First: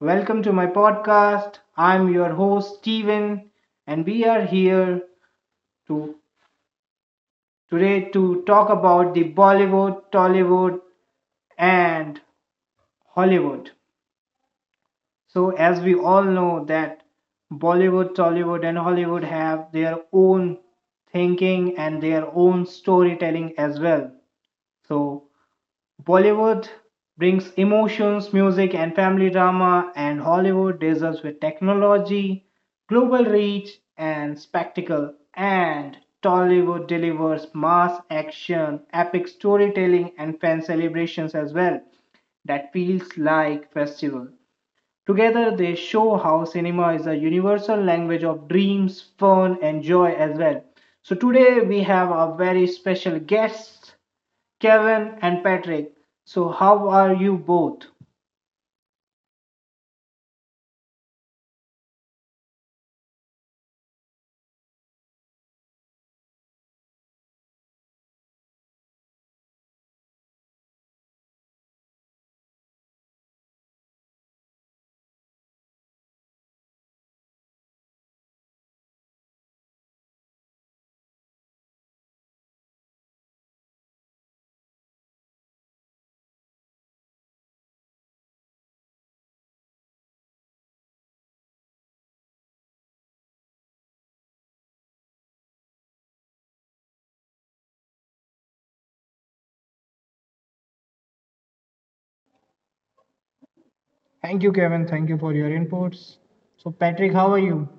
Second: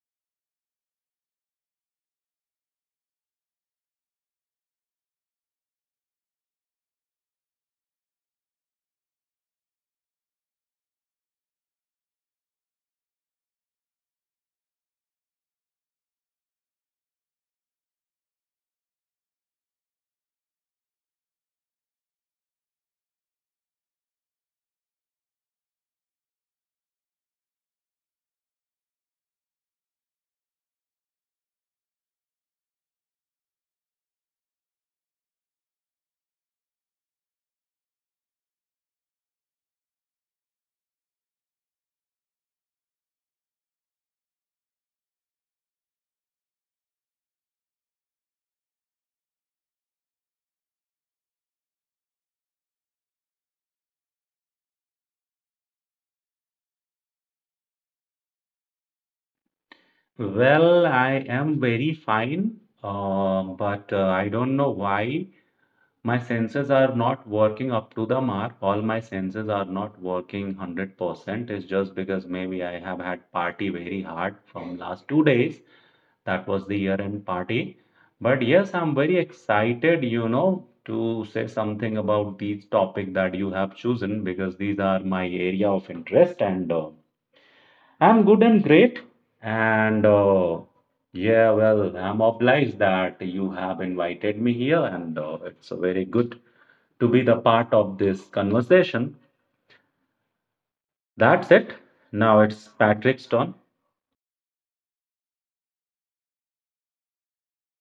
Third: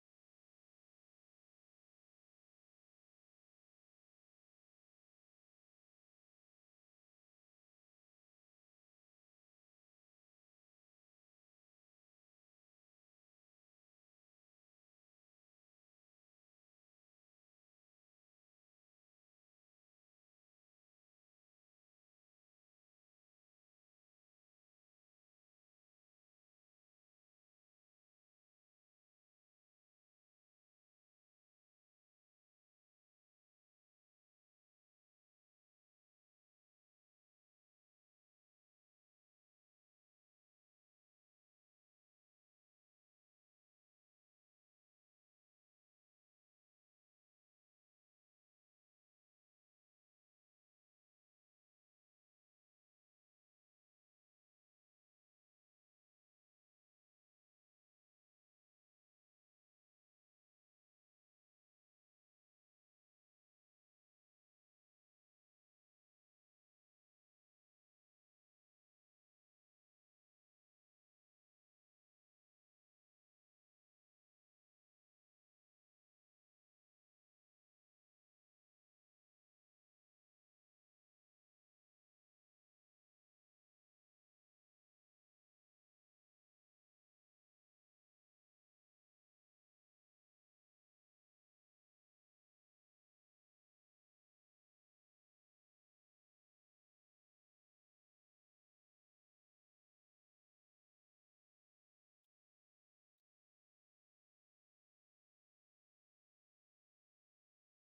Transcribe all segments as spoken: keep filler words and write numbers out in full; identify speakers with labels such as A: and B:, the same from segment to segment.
A: Welcome to my podcast. I'm your host Steven and we are here to today to talk about the Bollywood, Tollywood and Hollywood. So as we all know that Bollywood, Tollywood and Hollywood have their own thinking and their own storytelling as well. So Bollywood brings emotions, music, and family drama, and Hollywood dazzles with technology, global reach, and spectacle. And Tollywood delivers mass action, epic storytelling, and fan celebrations as well that feels like festival. Together they show how cinema is a universal language of dreams, fun and joy as well. So today we have a very special guest, Kevin and Patrick. So, how are you both?
B: Well, I am very fine, uh, but uh, I don't know why my senses are not working up to the mark. All my senses are not working one hundred percent. It's just because maybe I have had party very hard from last two days. That was the year-end party. But yes, I'm very excited, you know, to say something about these topic that you have chosen because these are my area of interest and uh, I'm good and great. And uh, Yeah, well, I'm obliged that you have invited me here, and uh, it's very good to be the part of this conversation. That's it. Now it's Patrick's turn.
A: Thank you, Kevin. Thank you for your inputs. So, Patrick, how are you?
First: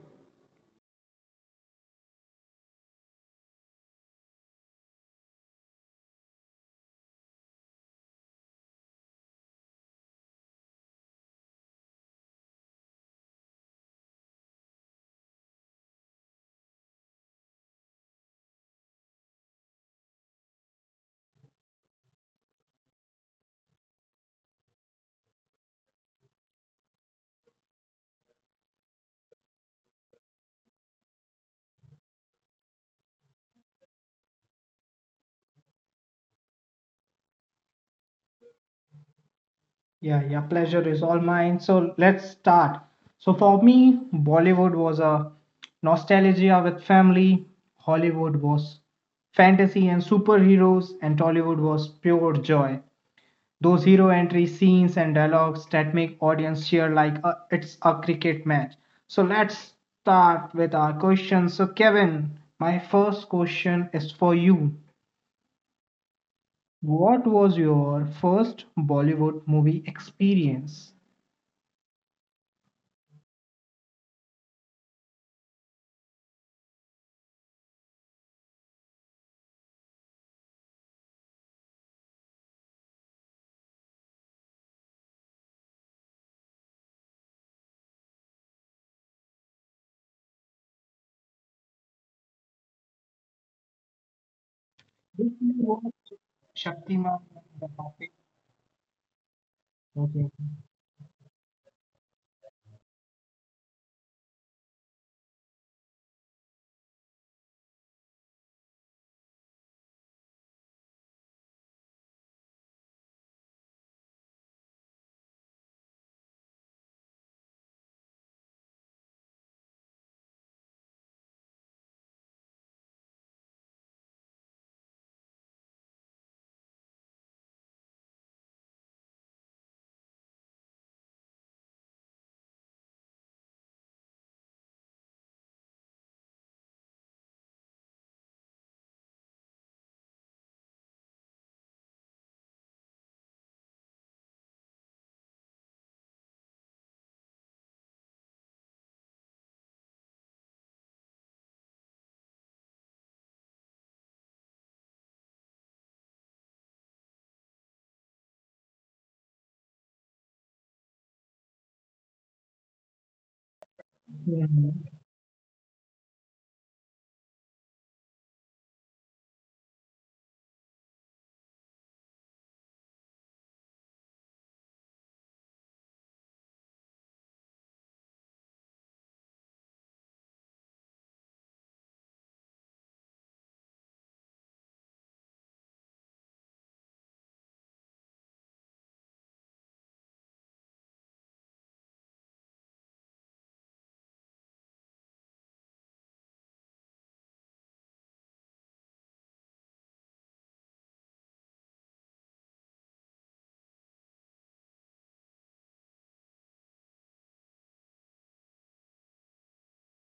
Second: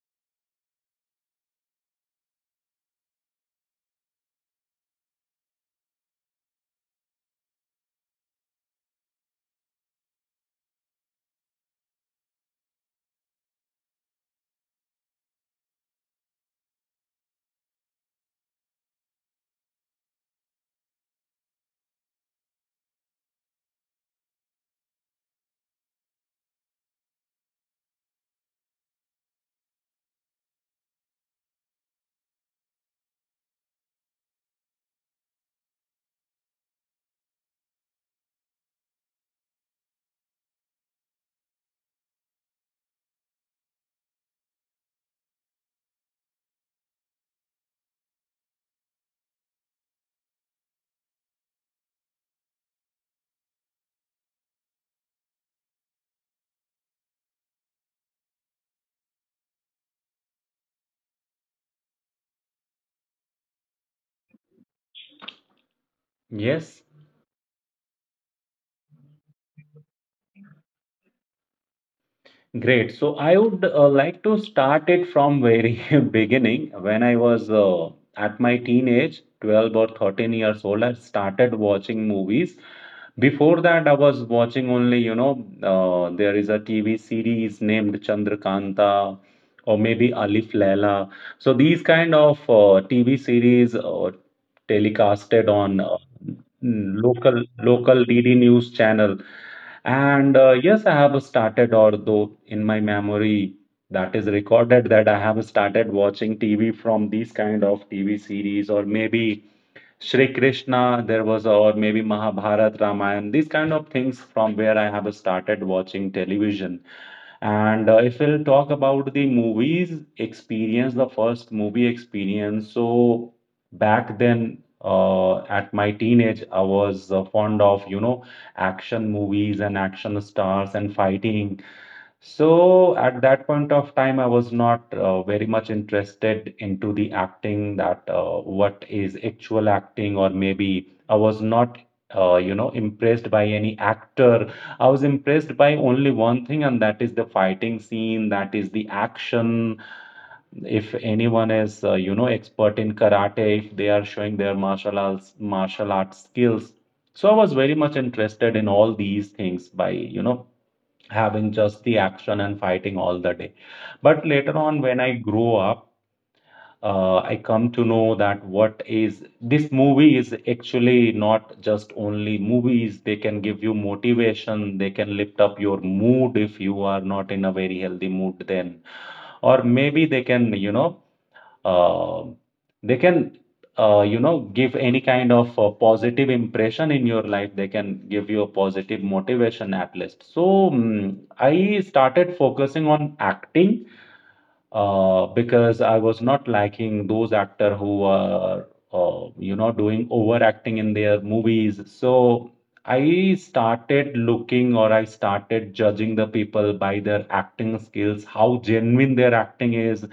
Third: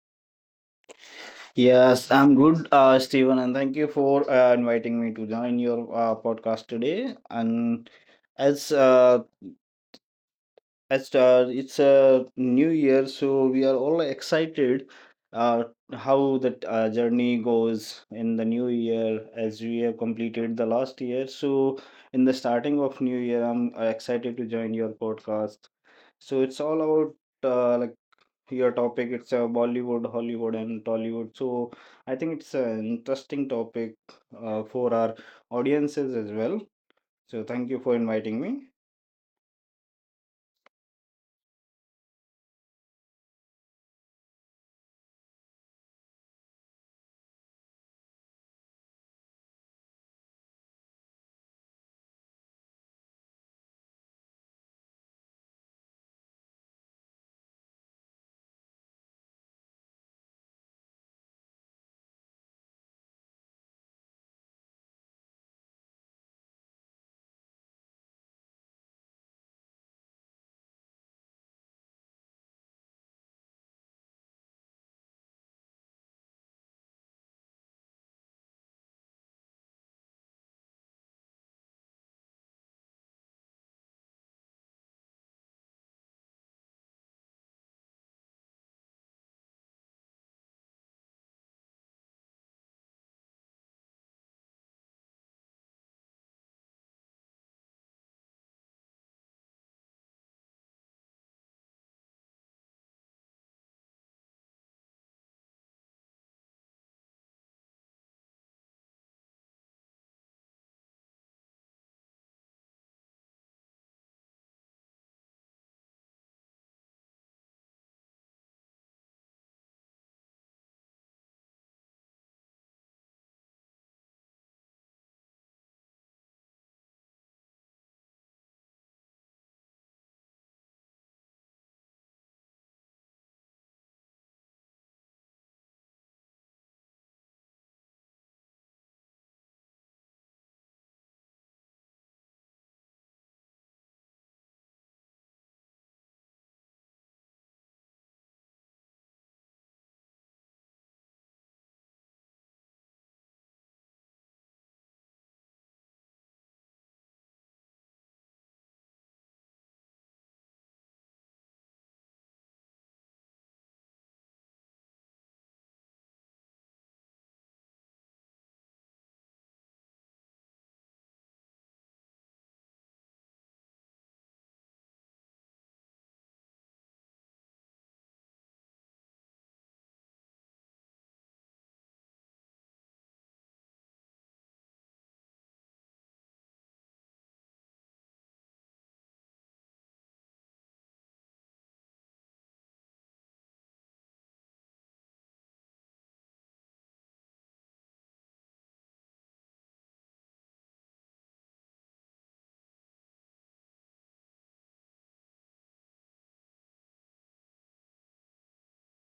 C: Yes, I'm good, uh, Steven, and thank you for uh, inviting me to join your uh, podcast today. And as uh, as uh, it's a new year, so we are all excited, uh, how that uh, journey goes in the new year as we have completed the last year. So in the starting of new year, I'm uh, excited to join your podcast. So it's all about uh, like your topic, it's uh, Bollywood, Hollywood, and Tollywood. So I think it's an interesting topic uh, for our audiences as well. So thank you for inviting me.
A: Yeah, yeah, pleasure is all mine. So, let's start. So, for me, Bollywood was a nostalgia with family, Hollywood was fantasy and superheroes, and Tollywood was pure joy. Those hero entry scenes and dialogues that make audience cheer like a, it's a cricket match. So let's start with our questions. So Kevin, my first question is for you.
B: Yes.
A: What was your first Bollywood movie experience?
B: Great. So I would uh, like to start it from very beginning. When I was uh, at my teenage, twelve or thirteen years old, I started watching movies. Before that, I was watching only, you know, uh, there is a T V series named Chandrakanta or maybe Alif Laila. So these kind of uh, T V series uh,
A: Did
B: telecasted on uh,
A: you Shaktiman
B: local
A: and The
B: local
A: Puppet?
B: D D news channel. And uh,
A: Okay.
B: Yes, I have started, although in my memory that is recorded, that I have started watching T V from these kind of T V series, or maybe Shri Krishna, there was, or maybe Mahabharat, Ramayana, these kind of things from where I have started watching television. And uh, If we'll talk about the movies experience, the first movie experience, so back then uh, at my teenage, I was uh, fond of, you know, action movies and action stars and fighting. So at that point of time, I was not uh, very much interested into the acting that uh, what is actual acting, or maybe I was not, uh, you know, impressed by any actor. I was impressed by only one thing, and that is the fighting scene, that is the action. If anyone is, uh, you know, expert in karate, if they are showing their martial arts, martial arts skills. So I was very much interested in all these things by, you know, having just the action and fighting all the day. But later on, when
A: Mhm.
B: I grow up, uh, I come to know that what is this movie is actually not just only movies. They can give you motivation. They can lift up your mood if you are not in a very healthy mood then. Or maybe they can, you know, um, they can uh, you know, give any kind of uh, positive impression in your life. They can give you a positive motivation at least. So mm, I started focusing on acting, uh, because I was not liking those actor who are uh, you know, doing overacting in their movies. So i started looking or I started judging the people by their acting skills, how genuine their acting is,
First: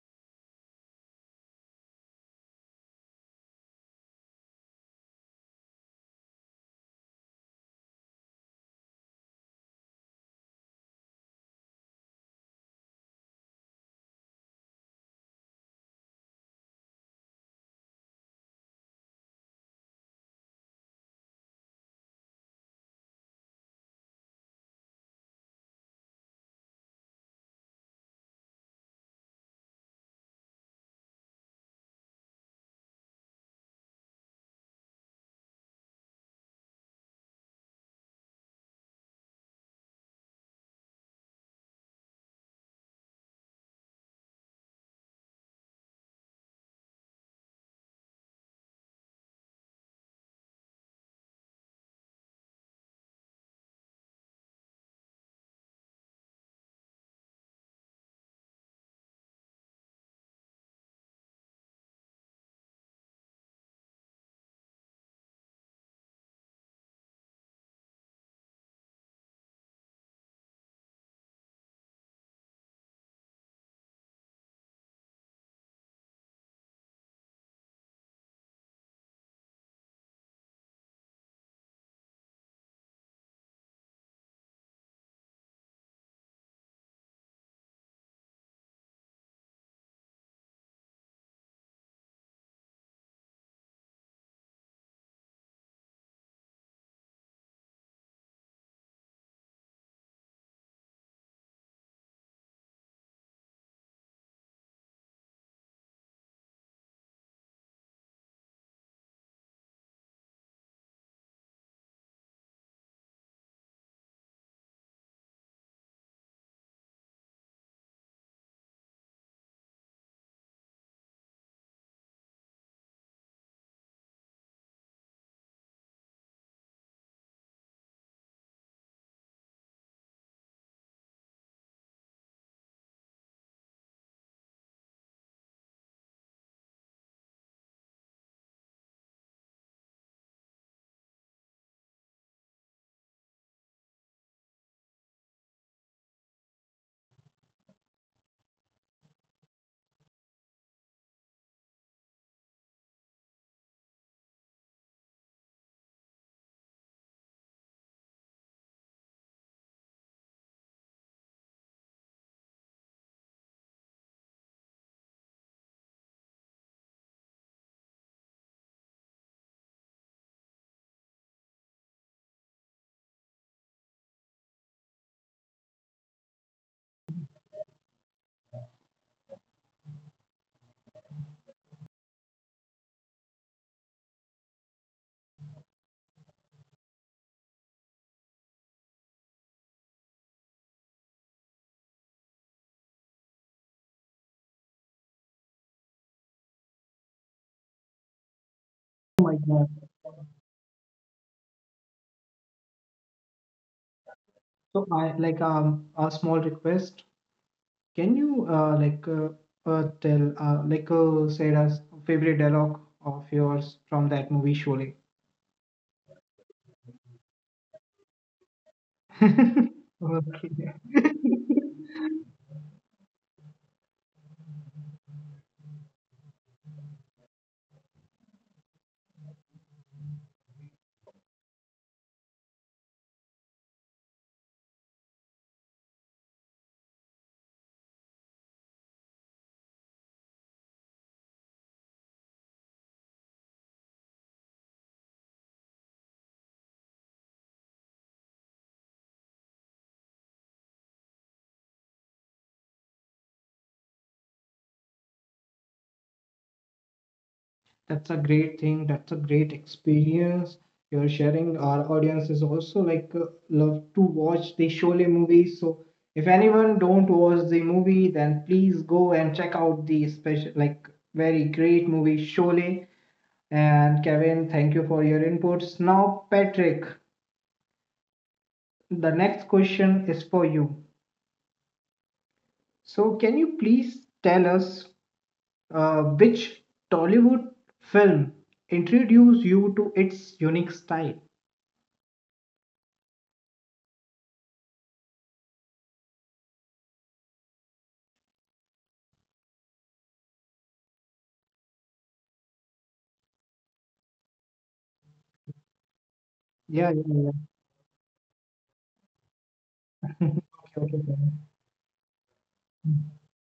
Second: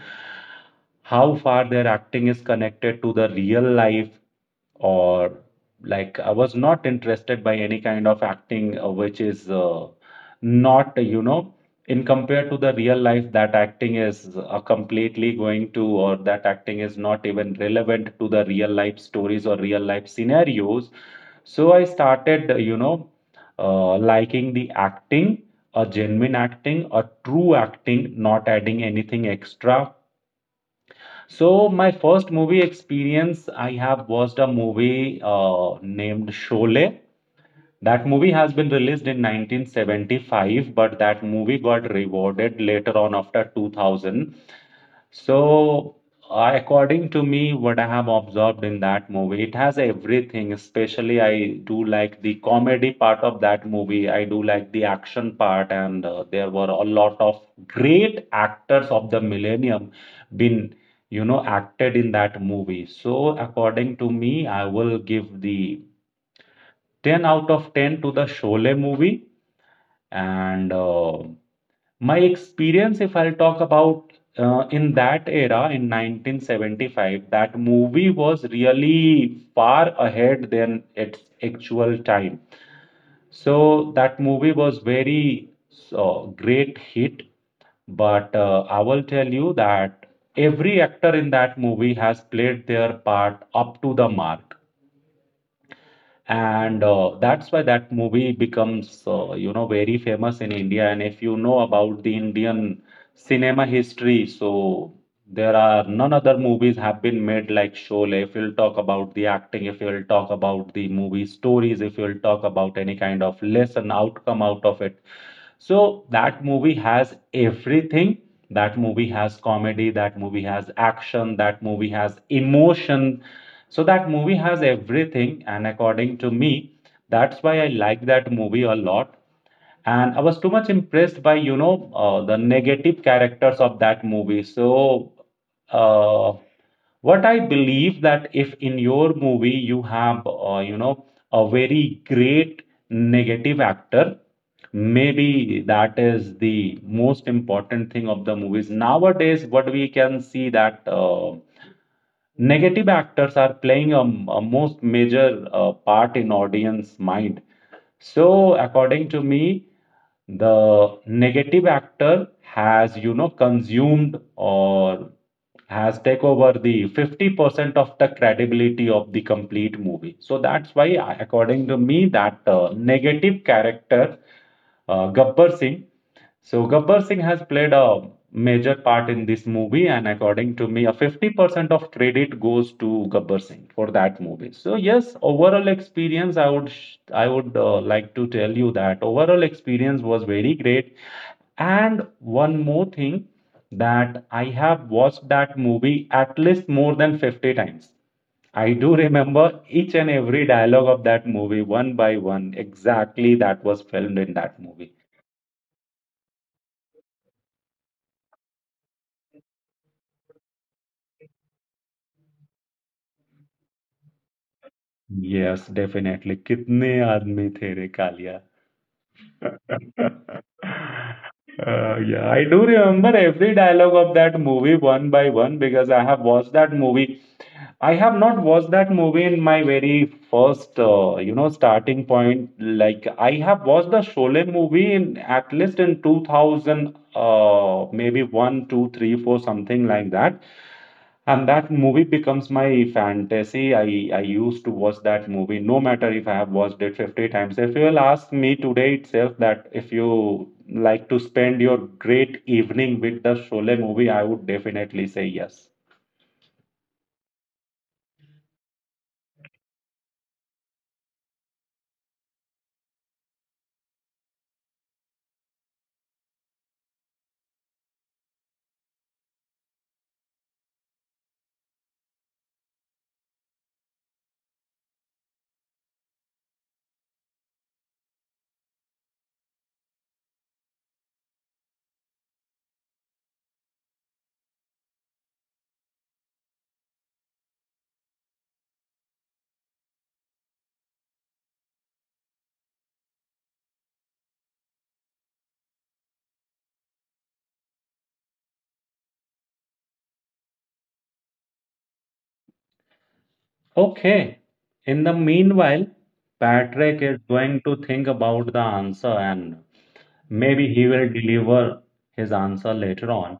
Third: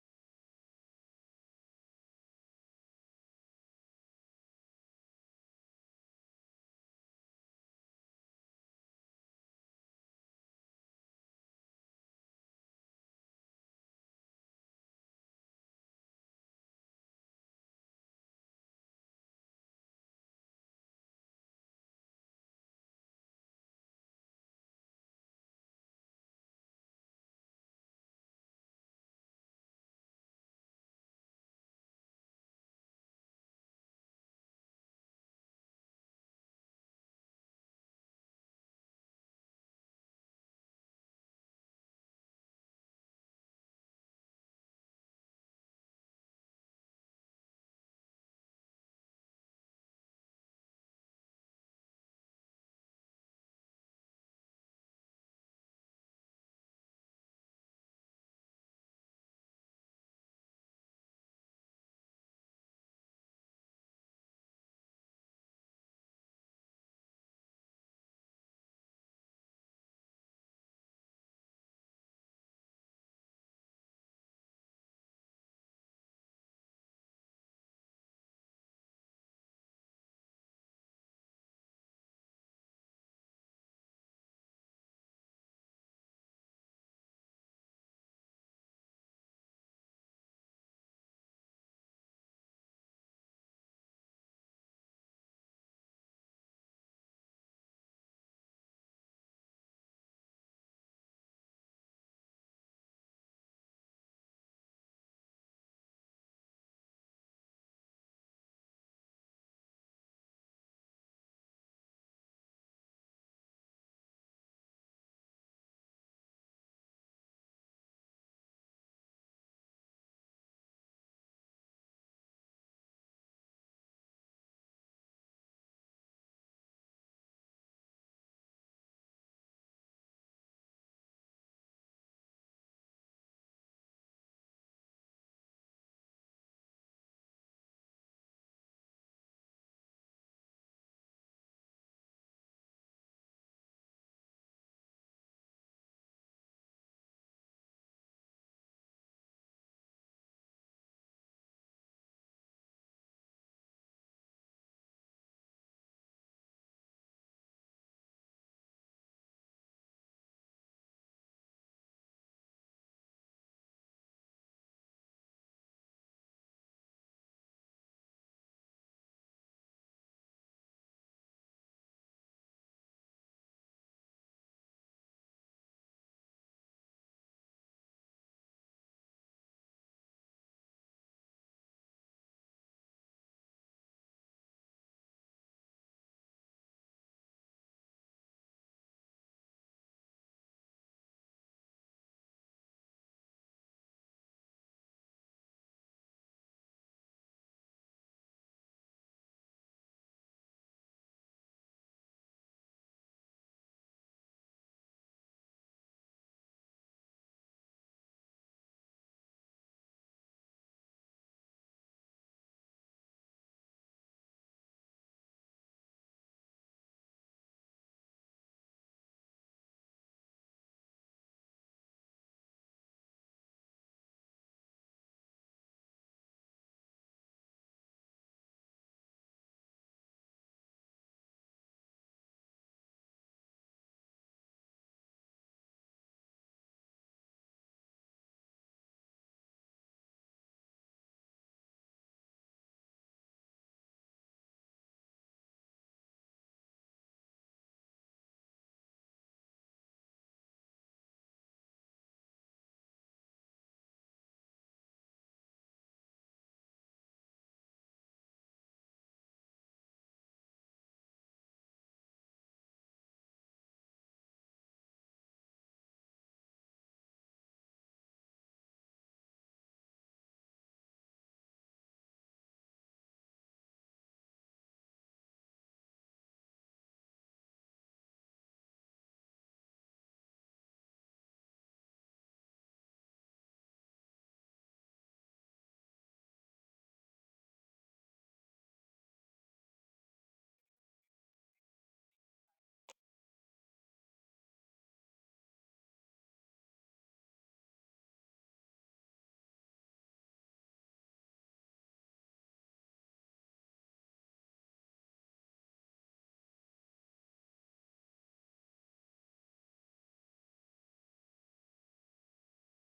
B: how far their acting is connected to the real life. Or like I was not interested by any kind of acting uh, which is uh, not, you know, in compared to the real life, that acting is uh, completely going to or that acting is not even relevant to the real life stories or real life scenarios. So I started, uh, you know uh, liking the acting, a genuine acting, a true acting, not adding anything extra. So my first movie experience, I have watched a movie uh, named Sholay. That movie has been released in nineteen seventy-five, but that movie got rewarded later on after two thousand. So, uh, according to me, what I have observed in that movie, it has everything. Especially, I do like the comedy part of that movie. I do like the action part, and uh, there were a lot of great actors of the millennium been, you know, acted in that movie. So, according to me, I will give the ten out of ten to the Sholay movie, and uh, my experience, if I'll talk about uh, in that era in nineteen seventy-five, that movie was really far ahead than its actual time. So that movie was very uh, great hit, but uh, I will tell you that every actor in that movie has played their part up to the mark and uh, that's why that movie becomes uh, you know, very famous in India. And if you know about the Indian cinema history, so there are none other movies have been made like Sholay, if you'll talk about the acting, if you'll talk about the movie stories, if you'll talk about any kind of lesson outcome out of it. So that movie has everything, that movie has comedy, that movie has action, that movie has emotion. So that movie has everything, and according to me, that's why I like that movie a lot. And I was too much impressed by, you know, uh, the negative characters of that movie. So, uh, what I believe that if in your movie you have, uh, you know, a very great negative actor, maybe that is the most important thing of the movies. Nowadays, what we can see that. Uh, negative actors are playing a, a most major uh, part in audience mind. So according to me, the negative actor has, you know, consumed or has take over the fifty percent of the credibility of the complete movie. So that's why I- according to me, that uh, negative character, uh, gabbar singh so Gabbar Singh has played a major part in this movie, and according to me, a fifty percent of credit goes to Gabbar Singh for that movie. So yes, overall experience, I would sh- I would uh, like to tell you that overall experience was very great. And one more thing, that I have watched that movie at least more than fifty times. I do
A: Oh my
B: remember
A: God.
B: each and every dialogue of that movie one by one, exactly that was filmed in that
A: So
B: movie.
A: I like um a small request. Can you uh, like uh, uh, tell uh, like uh, said us favorite dialogue of yours from that movie Sholay?
B: Yes definitely कितने आदमी थे रे Kaliya
A: Okay.
B: Uh, yeah, I do remember every dialogue of that movie one by one because I have watched that movie. I have not watched that movie in my very first, uh, you know, starting point. Like I have watched the Sholay movie in at least in two thousand, uh, maybe one, two, three, four, something like that. And that movie becomes my fantasy. I I used to watch that movie, no matter if I have watched it fifty times. If you will ask me today itself that if you like to spend your great evening with the Sholay movie, I would definitely say yes.
A: That's a great thing. That's a great experience you're sharing. Our audience is also like uh, love to watch the Sholay movies. So if anyone don't watch the movie, then please go and check out the special like very great movie Sholay. And Kevin, thank you for your inputs. Now, Patrick, the next question is for you. So, can you please tell us uh, which Tollywood film introduced you to its unique style?
B: Okay. In the meanwhile,
A: Yeah,
B: Patrick is
A: yeah,
B: going to think about the answer and
A: yeah.
B: maybe he
A: Okay,
B: will
A: okay.
B: deliver his answer later on.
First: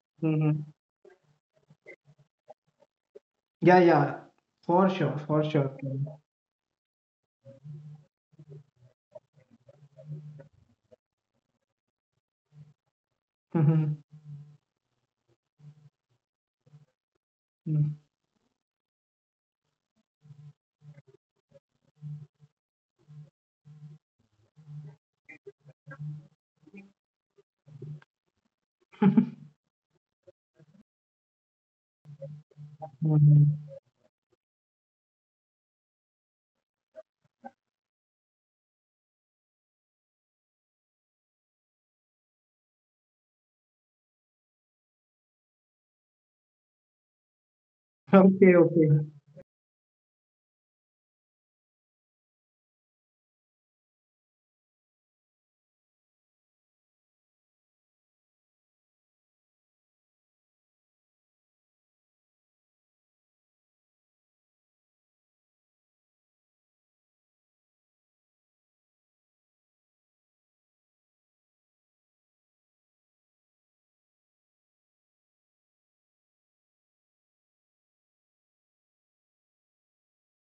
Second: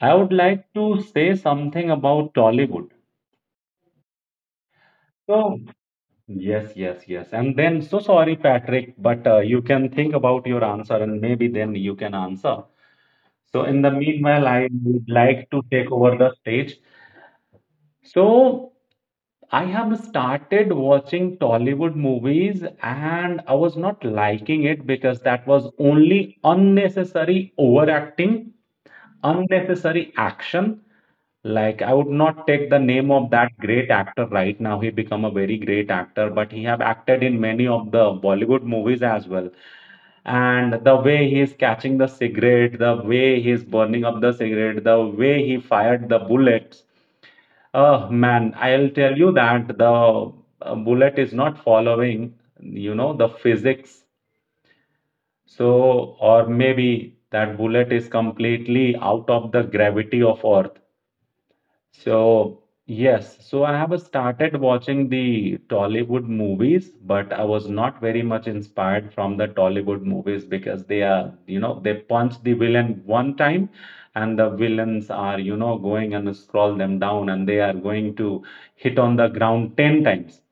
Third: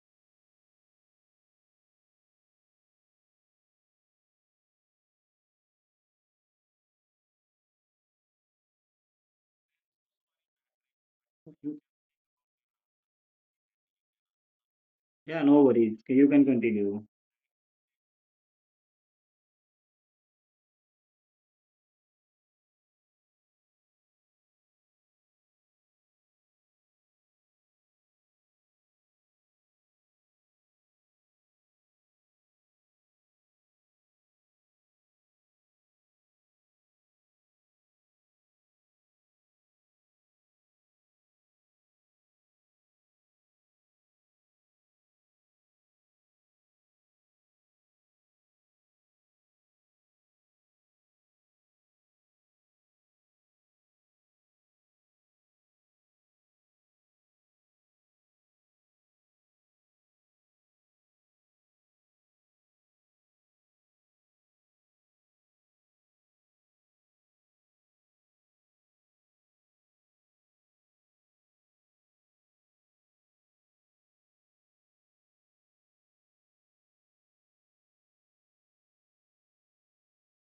B: I would
A: Hmm.
B: like to say something about Tollywood.
A: Yeah, yeah, for sure, for
B: So,
A: sure.
B: yes, yes, yes. And then, so sorry, Patrick, but uh, you can think about your answer and maybe then you can answer. So, in the
A: Mm-hmm.
B: meanwhile, I would
C: Yeah,
B: like to
C: no
B: take
C: worries.
B: over
C: You
B: the
C: can
B: stage.
C: continue.
B: So I have started watching Tollywood movies and I was not liking it because that was only unnecessary overacting, unnecessary action. Like I would not take the name of that
A: Hmm.
B: great actor right now. He become a very great actor, but he have acted in many of the Bollywood movies as well. And the way he is catching the cigarette, the way he is burning up the cigarette, the way he fired the bullets. Oh man,
A: Okay, okay.
B: I'll tell you that the uh, bullet is not following, you know, the physics. So, or maybe that bullet is completely out of the gravity of Earth. So, yes, so I have started watching the Tollywood movies, but I was not very much inspired from the Tollywood movies because they are, you know, they punch the villain one time and the villains are, you know, going and scroll them down and they are going to hit on the ground ten times.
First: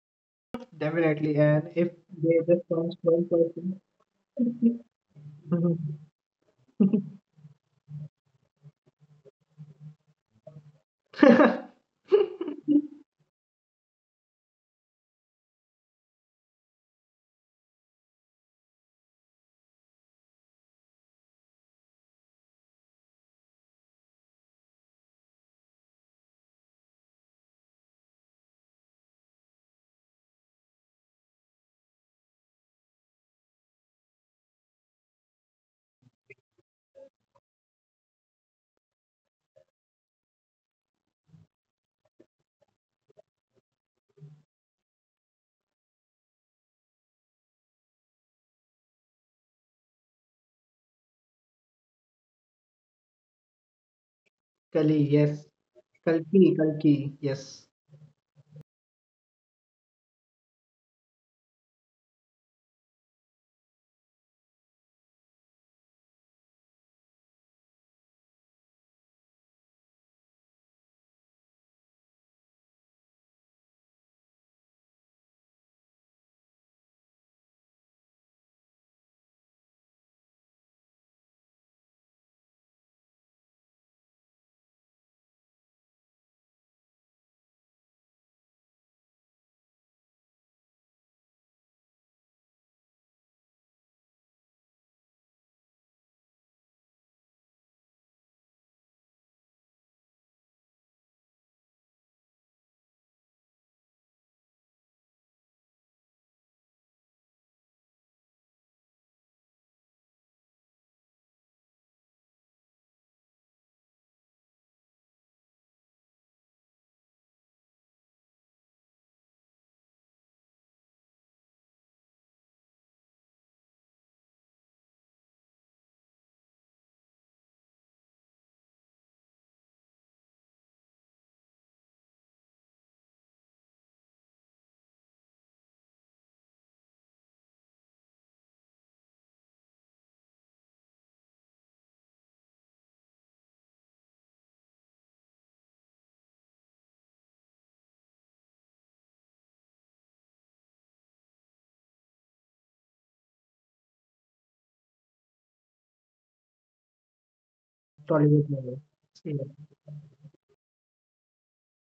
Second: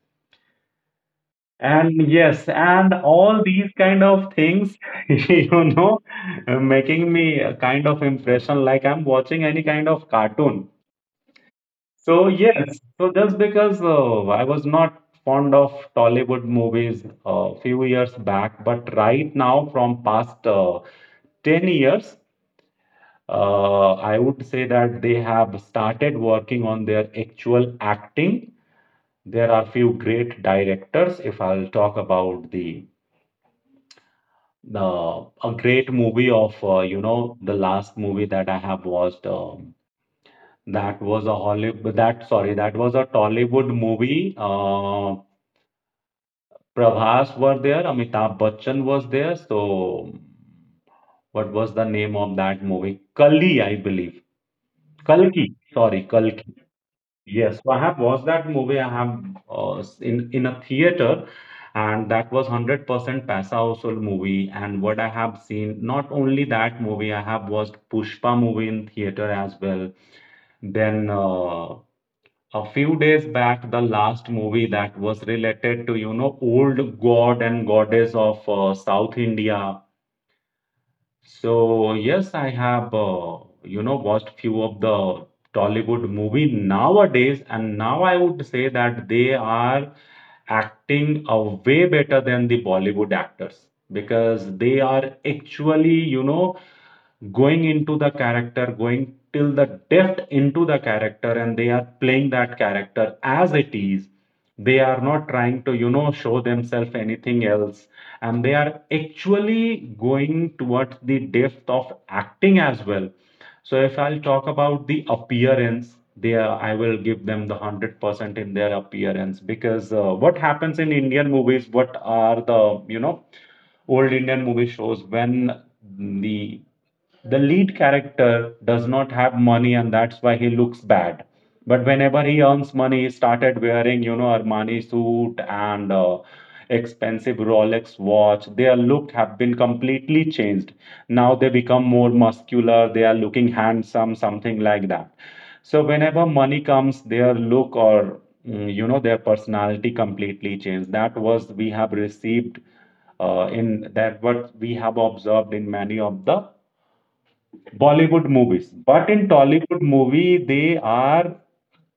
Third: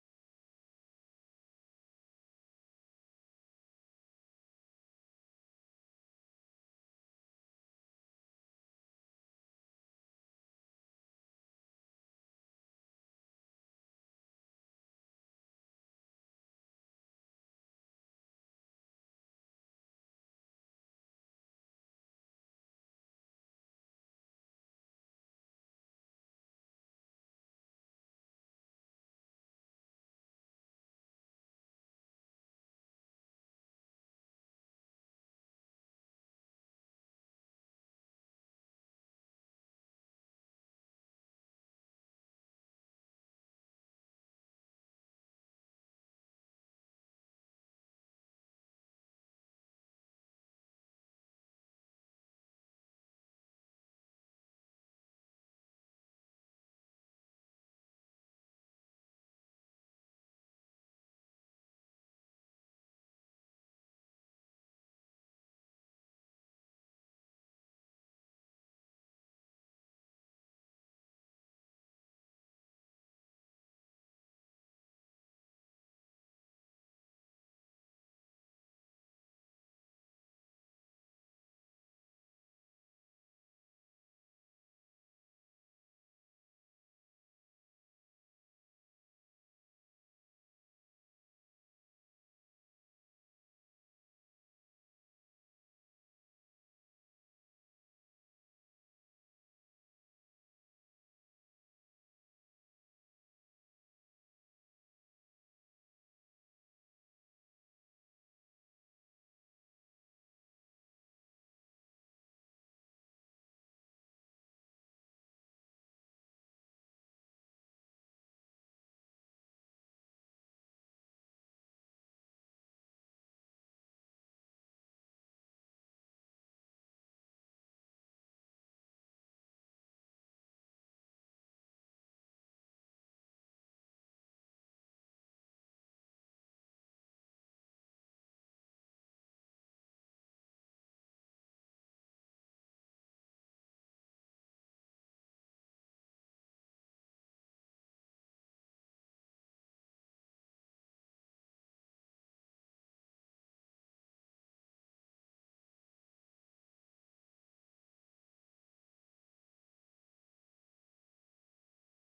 A: Definitely. And if
B: And
A: they
B: yes,
A: just
B: and
A: comes one
B: all these
A: person.
B: kind of things, you
A: Mhm.
B: know, making me a kind of impression like I'm watching any kind of cartoon. So yes, so just because uh, I was not fond of Tollywood movies a uh, few years back, but right now from past uh, ten years, uh, I would say that they have started working on their actual acting. There are few great directors. If I'll talk about the the a great movie of uh, you know, the last movie that I have watched um, that was a Hollywood that sorry, that was a Tollywood movie. Uh, Prabhas were there, Amitabh Bachchan was there. So, what was the name of that movie? Kali, I believe.
A: Kali, yes.
B: Kalki. Sorry,
A: Kalki,
B: Kalki.
A: Kalki, yes.
B: Yes, so I have watched that movie. I have uh, in in a theater, and that was one hundred percent Paisa Vasool movie. And what I have seen, not only that movie, I have watched Pushpa movie in theater as well. Then uh, a few days back, the last movie that was related to you know old god and goddess of uh, south india. So yes i have uh, you know watched few of the tollywood movie nowadays, and now I would say that they are acting uh, way better than the bollywood actors, because they are actually you know going into the character, going till the depth into the character, and they are playing that character as it is. They are not trying to you know show themselves anything else, and they are actually going towards the depth of acting as well. So if I'll talk about the appearance, they are, I will give them the one hundred percent in their appearance, because uh, what happens in indian movies, what are the you know old indian movie shows, when the the lead character does not have money and that's why he looks bad. But whenever he earns money, he started wearing, you know armani suit and uh, expensive rolex watch, their look have been completely changed. Now they become more muscular, they are looking handsome, something like that. So whenever money comes, their look or mm, you know their personality completely changed. That was we have received uh, in that, what we have observed in many of the Bollywood
A: Tollywood
B: movies.
A: movie.
B: But in
A: Yeah.
B: Tollywood movie, they are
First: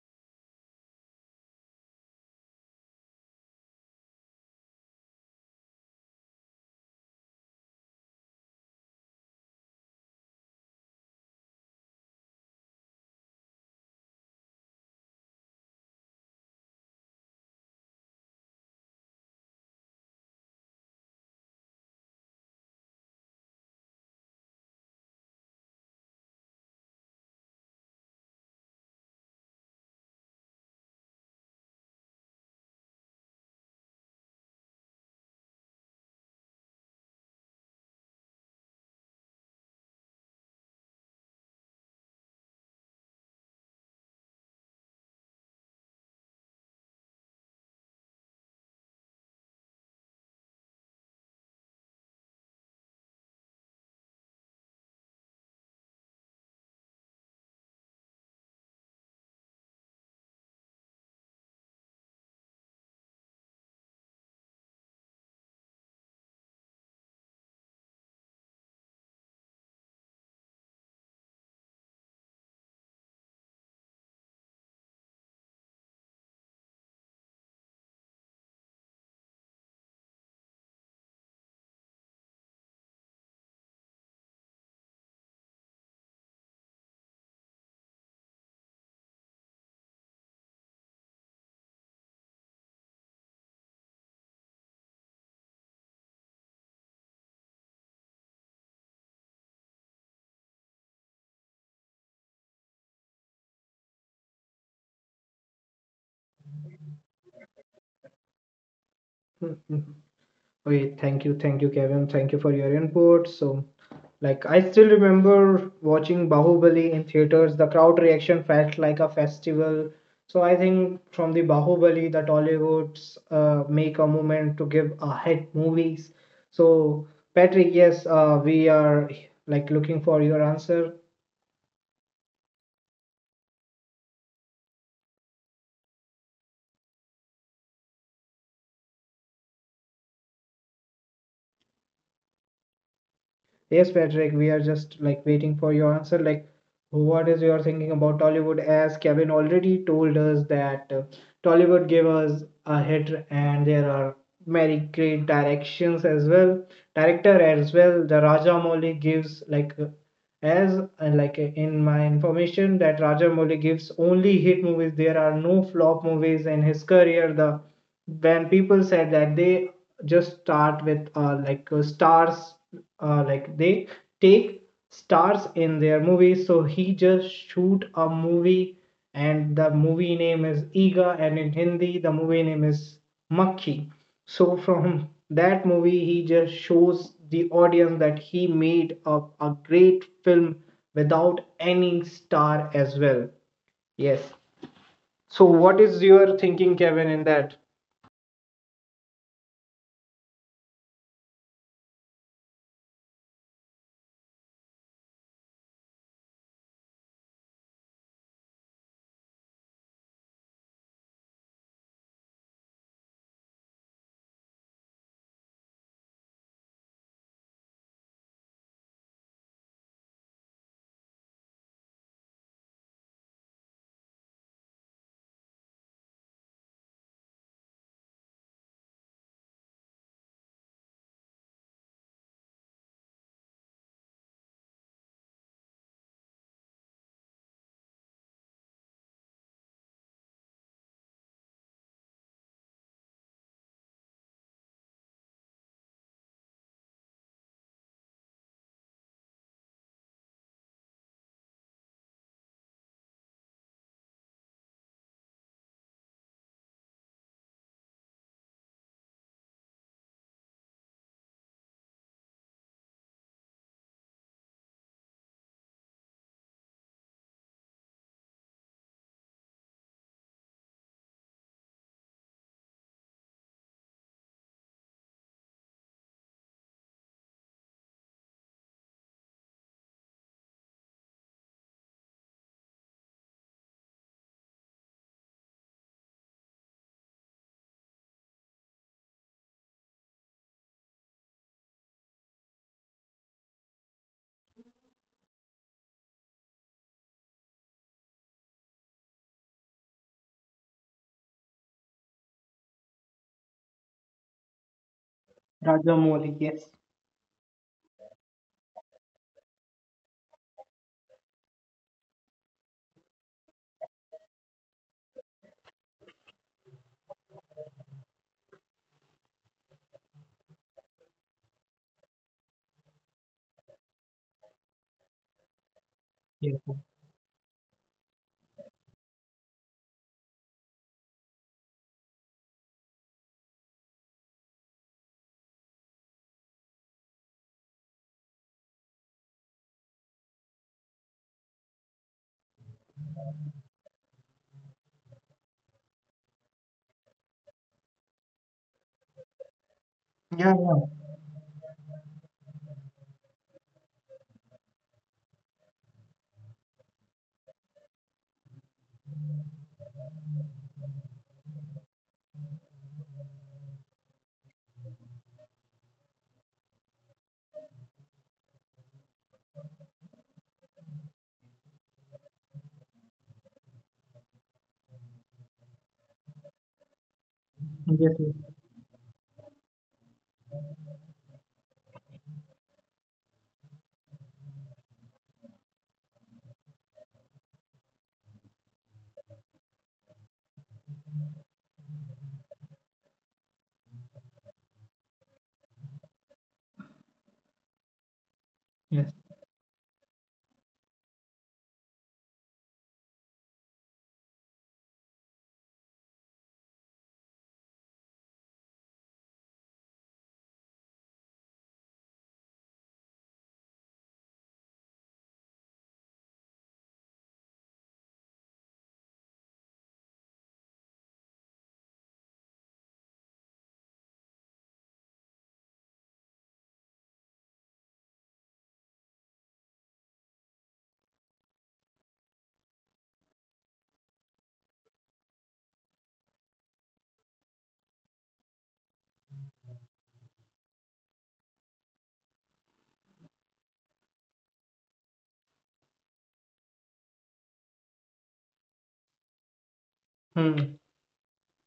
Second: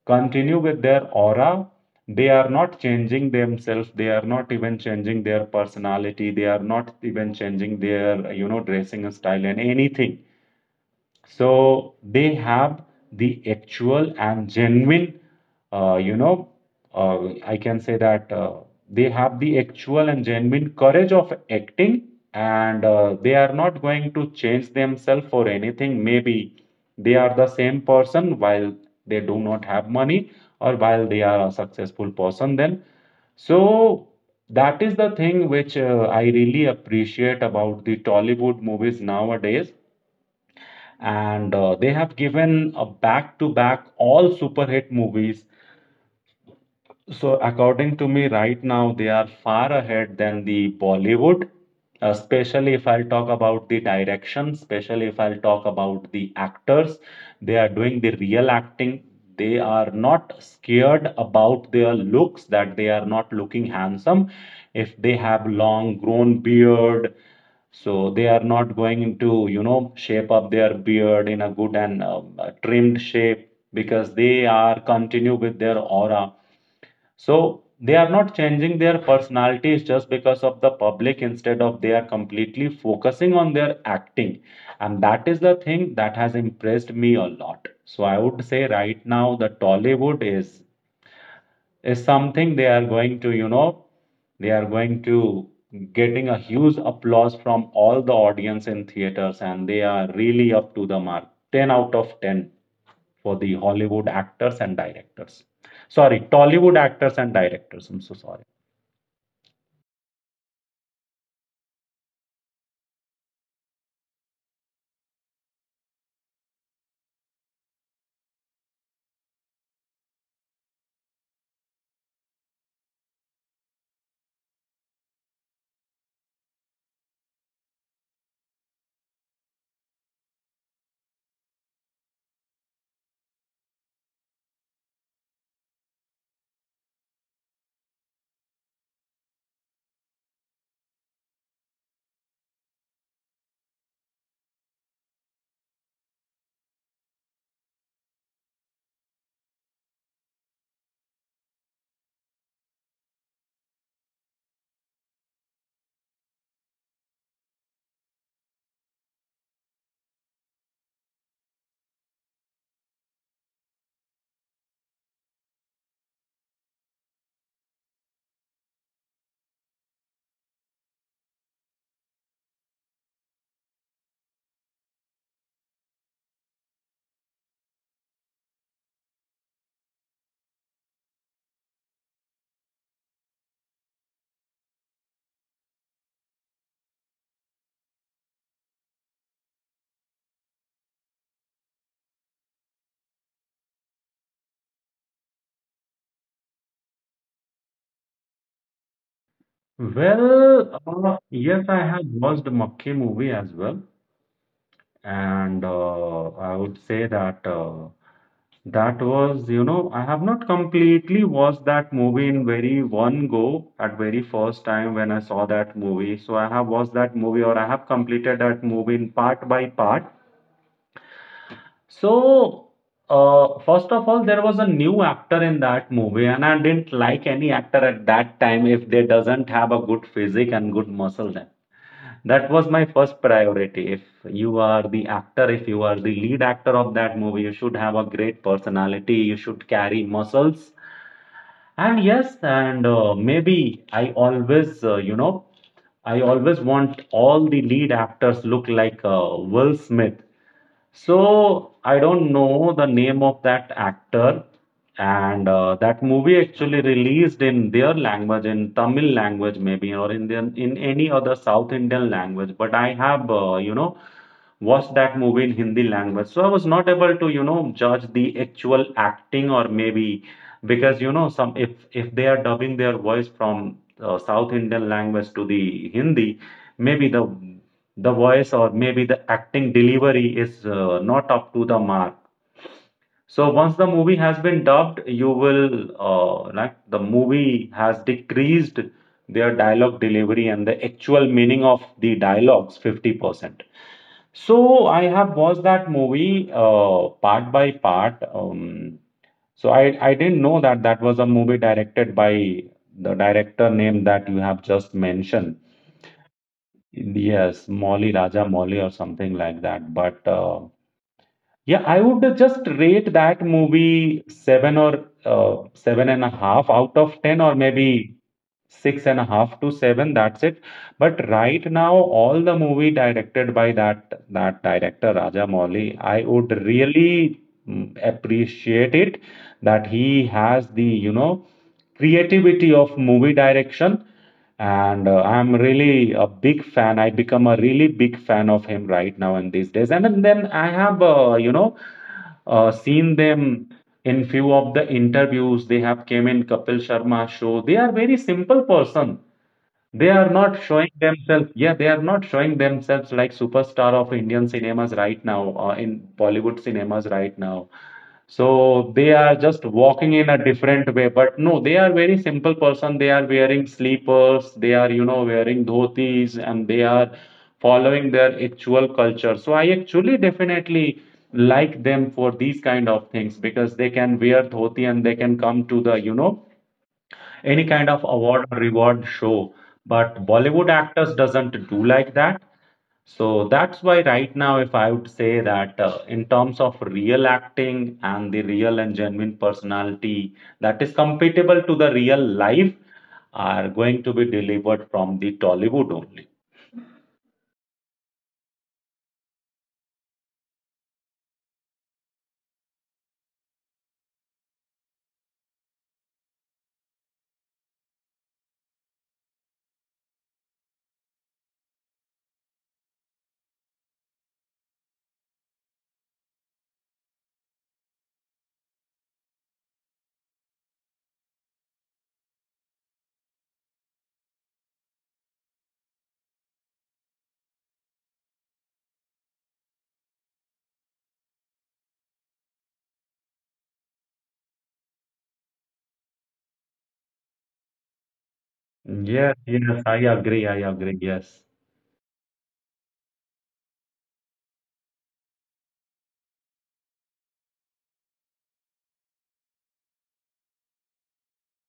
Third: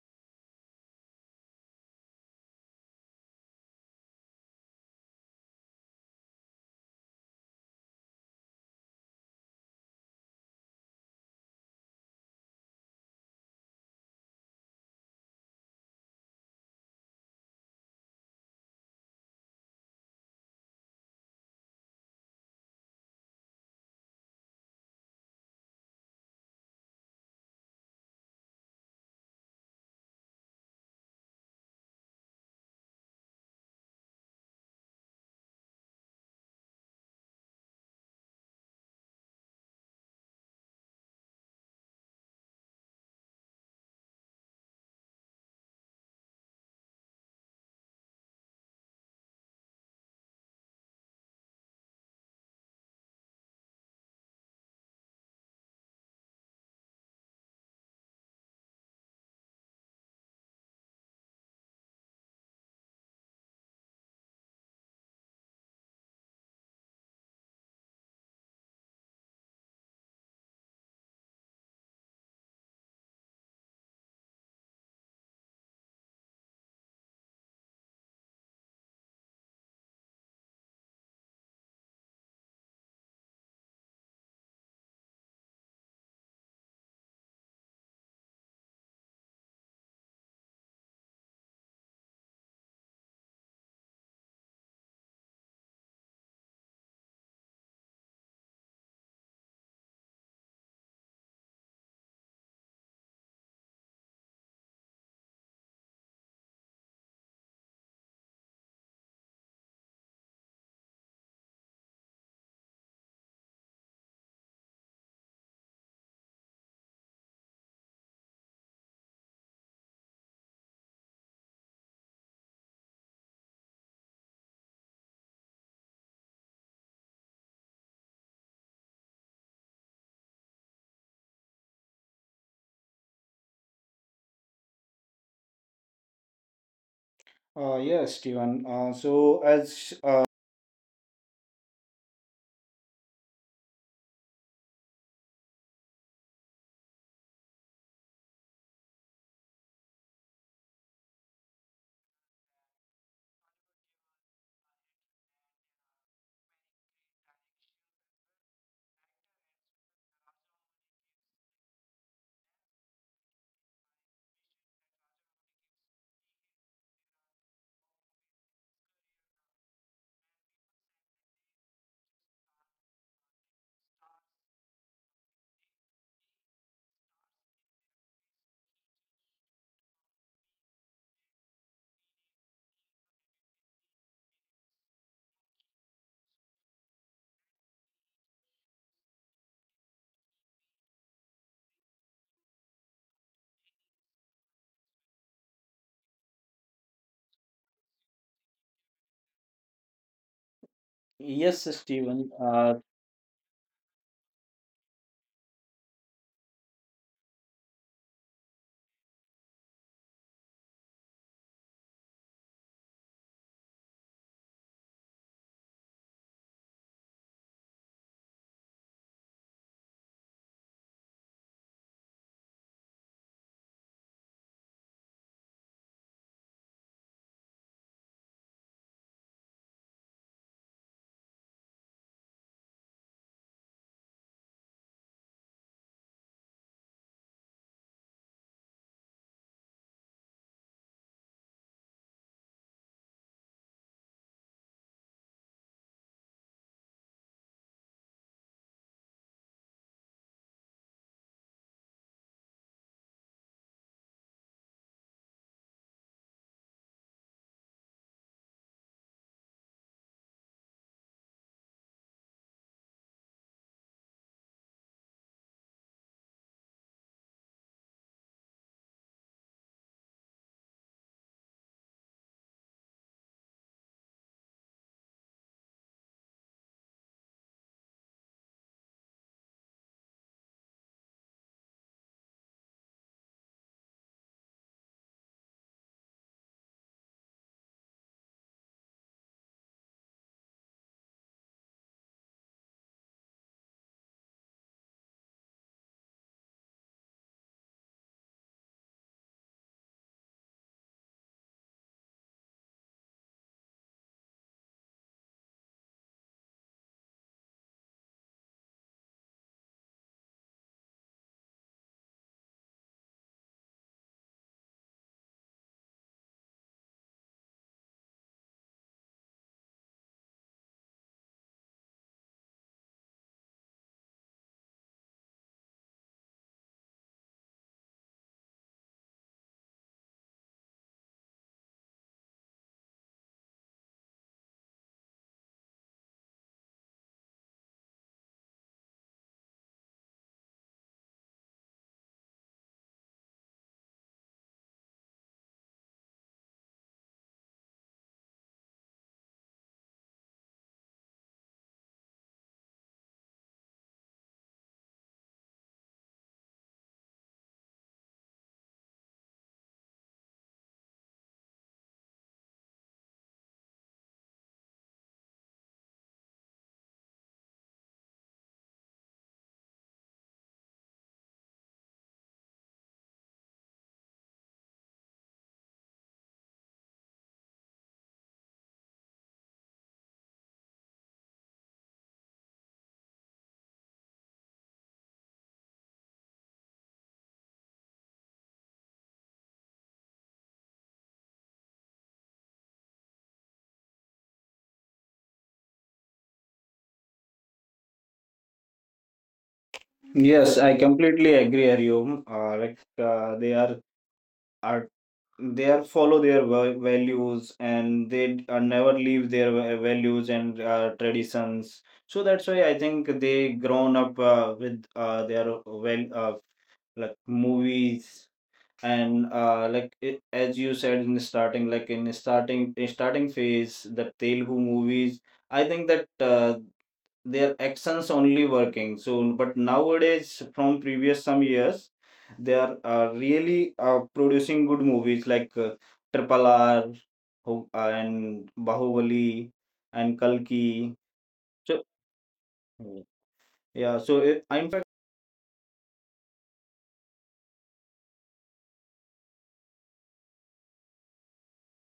B: continue with their aura. They are not changing themselves. They are not even changing their personality. They are not even changing their, you know, dressing style and anything. So they have the actual and genuine uh, you know uh, I can say that uh, they have the actual and genuine courage of acting. And uh, they are not going to change themselves for anything. Maybe they are the same person while they do not have money, or while they are a successful person. Then, so that is the thing which uh, I really appreciate about the tollywood movies nowadays. And uh, they have given a back to back all super hit movies. So, according to me, right now they are far ahead than the Bollywood, uh, especially if I'll talk about the direction, especially if I'll talk about the actors. They are doing the real acting. They are not scared about their looks, that they are not looking handsome. If they have long grown beard, so they are not going to, you know, shape up their beard in a good and um, uh, trimmed shape, because they are continue with their aura. So they are not changing their personalities just because of the public. Instead of, they are completely focusing on their acting, and that is the thing that has impressed me a lot. So I would say right now the Tollywood is is something they are going to, you know, they are going to getting a huge applause from all the audience in theaters, and they are really up to the mark. ten out of ten for the Hollywood actors and directors. Sorry, Tollywood actors and directors. I'm so sorry.
A: Mhm. Okay, thank you, thank you, Kevin. Thank you for your input. So, like, I still remember watching Bahubali in theaters. The crowd reaction felt like a festival. So, I think from the Bahubali, the Hollywoods uh, make a movement to give a hit movies. So, Patrick, yes, uh, we are like looking for your answer.
C: uh, Yes, Steven. uh, so as uh,
A: Yes, Patrick, we are just like waiting for your answer. Like, what is your thinking about Tollywood? As Kevin already told us that uh, Tollywood gave us a hit, and there are many great directions as well, director as well. The Rajamouli gives like uh, as uh, like uh, in my information that Rajamouli gives only hit movies. There are no flop movies in his career. The when people said that they just start with uh, like uh, stars uh, like they take stars in their movies so he just shoot a movie and the movie name is Iga and in Hindi the movie name is Makhi so from that movie he just shows the audience that he made a, a great film without any star as well, yes, so what is your thinking, Kevin, in that?
B: Well, uh,
C: yes
B: yes, I have
C: steven
B: watched the
C: uh,
B: Makki movie as well, and uh, I would say that. Uh, That was, you know, I have not completely watched that movie in very one go at very first time when I saw that movie. So I have watched that movie, or I have completed that movie in part by part. So uh, first of all, there was a new actor in that movie, and I didn't like any actor at that time if they doesn't have a good physique and good muscle. That was my first priority. If you are the actor, if you are the lead actor of that movie, you should have a great personality, you should carry muscles. And yes, and uh, maybe I always, uh, you know, I always want all the lead actors look like uh, Will Smith. So I don't know the name of that actor, and uh, that movie actually released in their language, in Tamil language maybe, or in their, in any other South Indian language. But I have, uh, you know, watched that movie in Hindi language, so I was not able to, you know, judge the actual acting. Or maybe because you know some, if if they are dubbing their voice from uh, South Indian language to the Hindi, maybe the the voice or maybe the acting delivery is uh, not up to the mark. So once the movie has been dubbed, you will uh, like the movie has decreased their dialogue delivery and the actual meaning of the dialogues fifty percent. So I have watched that movie uh, part by part. um, so i i didn't know that that was a movie directed by the director name that you have just mentioned.
A: Rajamouli, yes.
B: Yes, Molly Raja Molly or something like that. But uh, yeah, I would just rate that movie seven, or uh, seven and a half out of ten, or maybe six and a half to seven, that's it. But right now all the movie directed by that that director Raja Mouli, I would
A: Yes, sir.
B: really mm, appreciate it. That he has the you know creativity of movie direction. And uh, I'm really a big fan. I become a really big fan of him right now in these days. And then I have uh, you know uh, seen them in few of the interviews. They have came in Kapil Sharma show. They are very simple person. They are
A: Yeah,
B: not showing
A: yeah.
B: themselves. Yeah, they are not showing themselves like superstar of indian cinemas right now or in bollywood cinemas right now. So they are just walking in a different way. But no, they are very simple person. They are wearing sleepers, they are, you know, wearing dhotis, and they are following their actual culture. So I actually definitely like them for these kind of things, because they can wear dhoti and they can come to the, you know, any kind of
A: Yes, yes.
B: award or reward show. But Bollywood actors doesn't do like that. So that's why right now, if I would say that uh, in terms of real acting and the real and genuine personality that is compatible to the real life, are going to be delivered from the Tollywood only.
A: Yes.
C: yes, I completely agree with you. Uh, like uh, they are are they are follow their va- values, and they uh, never leave their va- values and uh, traditions. So that's why I think they grown up uh, with uh, their well, uh, like movies. And uh, like it, as you said in the starting, like in the starting in starting phase, the Telugu movies, I think that uh, their actions only working. So but nowadays from previous some years, they are uh, really uh, producing good movies, like uh, Triple R, Ho- uh, and Bahubali
B: Yes, yes,
C: and
B: I agree. I
C: Kalki.
B: agree. Yes.
C: So yeah, so it, in fact.
A: Hmm.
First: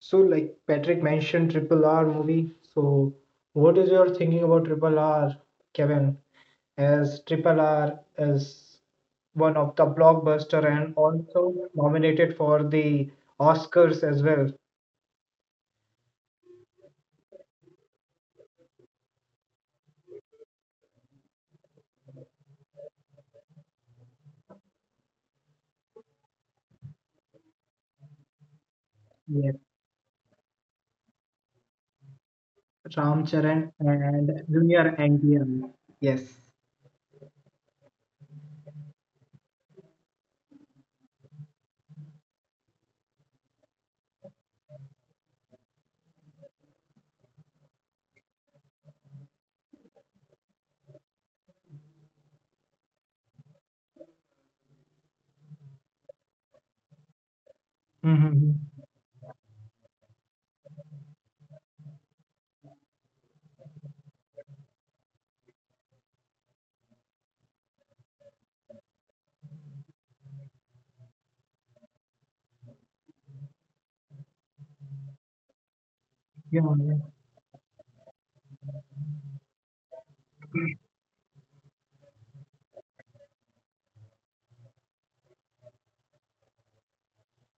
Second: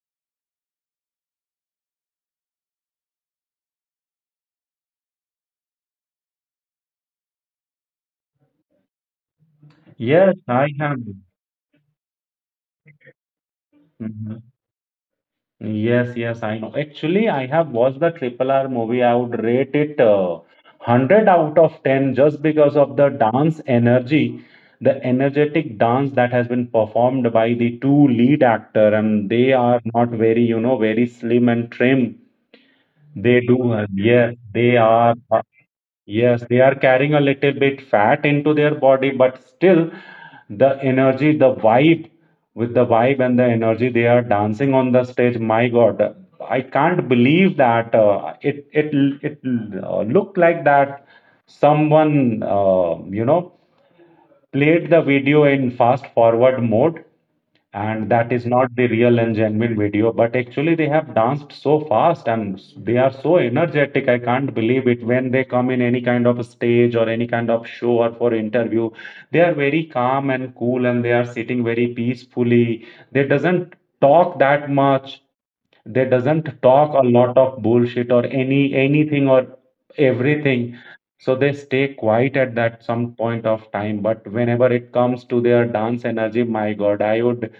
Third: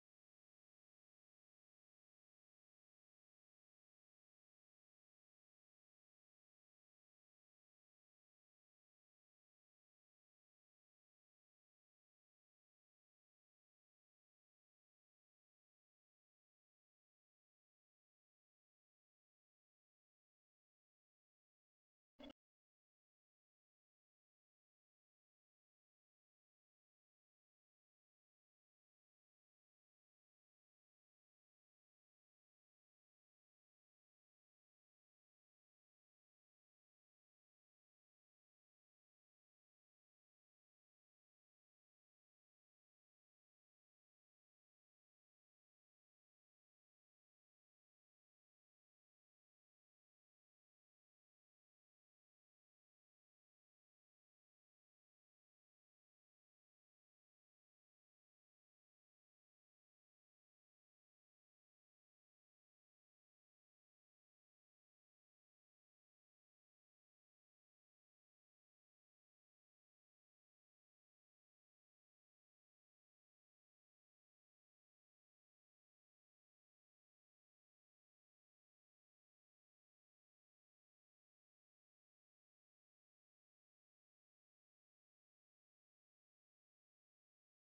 A: So, like Patrick mentioned, Triple R movie. So, what is your thinking about Triple R, Kevin? As Triple R is one of the
B: Yes,
A: blockbuster
B: I
A: and
B: have.
A: also nominated for the Oscars as
B: Mhm.
A: well.
B: Yes, yes, I know. Actually, I have watched the Triple R movie. I would rate it uh, one hundred out of ten, just because of the dance energy, the energetic dance that has been performed by the two lead actor, and
A: Yes.
B: they are not very, you know, very slim and trim.
A: Ram
B: They do,
A: Charan
B: uh, yes,
A: and
B: they
A: Junior
B: are. uh,
A: N T R. Yes.
B: Yes, they are carrying a little bit fat into their body, but still the energy, the vibe, with the vibe and the energy, they are dancing on the stage. My God, I can't believe that uh, it it it uh, looked like that someone uh, you know played the video in fast forward mode, and that is
A: Mm-hmm.
B: not the real and genuine video, but actually they have danced so fast and they are so energetic. I can't believe it. When they come in any kind of a stage or any kind of show or for interview, they are very calm and cool, and they are sitting very peacefully. They doesn't talk that much. They doesn't
A: Yeah,
B: talk
A: yeah.
B: a lot of bullshit or any anything or everything. So they stay quiet at that some point of time. But whenever it comes to their dance energy, my god, i would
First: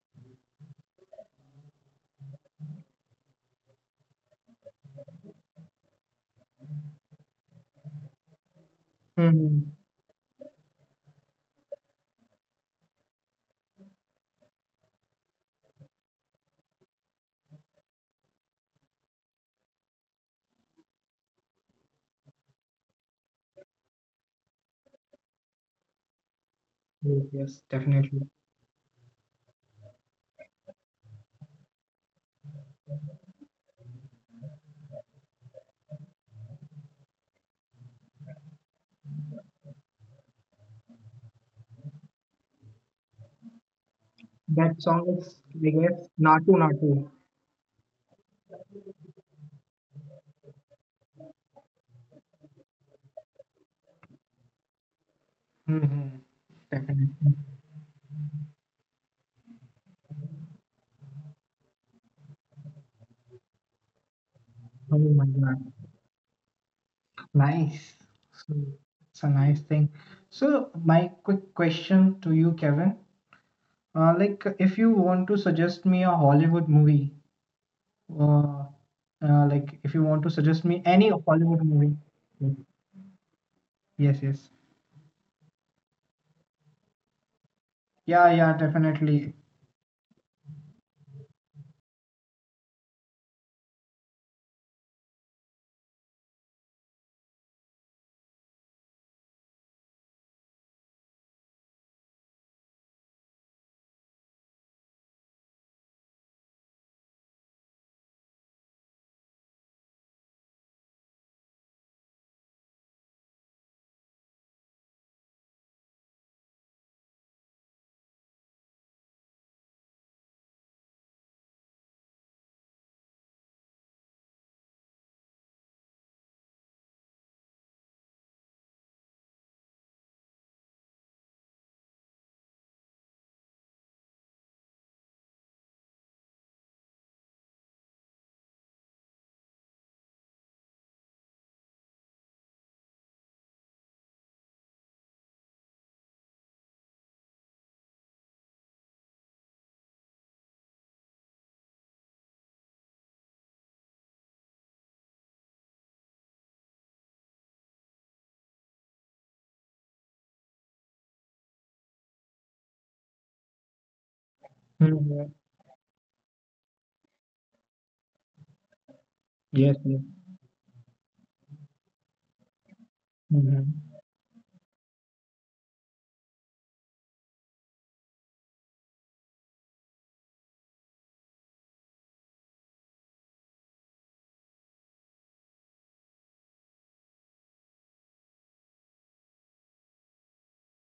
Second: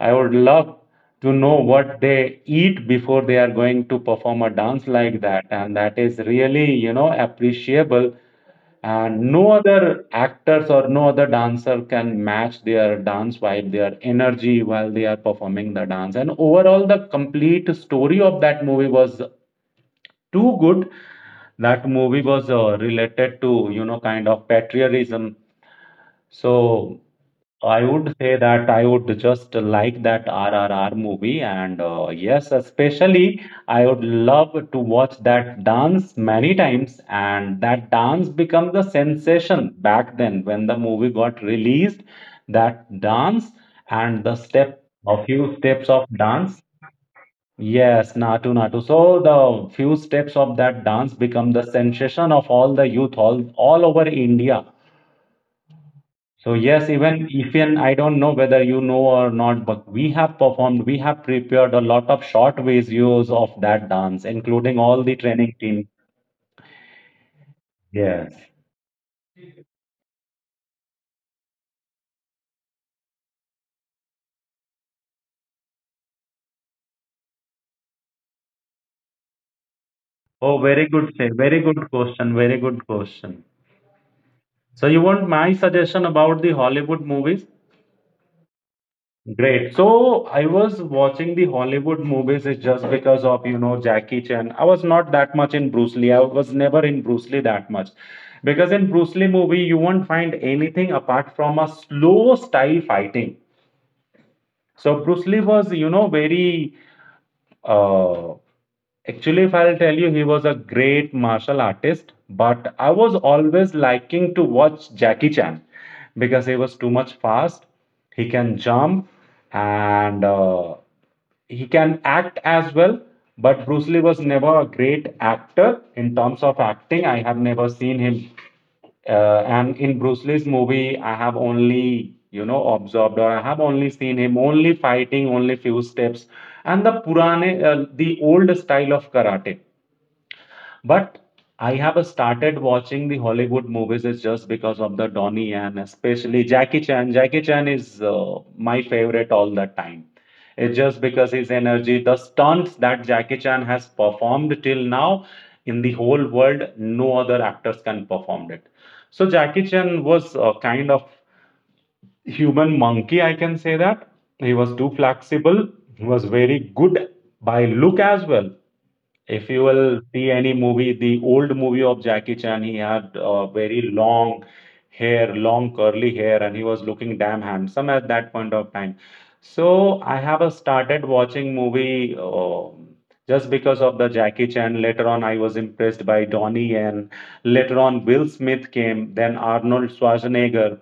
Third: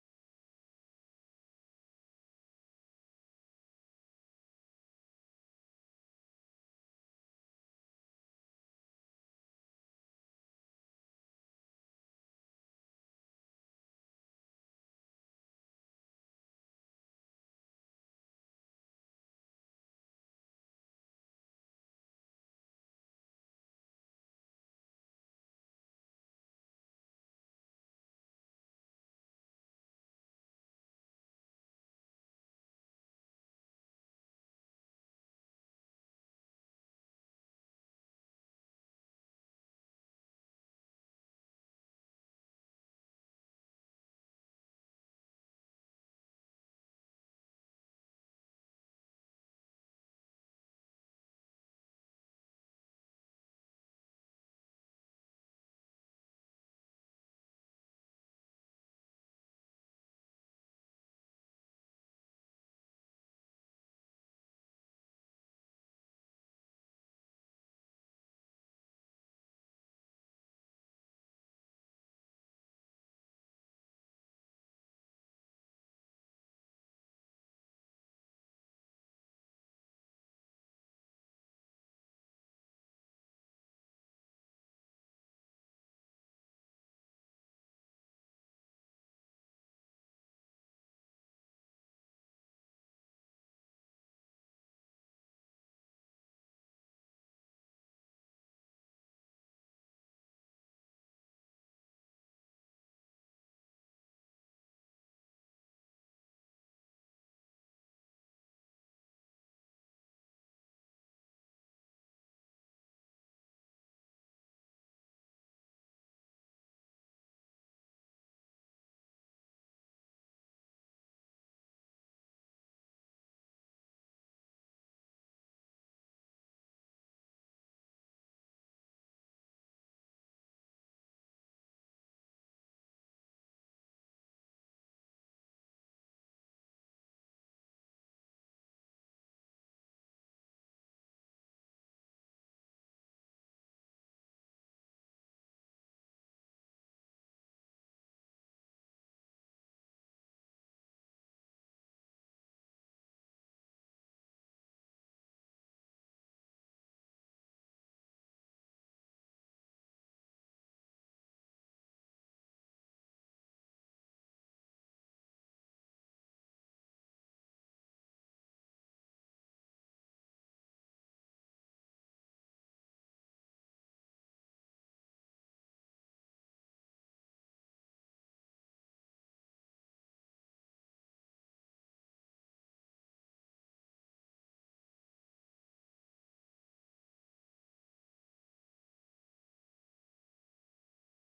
B: I would love to know what they eat before they are going to perform a dance like that. And that is really, you know, appreciable. And no
A: Hmm.
B: other actors or no other dancer can match their dance vibe, their energy while they are performing the dance. And overall, the complete story of that movie was too good. That movie was uh, related to, you know, kind of patriotism. So
A: Yes, yes,
B: I would
A: definitely.
B: say that I would just like that R R R movie, and uh, yes, especially I would love to watch that dance many times. And that dance becomes a sensation back then when the movie got released. That dance and the
A: That
B: step,
A: song
B: a
A: is,
B: few
A: I
B: steps of
A: guess, Natu
B: dance.
A: Natu.
B: Yes, Natu Natu. So the few steps of that dance become the sensation of all the youth, all, all over India.
A: Mm-hmm.
B: So yes,
A: Definitely.
B: even if, and I don't know whether you know or not, but we have performed, we have prepared a lot of short videos of that dance, including
A: Oh
B: all the
A: my
B: training
A: god.
B: team.
A: Nice.
B: Yes.
A: So it's a nice thing. So my quick question to you, Kevin. Uh, like if you want to suggest me a Hollywood movie, uh, uh, like if you want to
B: Oh,
A: suggest me
B: very
A: any
B: good, say, very
A: Hollywood
B: good
A: movie.
B: question, very good question.
A: Yes, yes.
B: So you want my suggestion about the Hollywood movies?
A: Yeah, yeah, definitely.
B: Great. So I was watching the Hollywood movies is just because of, you know, Jackie Chan. I was not that much in Bruce Lee. I was never in Bruce Lee that much. Because in Bruce Lee movie, you won't find anything apart from a slow style fighting. So Bruce Lee was, you know, very uh, actually, if I'll tell you, he was a great martial artist, but I was always liking to watch Jackie Chan, because he was too much fast. He can jump, and uh, he can act as well. But Bruce Lee was never a great actor in terms of acting. I have never seen him uh, and in Bruce Lee's movie, I have only, you know, observed or I have only seen him only fighting only few steps and the purane uh, the old style of karate but I have started watching the Hollywood movies is just because of the Donnie Yen, especially Jackie Chan. Jackie chan is uh, my favorite all the time. It's just because his energy, the stunts that Jackie Chan has performed till now, in the whole world no other actors can perform it. So Jackie Chan was uh, kind of human monkey, I can say that. He was too
A: Mhm.
B: flexible. He was very good by look as well. If you
A: Yes,
B: will
A: yes.
B: see any movie, the old movie of Jackie Chan, he had uh, very
A: Mm-hmm.
B: long hair, long curly hair, and he was looking damn handsome at that point of time. So I have uh, started watching movie um just because of the Jackie Chan. Later on, I was impressed by Donnie, and later on, Will Smith came, then Arnold Schwarzenegger.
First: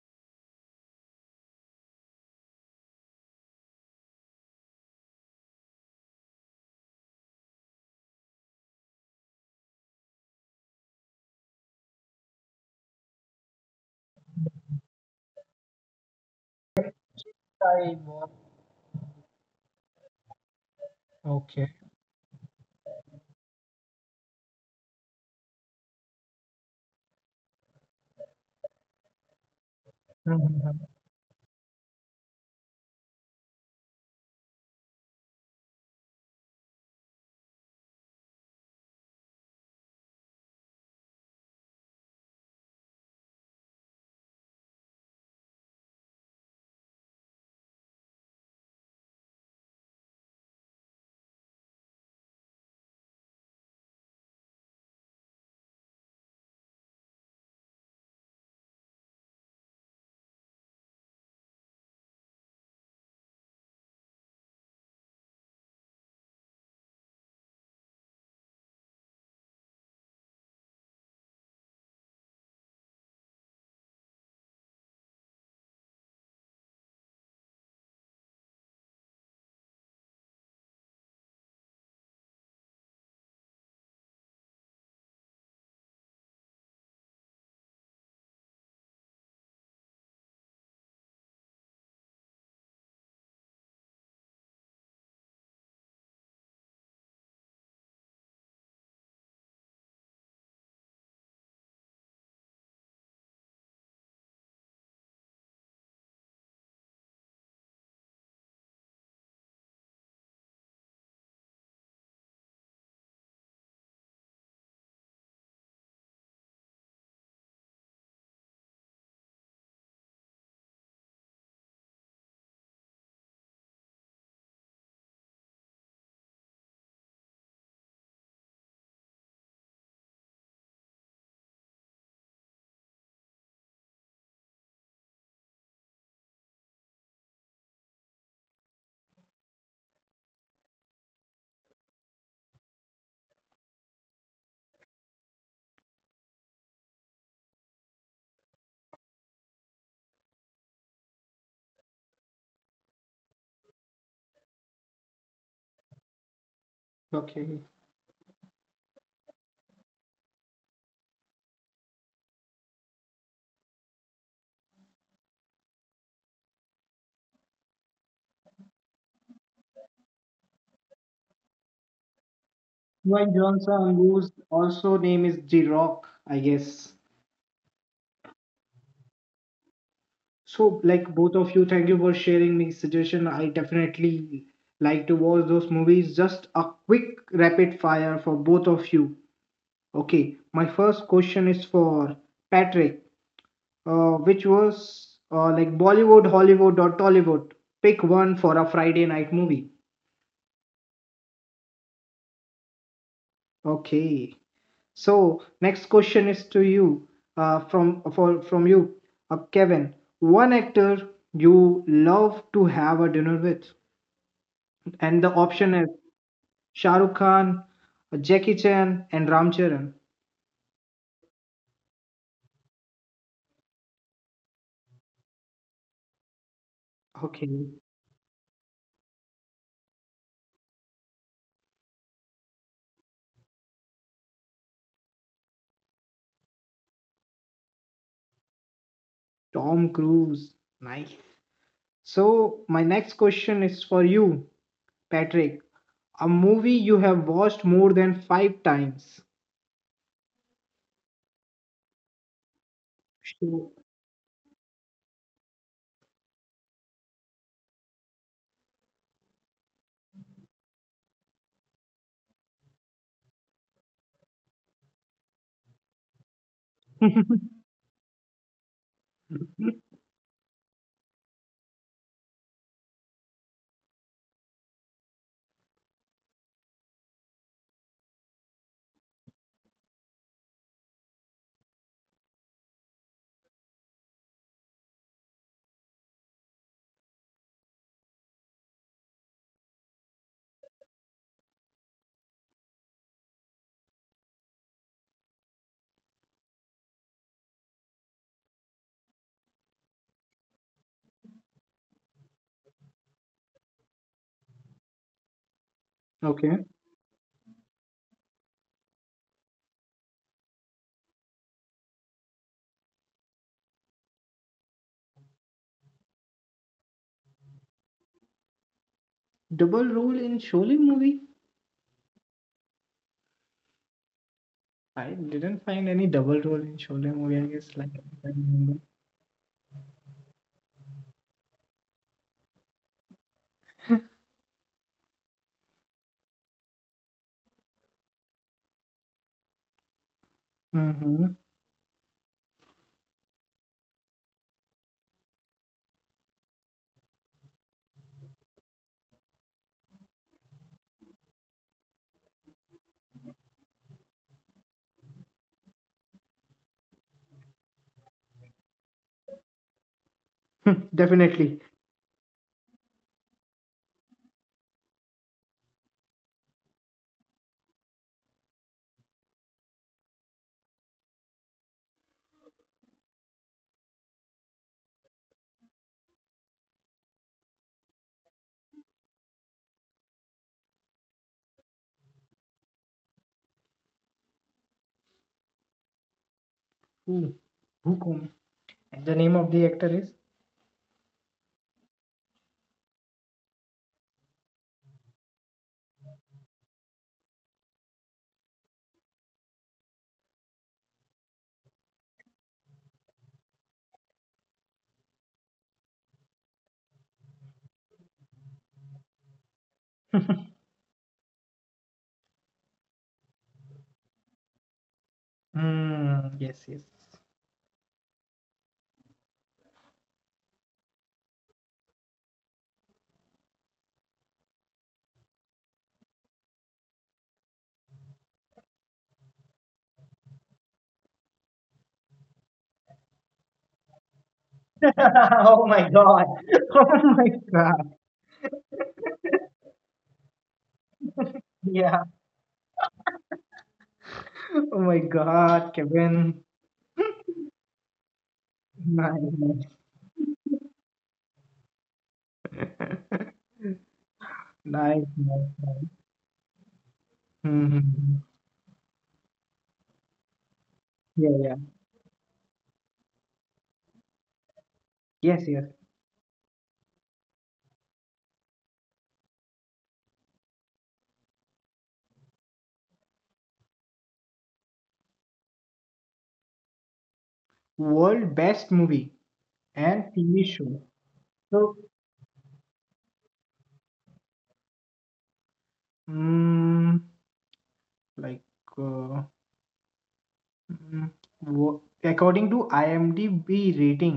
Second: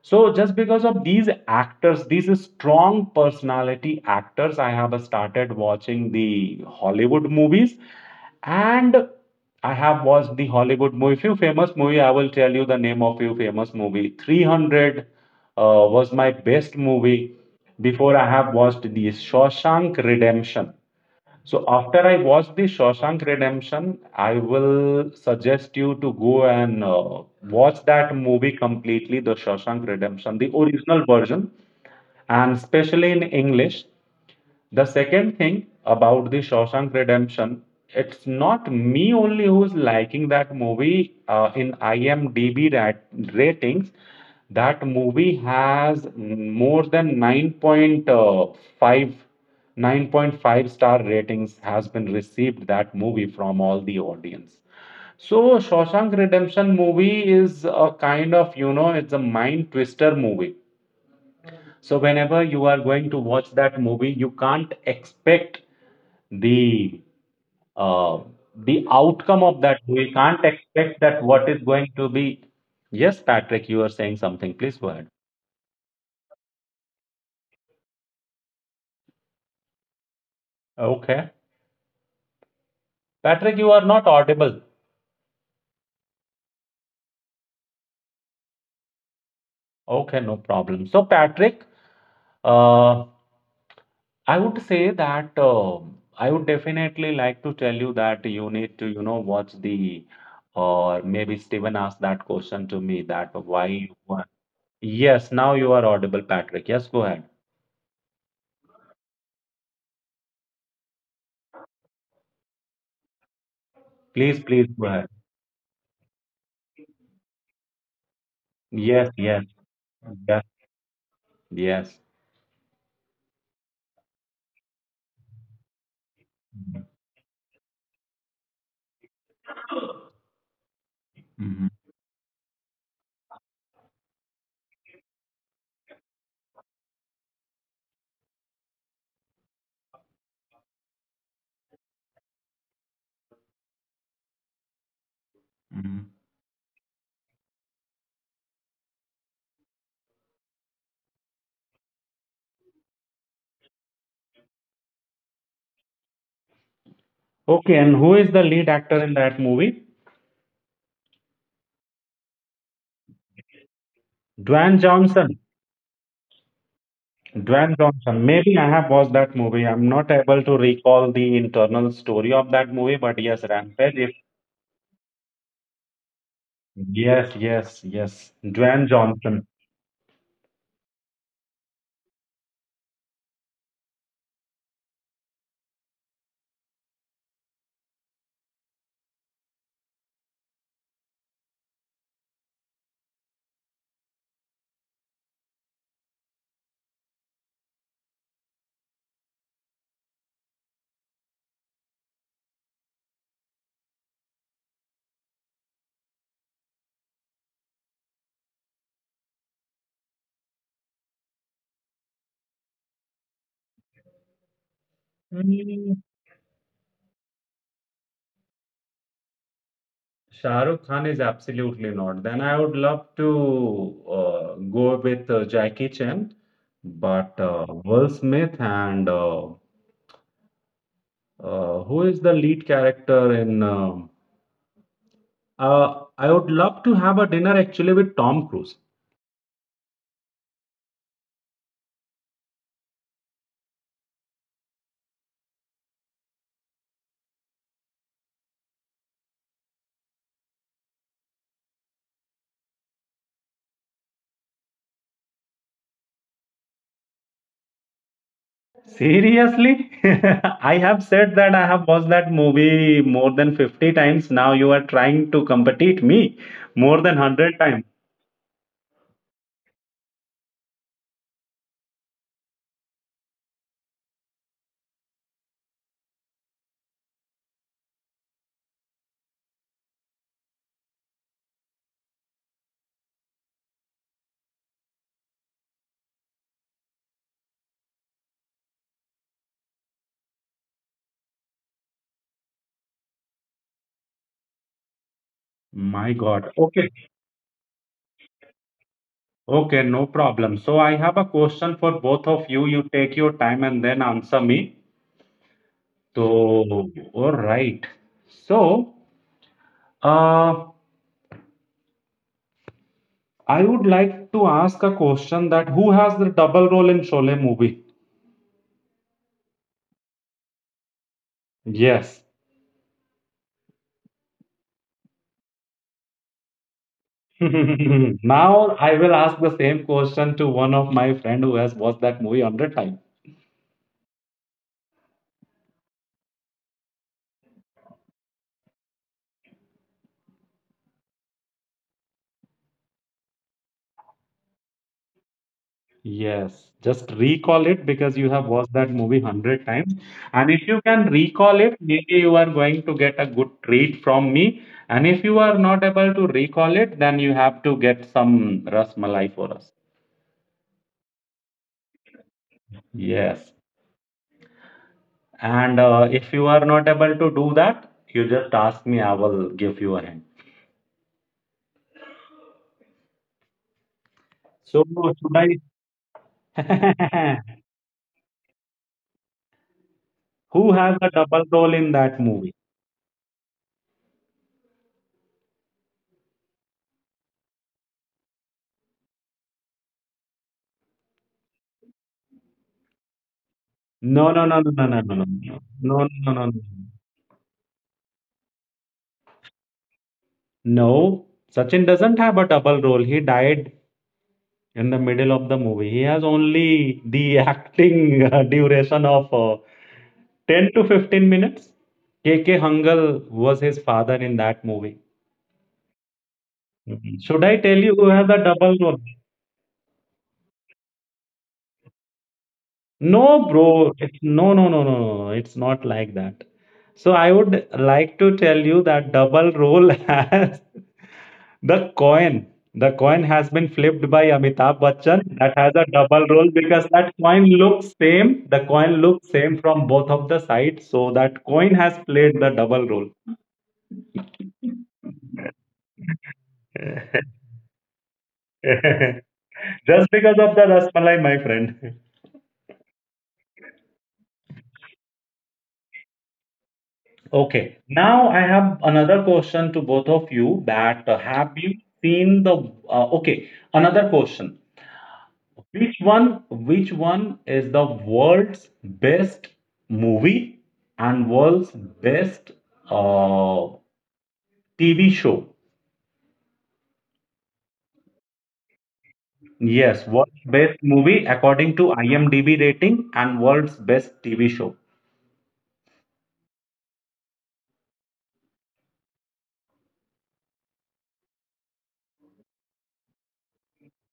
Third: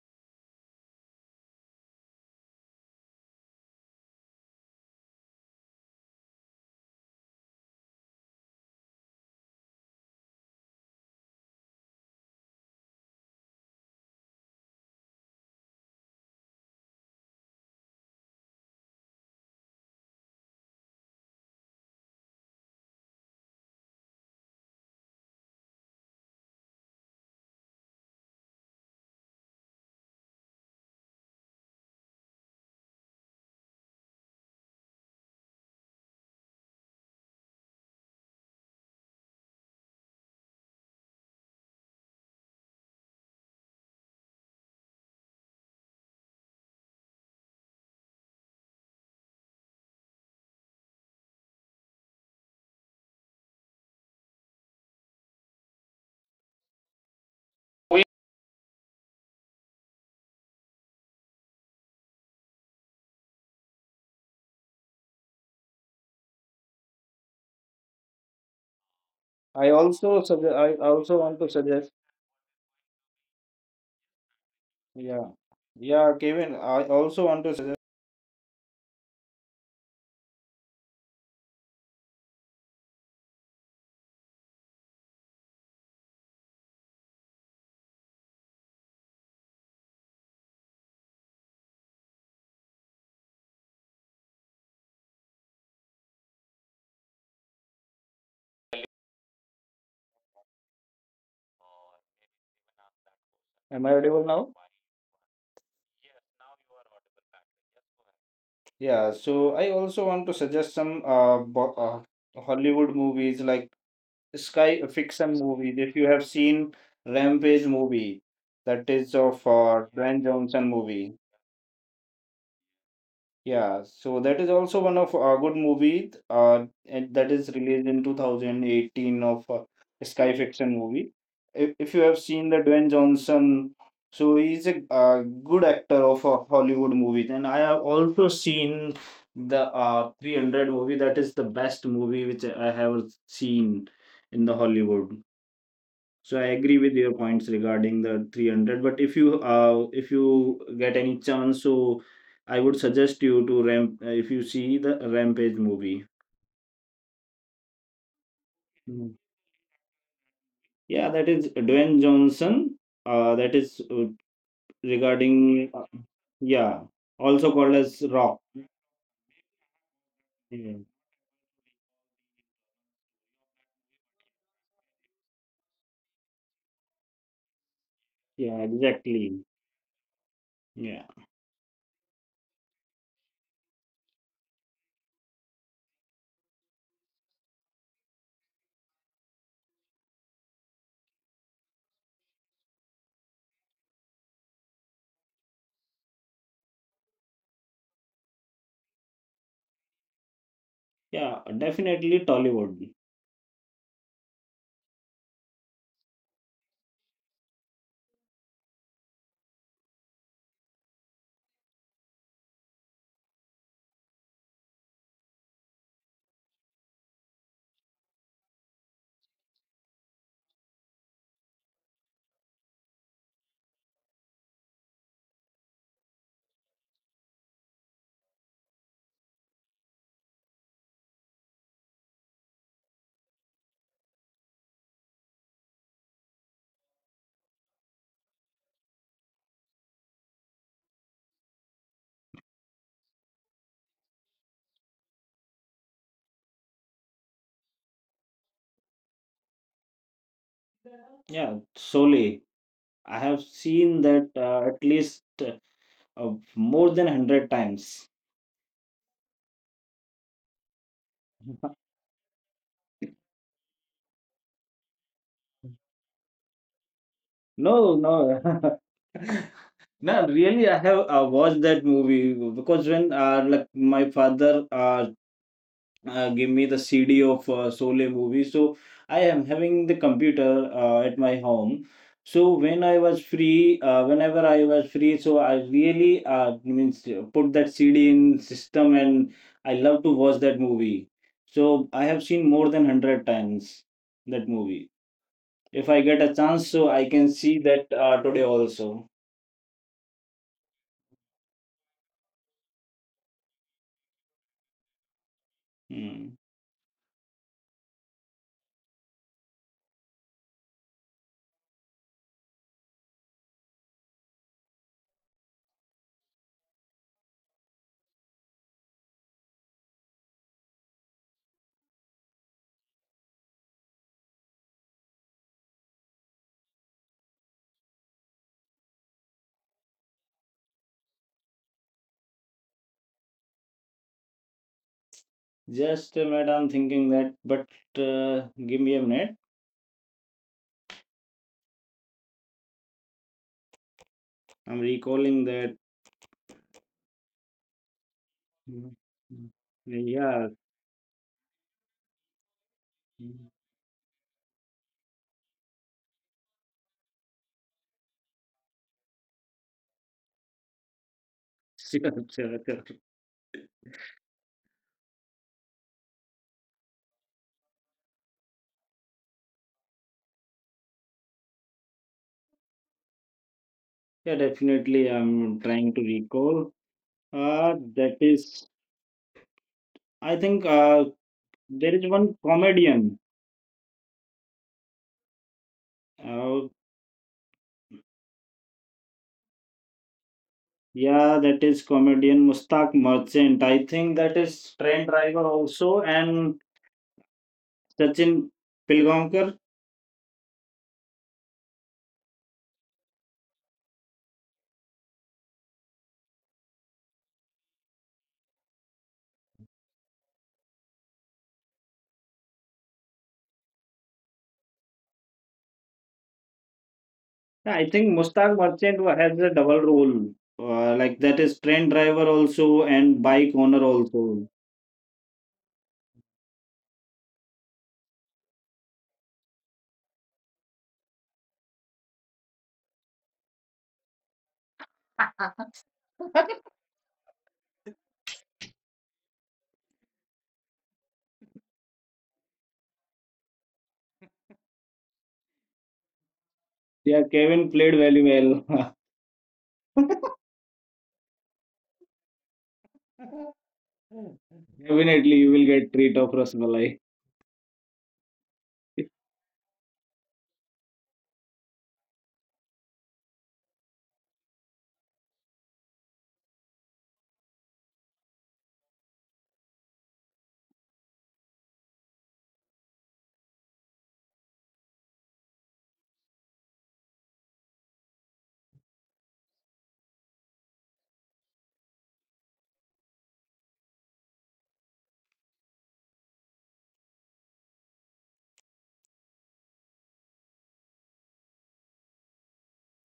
B: So just because of these actors, these strong personality actors, I have started watching the Hollywood movies, and I have watched the Hollywood movie. Few famous movie, I will tell you the name of few famous movie. three hundred uh, was my best movie.
A: I
B: Before I
A: watch.
B: have watched the Shawshank Redemption. So
A: Okay.
B: after I watch the Shawshank Redemption, I will suggest you to go and uh, watch that movie completely, the Shawshank Redemption, the
A: Mhm.
B: original version, and especially in English. The second thing about the Shawshank Redemption, it's not me only who's liking that movie uh, in IMDb rat- ratings. That movie has more than nine point uh, five, nine point five star ratings has been received that movie from all the audience. So Shawshank Redemption movie is a kind of, you know, it's a mind twister movie so whenever you are going to watch that movie, you can't expect the uh, the outcome
C: I
B: of that
C: also
B: movie.
C: suggest,
B: Can't
C: I
B: expect
C: also
B: that
C: want to
B: what is
C: suggest.
B: going to be. Yes, Patrick, you are saying something. Please go ahead.
C: Yeah. Yeah, Kevin, I also want to suggest.
B: Okay, Patrick, you are not audible. Okay, no problem. So Patrick, uh, I would say that uh, I would definitely like to tell you that you need to, you know, watch the, or maybe Steven asked that question to me that
C: Am
B: why
C: I
B: you.
C: audible now?
B: Yes, now you are audible, Patrick. Yes, go ahead.
C: Yeah, so I also want to suggest some uh, bo- uh Hollywood movies, like
B: Please,
C: Sky uh,
B: please go
C: Fiction
B: ahead.
C: movies. If you have seen Rampage movie, that is
B: Yes,
C: of
B: yes,
C: uh, Dwayne Johnson
B: yes,
C: movie.
B: yes.
C: Yeah, so that is also one of a good movie, uh, and that is released in two thousand eighteen, of uh, Sky Fiction movie. If, if
B: Mm-hmm.
C: you have seen the Dwayne Johnson, so he's a uh, good actor of uh, Hollywood movies. And I have also seen the uh, three hundred movie. That is the best movie which I have seen in the Hollywood.
B: Hmm.
C: So I agree with your points regarding the three hundred, but if you uh, if you get any chance, so I would suggest you to ramp uh, if you see the Rampage movie.
A: Okay.
B: Okay, and who is the lead
C: Mhm.
B: actor in that movie?
C: Yeah, that is Dwayne Johnson. Uh, that is uh,
B: Dwayne Johnson.
C: regarding uh, yeah, also called
B: Dwayne
C: as Rock.
B: Johnson. Maybe I have watched that movie. I'm not able to
C: Mhm.
B: recall the internal story of that movie, but
A: Dwayne
B: yes,
A: Johnson,
B: Rampage. If
A: whose also name is G Rock, I guess.
B: yes, yes, yes.
C: Yeah,
B: Dwayne
C: exactly.
B: Johnson.
A: So,
C: Yeah,
A: like both of you, thank you for sharing me suggestion. I definitely like to watch those movies. Just a quick rapid fire for both of you. Okay, my first question is for Patrick, uh, which was uh, like Bollywood, Hollywood, or Tollywood. Pick one for a Friday night movie.
C: yeah, definitely Tollywood.
A: Okay. So next question is to you, uh, from for, from you, uh, Kevin. One actor you love to have a dinner with, and the option is Shah Rukh Khan, Jackie Chan, and Ram Charan.
B: Shahrukh Khan is absolutely not. Then I would love to uh, go with uh, Jackie Chan, but uh,
A: Okay,
B: Will Smith and uh, uh, who is the lead character in? um uh, I would love to have a dinner actually with Tom Cruise.
A: Tom Cruise. Nice. So my next question is for you, Patrick. A movie you have watched more than five times.
C: Yeah, Sole. I have
A: Sure.
C: seen that, uh, at least, uh, more than hundred times.
B: Seriously? I have said that I have watched that movie more than fifty times. Now you are trying to compete me more than one hundred
C: No,
B: times.
C: no. No, really, I have uh, watched that movie because when uh, like my father uh, uh, gave me the C D of uh, Sole movie, so I am having the computer uh, at my home. So when I was free, uh, whenever I was free, so I really uh, means uh, put that C D in system, and I love to watch that movie. So I have seen more than hundred times that movie. If I
B: My
C: get a
B: God.
C: chance, so
B: Okay.
C: I can see that uh, today also.
B: Okay, no problem. So I have a question for both of you. You take your time and then answer me.
C: Mm.
A: Okay.
B: So, all right. So, uh, I would like to ask a question that who has the double role in Sholay movie?
A: Double role in Sholin movie.
B: Yes.
A: I didn't find any double role in Sholay movie, I guess. Like,
B: Now I will ask the same question to one of my friend who has watched that movie one hundred times.
C: Just, uh, madam, thinking that, but uh, give me a minute.
A: mm-hmm.
C: I'm recalling that.
B: Yes, just recall it because you have watched that
C: Mm,
B: movie
C: mm.
B: hundred times. And
C: Yeah,
B: if you can recall it, maybe you are going to get a good
C: mm.
B: treat from me. And if you are not able to recall it, then you have to get some Ras Malai for us.
A: Definitely.
C: Sure, sure, sure.
B: Yes. And uh, if you are not able to do that, you just ask me, I will give you a hint. So,
C: Yeah,
B: should
C: definitely. I'm trying to
B: I?
C: recall. Uh, that is,
B: Who has a double
C: I
B: role
C: think
B: in
C: uh,
B: that movie?
C: there is one comedian.
A: Who? Who?
C: Uh,
A: Come? And the name of the actor is?
C: yeah, that is comedian
B: No, no,
C: Mustaq
B: no, no, no, no, no, no, no, no,
C: Merchant. I think that
B: no, no, no,
C: is
B: no, no.
C: train driver also, and Sachin Pilgaonkar.
B: No, Sachin doesn't have a double role. He died in the middle of the movie. He has only the acting uh, duration of uh, ten to fifteen minutes. K K Hungal was his father in that movie.
A: Mm, yes, yes.
B: Mhm. Should I tell you who has a double role?
C: Yeah, I think Mustaq Merchant wa- has a double role. Uh, like that is train
B: No,
C: driver
B: bro. It's,
C: also,
B: no,
C: and
B: no, no,
C: bike
B: no, no,
C: owner
B: no. It's
C: also.
B: not like that. So I would like to tell you that double role has. The coin, the coin has been flipped by Amitabh Bachchan. That
A: Oh
B: has
A: my
B: a
A: god.
B: double role because
A: Oh
B: that
A: my
B: coin
A: god.
B: looks same. The coin looks same from both of the sides, so that coin has
A: Yeah.
B: played the double role.
A: Oh my God, Kevin.
C: Yeah, Kevin played very
A: Nice,
B: Just
C: well.
B: because of the Rasmalai, my friend.
A: nice, nice.
C: Definitely, you will get treat of
B: Okay,
A: Mm-hmm.
C: Rasmalai.
B: now I have another question to both of you. That uh,
A: Yeah, yeah.
B: have you seen the? Uh, okay, another question.
A: Yes, yes.
B: Which one? Which one is the world's best movie and world's best uh, T V show?
A: World best movie
B: Yes,
A: and T V
B: world's best
A: show.
B: movie
A: So,
B: according to IMDb rating and world's best T V show.
A: mm, like, uh, Mm, wo- according to IMDb rating,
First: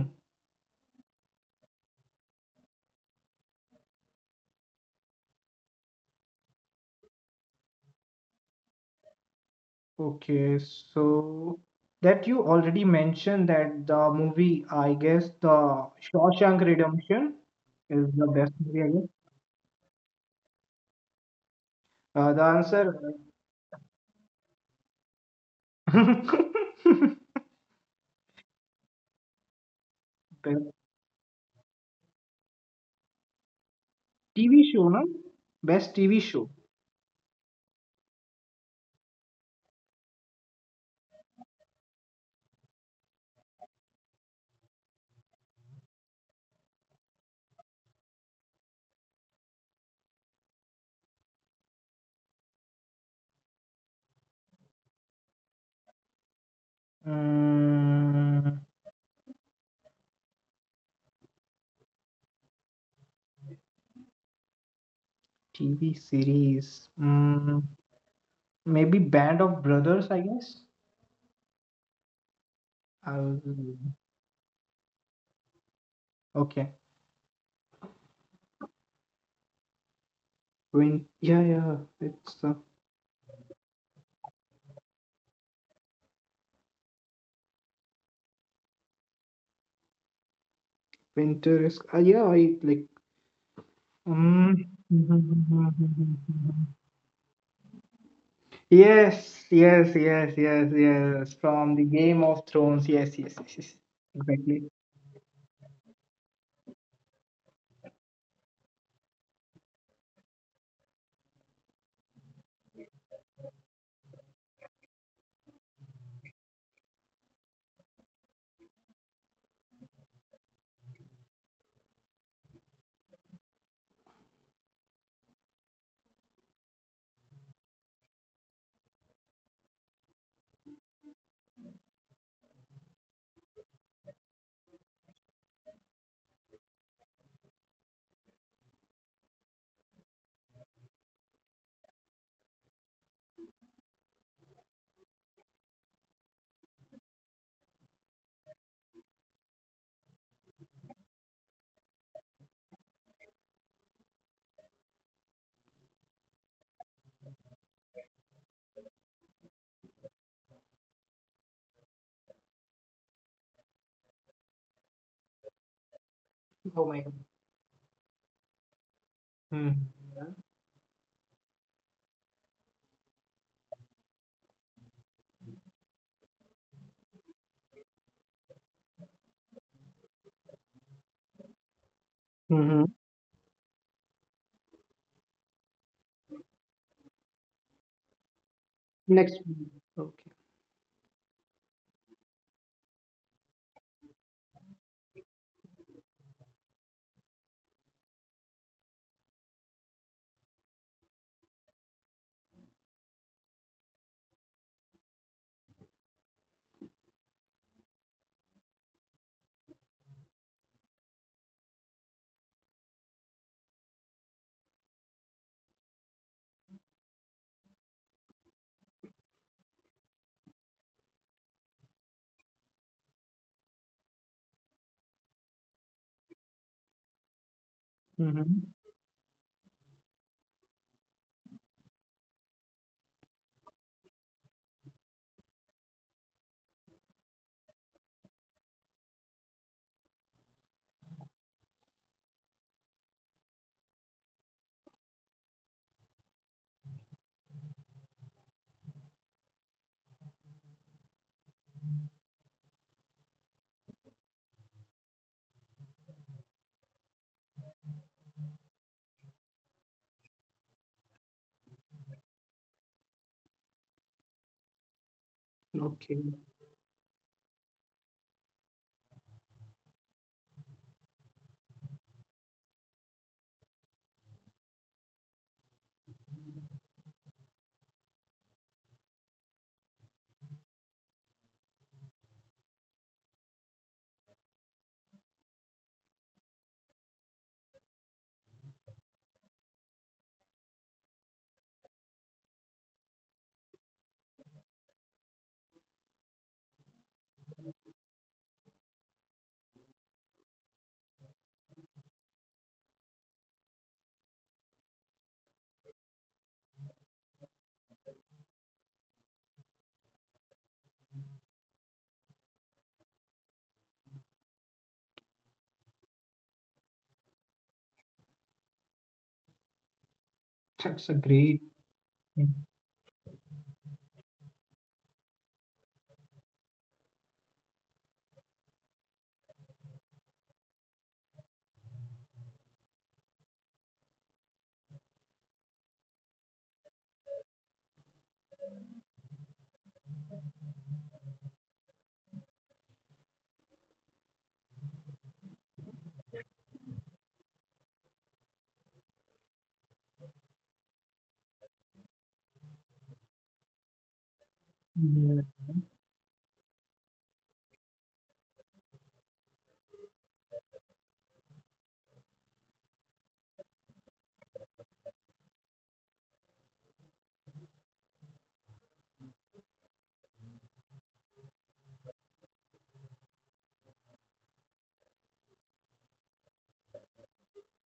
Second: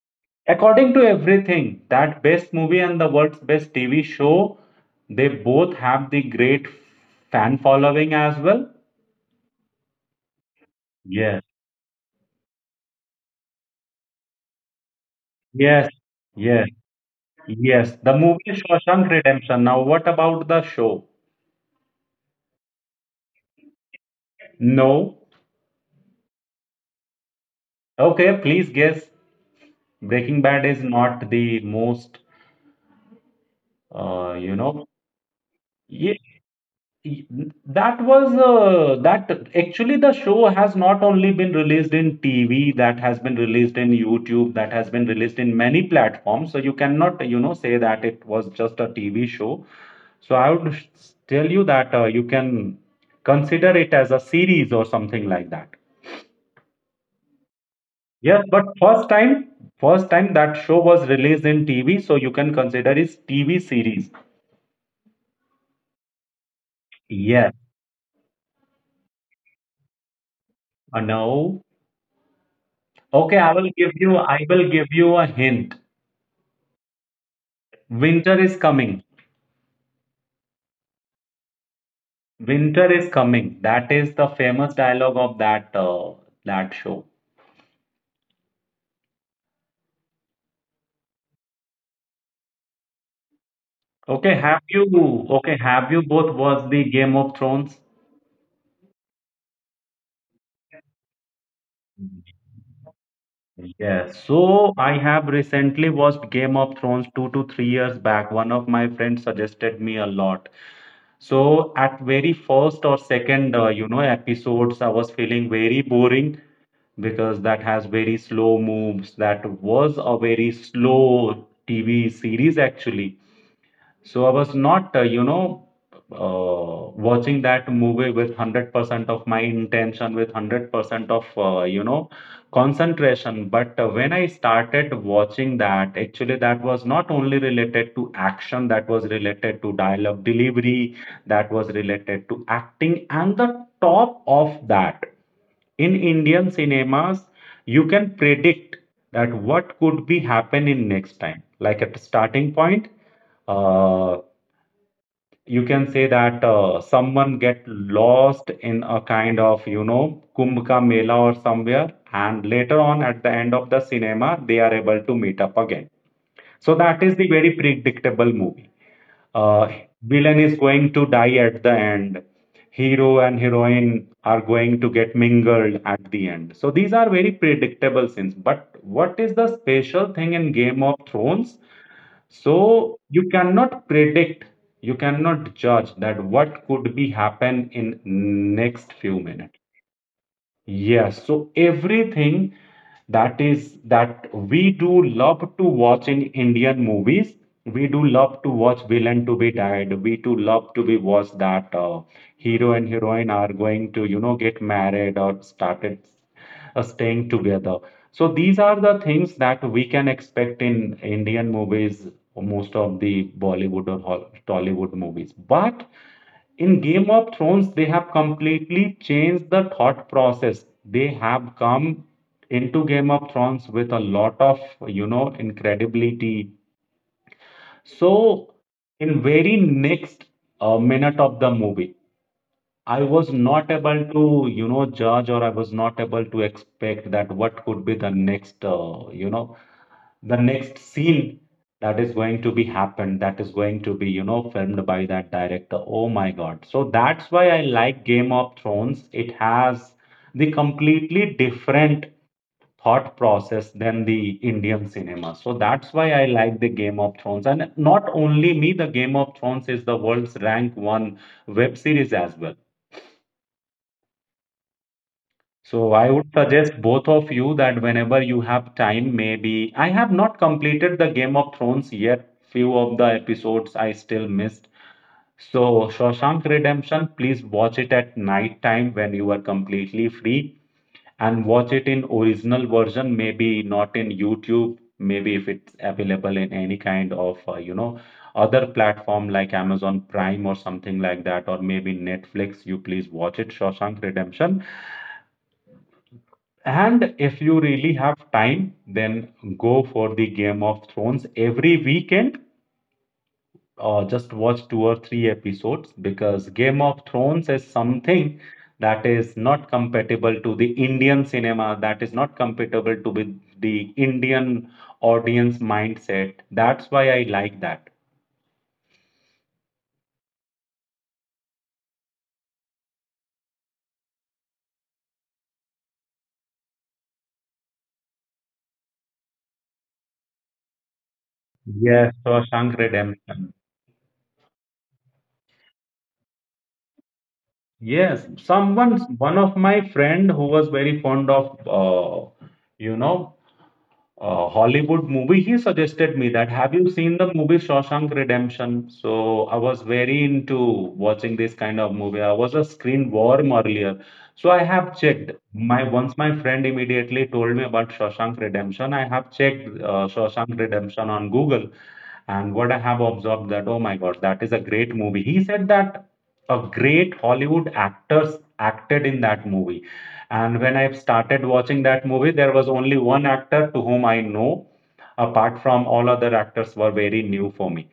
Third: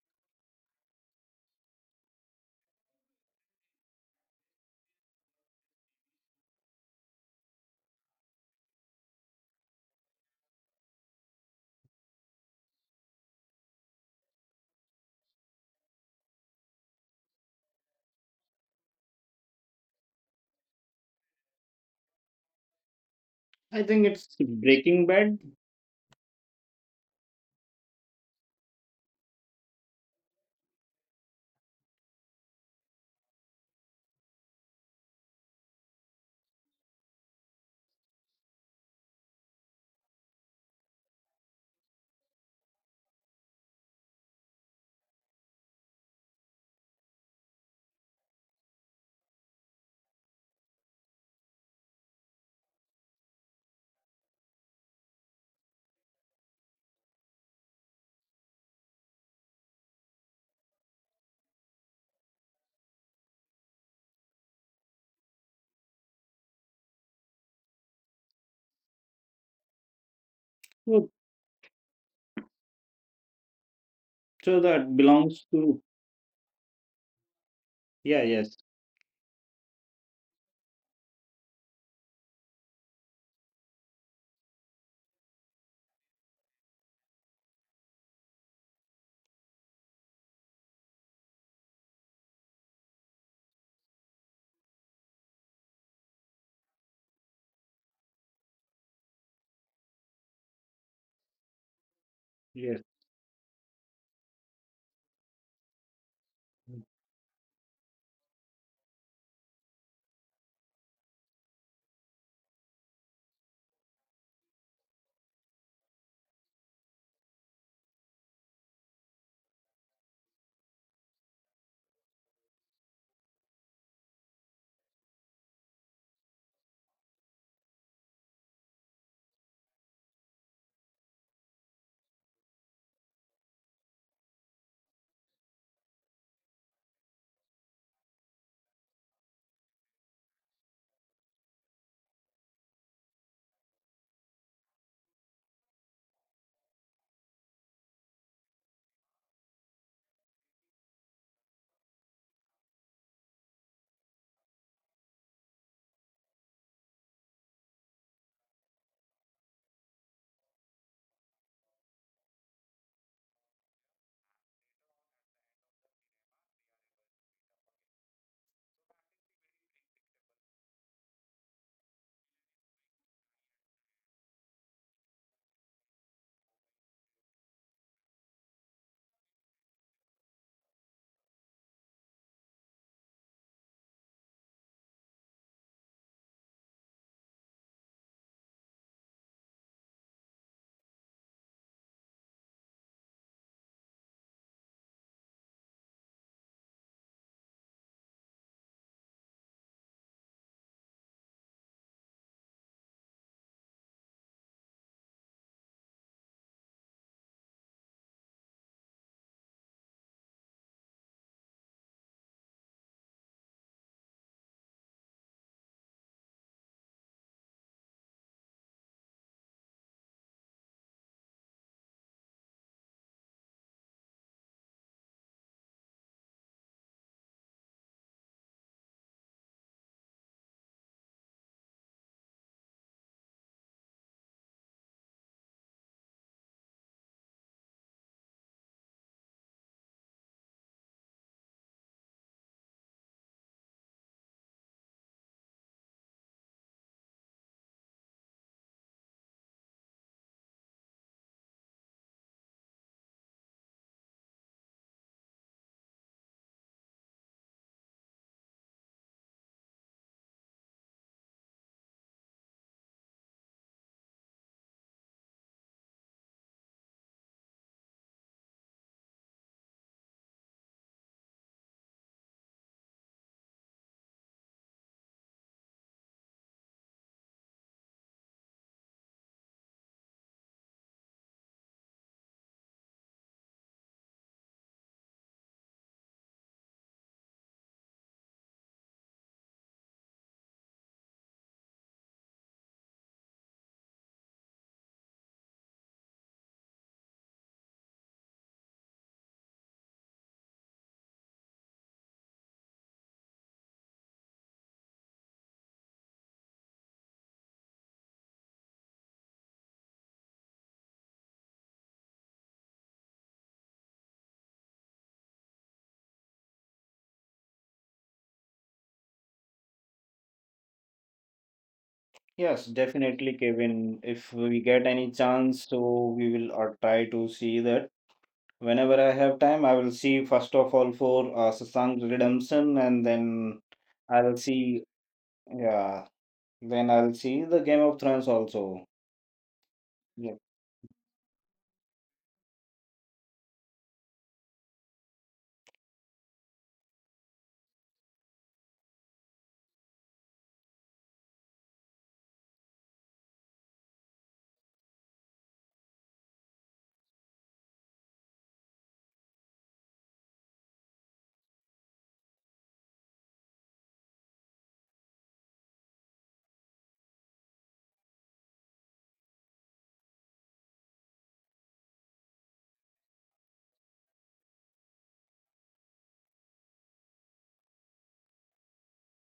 B: According to everything, that best movie and the world's best T V show, they both have the great fan following as well.
A: okay,
B: Yes,
A: so that you already mentioned that the movie, I guess, the
B: yes,
A: Shawshank
B: yes,
A: Redemption
B: yes.
A: is
B: The
A: the
B: movie
A: best movie, I guess.
B: Shawshank Redemption. Now, what about the show?
A: Uh, the answer,
C: I think it's Breaking
B: No.
C: Bad.
B: Okay, please guess. Breaking Bad
A: best
B: is not the most, uh, you
A: T V show,
B: know,
A: no? Best
B: yeah,
A: T V show.
B: that was uh, that actually the show has not only been released in T V, that has been released in YouTube, that has been released in many platforms. So you cannot, you know, say that it was just a T V show. So I would s- tell you that uh, you can consider it as a series or something like that. Yes,
A: Mm,
B: but first time, first time that show was released in T V, so you can consider it's T V series.
A: T V series.
B: Yes.
A: Mm, maybe Band of Brothers, I guess.
C: So,
B: Uh, no. Okay,
A: I'll,
B: I will give you,
C: so
B: I
C: that
B: will give you
C: belongs
B: a
C: to.
B: hint.
A: okay.
C: Yeah. Yes.
B: Winter is coming.
A: When, yeah, yeah, it's. Uh,
B: Winter is coming. That is the famous dialogue of that uh, that show.
A: Winter is uh, yeah, I like
B: Okay,
A: mm.
B: have you, okay, have you both watched the Game of Thrones?
A: Yes, yes, yes, yes, yes. From the Game
C: Yes.
A: of Thrones. Yes, yes, yes, yes.
B: Yes.
A: Exactly.
B: So I have recently watched Game of Thrones two to three years back. One of my friends suggested me a lot. So at very first or second, uh, you know, episodes, I was feeling very boring because that has very slow moves. That was a very slow T V series actually. So I was not, uh, you know, uh, watching that movie with one hundred percent of my intention, with one hundred percent of, uh, you know, concentration. But uh, when I started watching that, actually, that was not only related to action, that was related to dialogue delivery, that was related to acting. And the top of that, in Indian cinemas, you can predict that what could be happen in next time. Like at the starting point, uh, you can say that uh, someone get lost in a kind of, you know, Kumbh Ka Mela or somewhere and later on at the end of the cinema they are able to meet up again, so
A: Oh my
B: that
A: God.
B: is the very predictable movie. uh,
A: Mm.
B: Villain is going to die at the end, hero and heroine are going to get mingled at the end, so these are very predictable scenes. But what is the special thing in Game of Thrones?
A: Mm-hmm.
B: So you cannot predict, you cannot judge that what could be happen in next few
A: Next.
B: minutes.
A: one. Okay.
B: Yes, so everything that is that we do love to watch in Indian movies. We do love to watch villain to be died. We do love to be watch that uh, hero and heroine are going to, you know, get married or started uh, staying together. So these are the things that we can expect in Indian movies, or most of the Bollywood or Hol- Tollywood movies. But in Game of Thrones they have completely changed the thought process. They have come into Game of Thrones with a lot of, you know, incredibility. So
A: Mm-hmm.
B: in very next uh, minute of the movie, I was not able to, you know, judge or I was not able to expect that what could be the next, uh, you know, the next scene that is going to be happened, that is going to be, you know, filmed by that director. Oh my god. So that's why I like Game of Thrones. It has the completely different thought process than the Indian cinema, so that's why I like the Game of Thrones. And not only me, the Game of Thrones is the world's rank one web series as well. So I
A: Okay.
B: would suggest both of you that whenever you have time, maybe I have not completed the Game of Thrones yet. Few of the episodes I still missed. So Shawshank Redemption, please watch it at night time when you are completely free and watch it in original version, maybe not in YouTube, maybe if it's available in any kind of uh, you know other platform like Amazon Prime or something like that, or maybe Netflix, you please watch it, Shawshank Redemption. And if you really have time, then go for the Game of Thrones every weekend. Uh, just watch two or three episodes because Game of Thrones is something that is not compatible to the Indian cinema, that is not compatible to with the Indian audience mindset. That's why I like that.
A: That's a
C: Yes,
A: great.
C: definitely,
A: Mhm.
C: Kevin. If we get any chance, so we will uh, try to see that. Whenever I have time, I will see first of all for uh, Shashank Redemption, and
B: Yes,
C: then
B: Shawshank
C: I'll see,
B: Redemption.
C: yeah, then I'll see the Game of Thrones also.
B: Yes, someone,
C: Yeah.
B: one of my friend who was very fond of, uh, you know, uh, Hollywood movie, he suggested me that, have you seen the movie Shawshank Redemption? So I was very into watching this kind of movie. I was a screen worm earlier. So I have checked. My once my friend immediately told me about Shawshank Redemption, I have checked uh, Shawshank Redemption on Google. And what I have observed that, oh my God, that is a great movie. He said that a great Hollywood actors acted in that movie, and when I started watching that movie, there was only one actor to whom I know, apart from all other actors were very new for me.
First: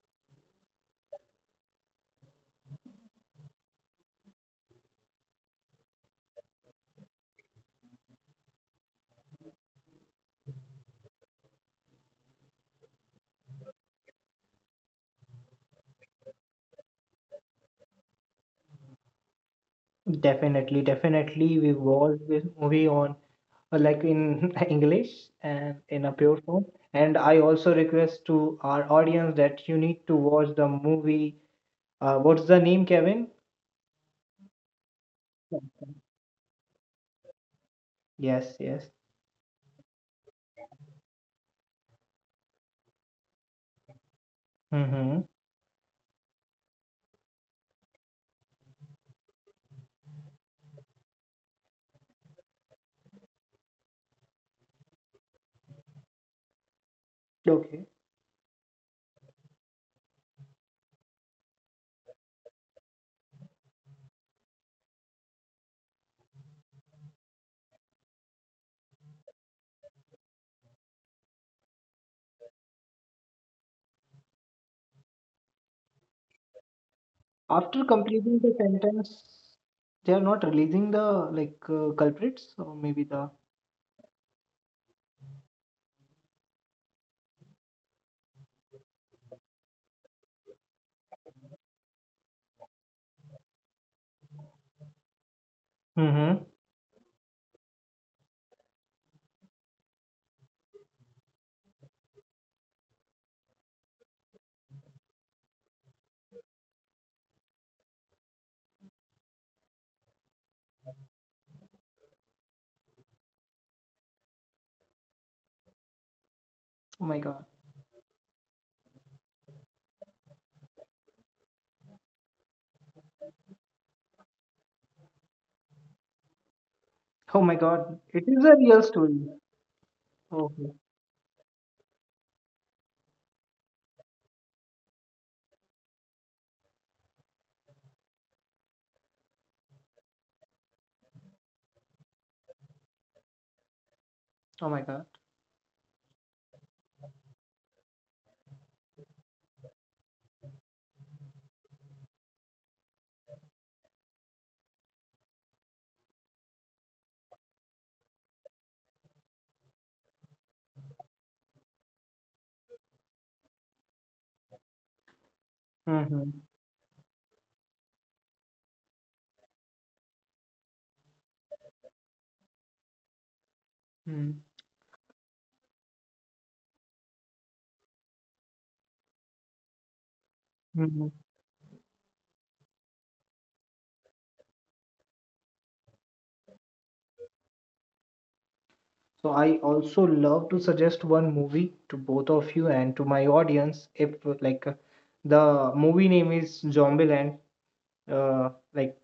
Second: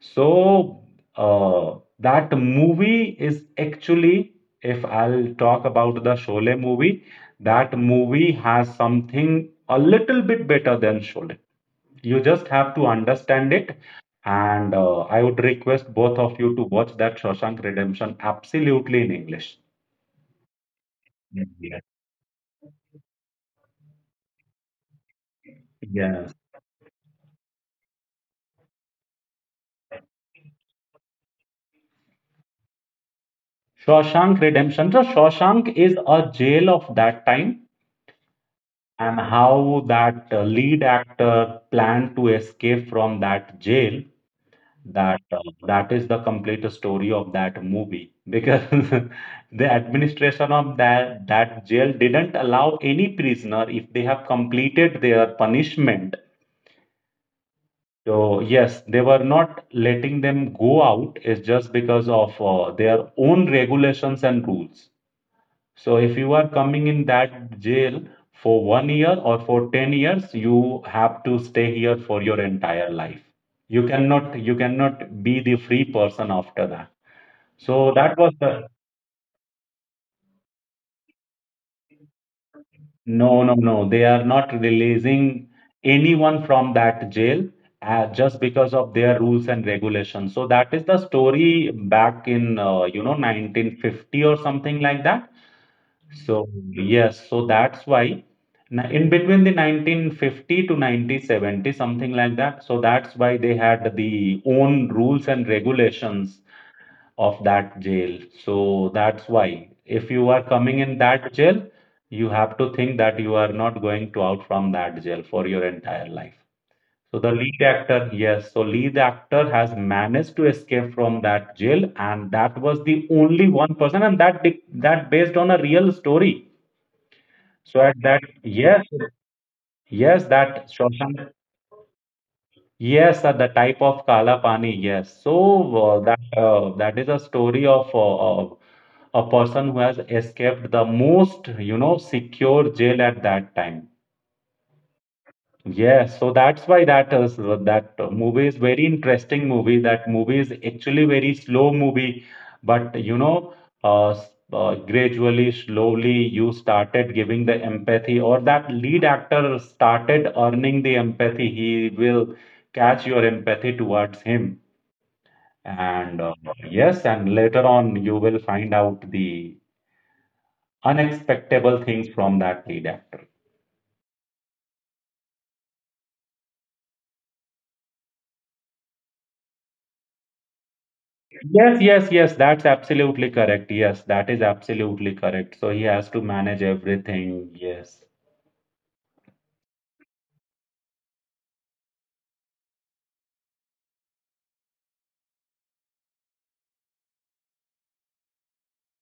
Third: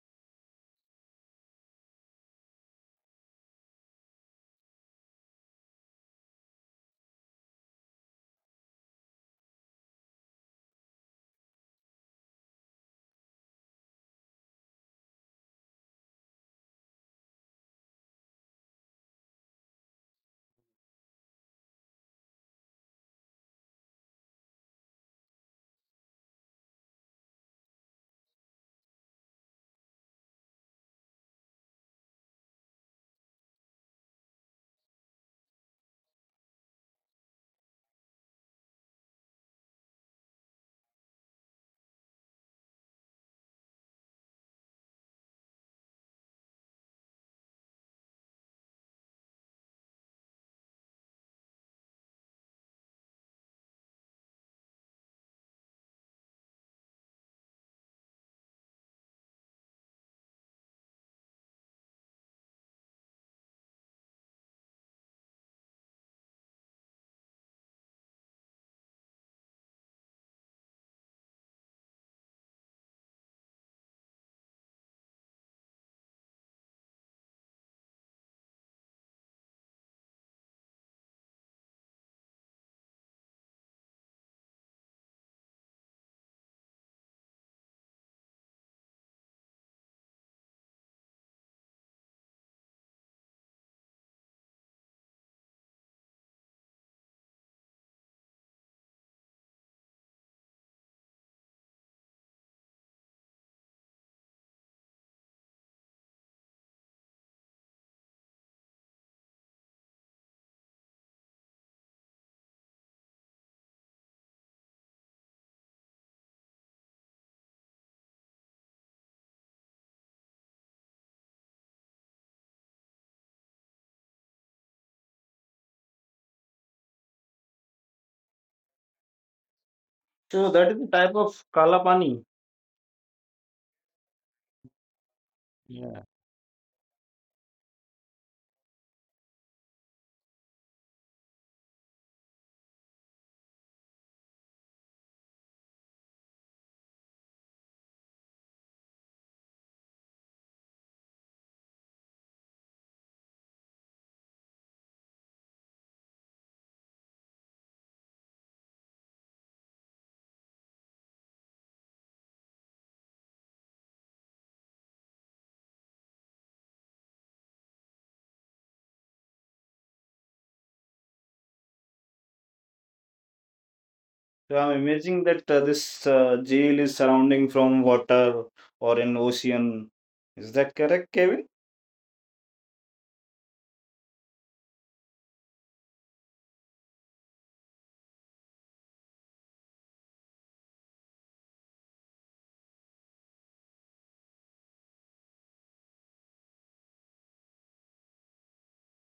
B: So uh, that movie is actually, if I'll talk about the Sholay movie, that movie has something a little bit better than Sholay. You just have to understand it. And uh, I would request both of you to watch that Shawshank Redemption absolutely in English.
A: Definitely, definitely. We
B: Yes,
A: watch this movie on uh, like in English and in a
B: yes.
A: pure form. And I also request to our audience that you need to watch the movie. Uh, what's the name, Kevin?
B: Shawshank Redemption. So Shawshank is a jail of that time,
A: Yes, yes.
B: and how that uh, lead actor planned to escape from that jail.
A: Mm-hmm.
B: That uh, that is the complete story of that movie because the administration of that that jail didn't allow any prisoner if they have completed their punishment.
A: Okay.
B: So yes, they were not letting them go out. It's just because of uh, their own regulations and rules. So if you are coming in that jail for one year or for ten years, you have to stay here for your entire life. You cannot you cannot be the free person after that.
A: After
B: So that was
A: completing the
B: the
A: sentence, they are not releasing the like uh, culprits or maybe the.
B: no no no. They are not releasing anyone from that jail uh, just because of their rules and regulations. So that is the story back in uh, you know nineteen fifty or something like that.
A: Mm-hmm.
B: So yes, so that's why n- in between the nineteen fifty to nineteen seventy, something like that. So that's why they had the own rules and regulations of that jail. So that's why if you are coming in that jail, you have to think that you are not going to out from that jail for your entire life.
A: Oh
B: So
A: my
B: the
A: god.
B: lead actor, yes, so lead actor has managed to escape from that jail, and that was the only one person, and that di- that based on a real story,
A: Oh my
B: so at
A: god.
B: that,
A: It is a
B: yes,
A: real story.
B: yes,
C: So that
B: that
C: is
A: Okay.
C: the type
B: Shoshank,
C: of Kalapani.
B: yes, at the type of Kala Pani, yes. So
C: Yeah.
B: uh, that uh, that is a story of uh, uh, a person who has escaped the most, you know, secure jail at that time.
A: Oh my god.
B: Yeah, so that's why that is that movie is very interesting movie. That movie is actually very slow movie, but you know, uh, s- uh, gradually, slowly, you started giving the empathy, or that lead actor started earning the empathy. He will catch your empathy towards him, and
A: Mm-hmm.
B: uh, yes, and later on, you will find out the unexpectable things from that lead actor.
A: Hmm.
C: So I'm imagining that uh, this uh, jail is surrounding from water or an ocean. Is that correct,
A: Mm-hmm.
C: Kevin?
B: Yes, yes, yes, that's absolutely correct. Yes, that is absolutely correct. So he has to manage everything. Yes.
A: So I also love to suggest one movie to both of you and to my audience. If like uh, the movie name is Zombieland, uh, like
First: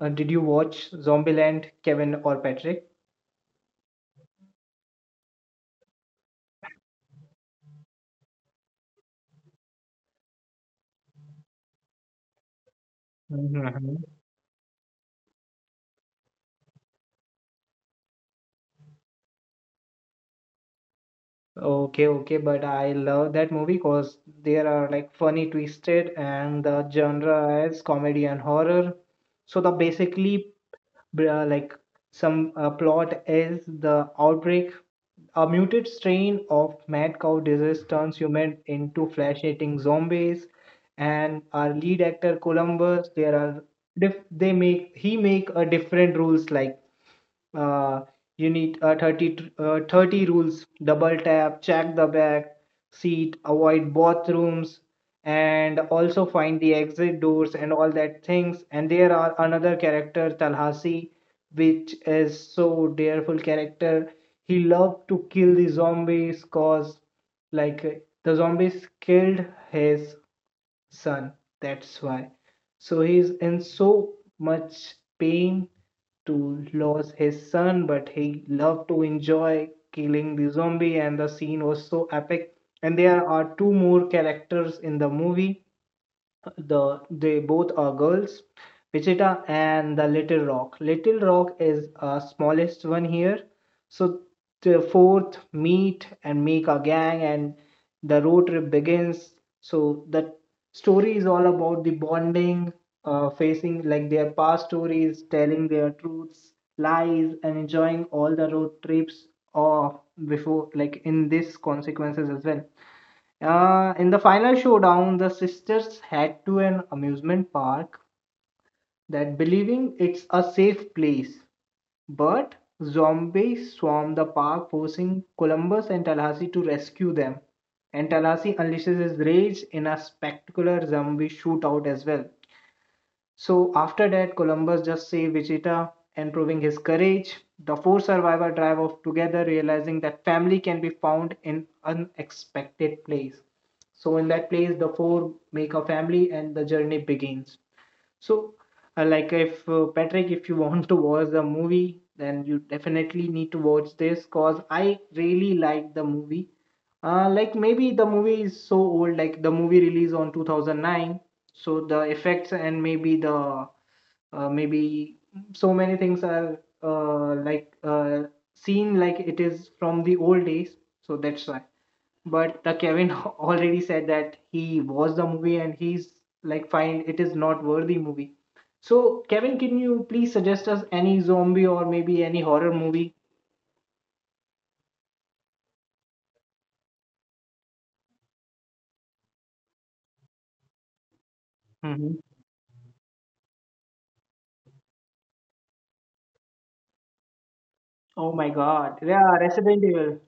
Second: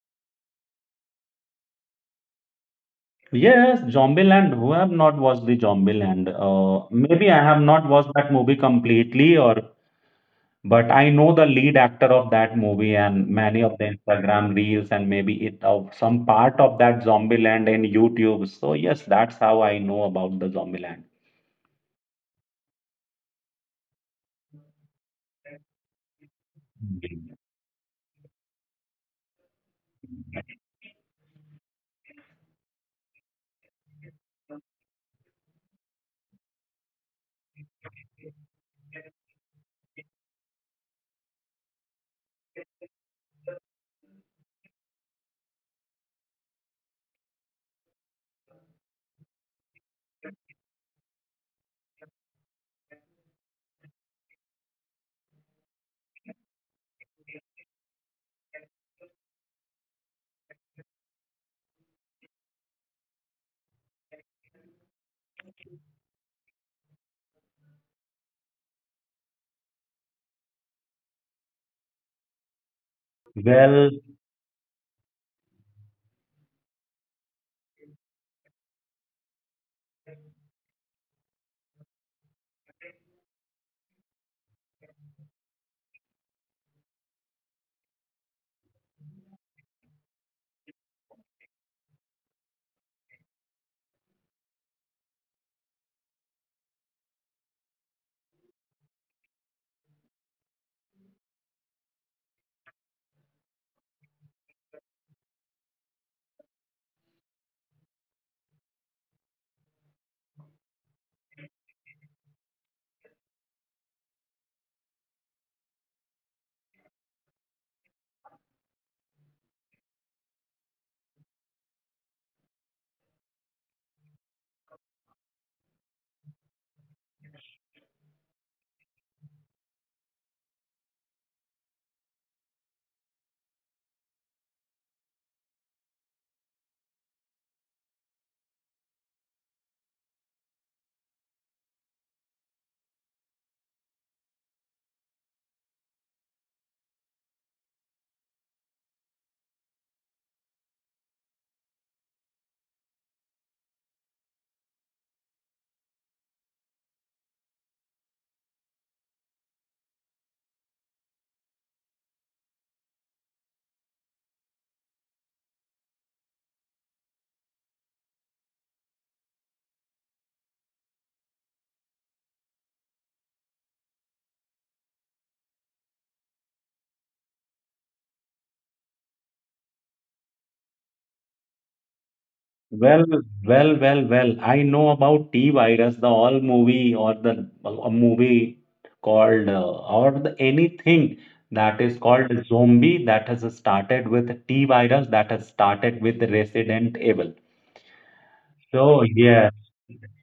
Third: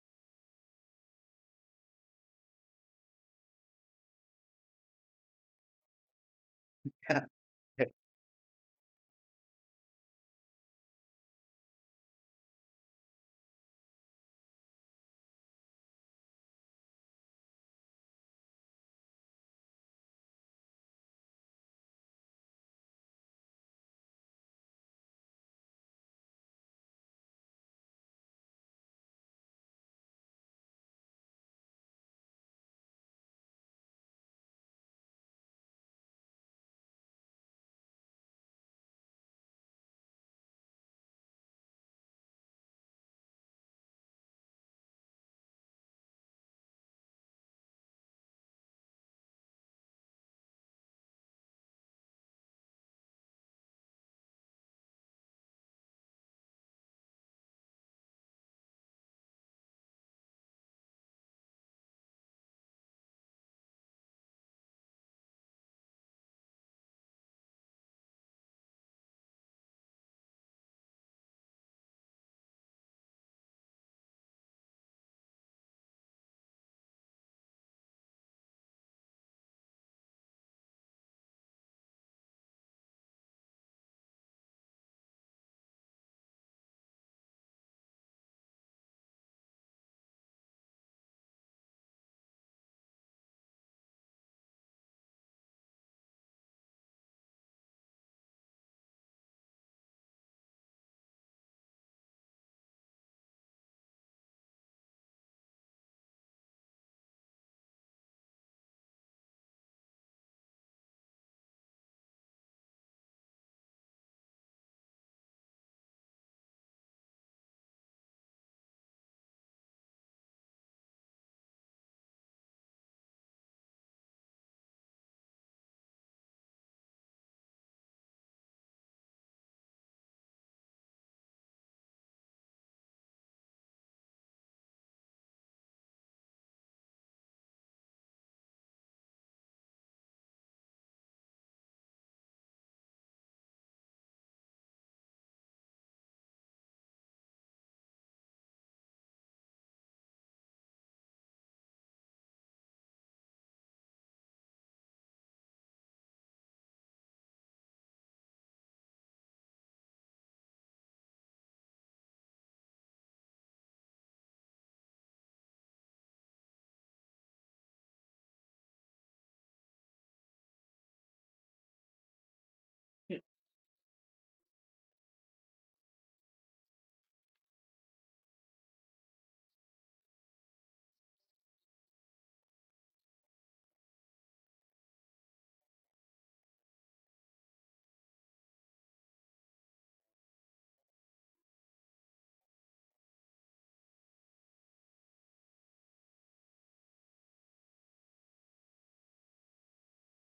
A: uh, did you watch Zombieland, Kevin or Patrick?
B: Yes, Zombieland. Who have not watched the Zombieland? Uh, maybe I have not watched that movie completely, or but I know the lead actor of that movie and many of the
A: Mhm.
B: Instagram reels and maybe it of some part of that Zombieland in YouTube. So yes, that's how I know about the Zombieland.
A: Okay, okay, but I love that movie because there are like funny twisted and the
B: Mhm.
A: genre is comedy and horror. So the basically br- uh, like some uh, plot is the outbreak, a muted strain of mad cow disease turns human into flesh-eating zombies, and our lead actor Columbus, there are diff they make he make a different rules like uh, you need uh, thirty, tr- uh, thirty rules, double tap, check the back seat, avoid bathrooms and also find the exit doors and all that things. And there are another character Talhasi, which is so dearful character. He loved to kill the zombies cause like uh, the zombies killed his son. That's why. So he's in
B: Well,
A: so much pain to lose his son, but he loved to enjoy killing the zombie, and the scene was so epic. And there are two more characters in the movie, the they both are girls, Wichita and the Little Rock. Little Rock is uh, smallest one here. So the fourth meet and make a gang and the road trip begins. So the story is all about the bonding, uh, facing like their past stories, telling their truths, lies and enjoying all the road trips, or before like in this consequences as well. Uh, in the final showdown, the sisters head to an amusement park, that believing it's a safe place. But zombies swarm the park, forcing Columbus and Tallahassee to rescue them. And Tallahassee unleashes his rage in a spectacular zombie shootout as well. So after that, Columbus just saved Wichita and proving his courage. The four survivors drive off together, realizing that family can be found in unexpected place. So in that place, the four make a family and the journey begins. So, uh, like if uh, Patrick, if you want to watch the movie, then you definitely need to watch this because I really like the movie. Uh, like maybe the movie is so old, like the movie released on two thousand nine, so the effects and maybe the uh, maybe so many things are uh, like uh, seen like it is from the old days, so that's why, but the Kevin already said that he watched the movie and he's like fine it is not worthy movie. So Kevin, can you please suggest us any zombie or maybe any horror
B: Well,
A: movie?
B: well, well, well. I know about T-Virus, the all movie or the a movie called uh, or the anything that is
A: Hmm.
B: called zombie that has started with T-Virus that has started with Resident Evil.
A: Oh my God!
B: So
A: Yeah,
B: yeah,
A: Resident Evil.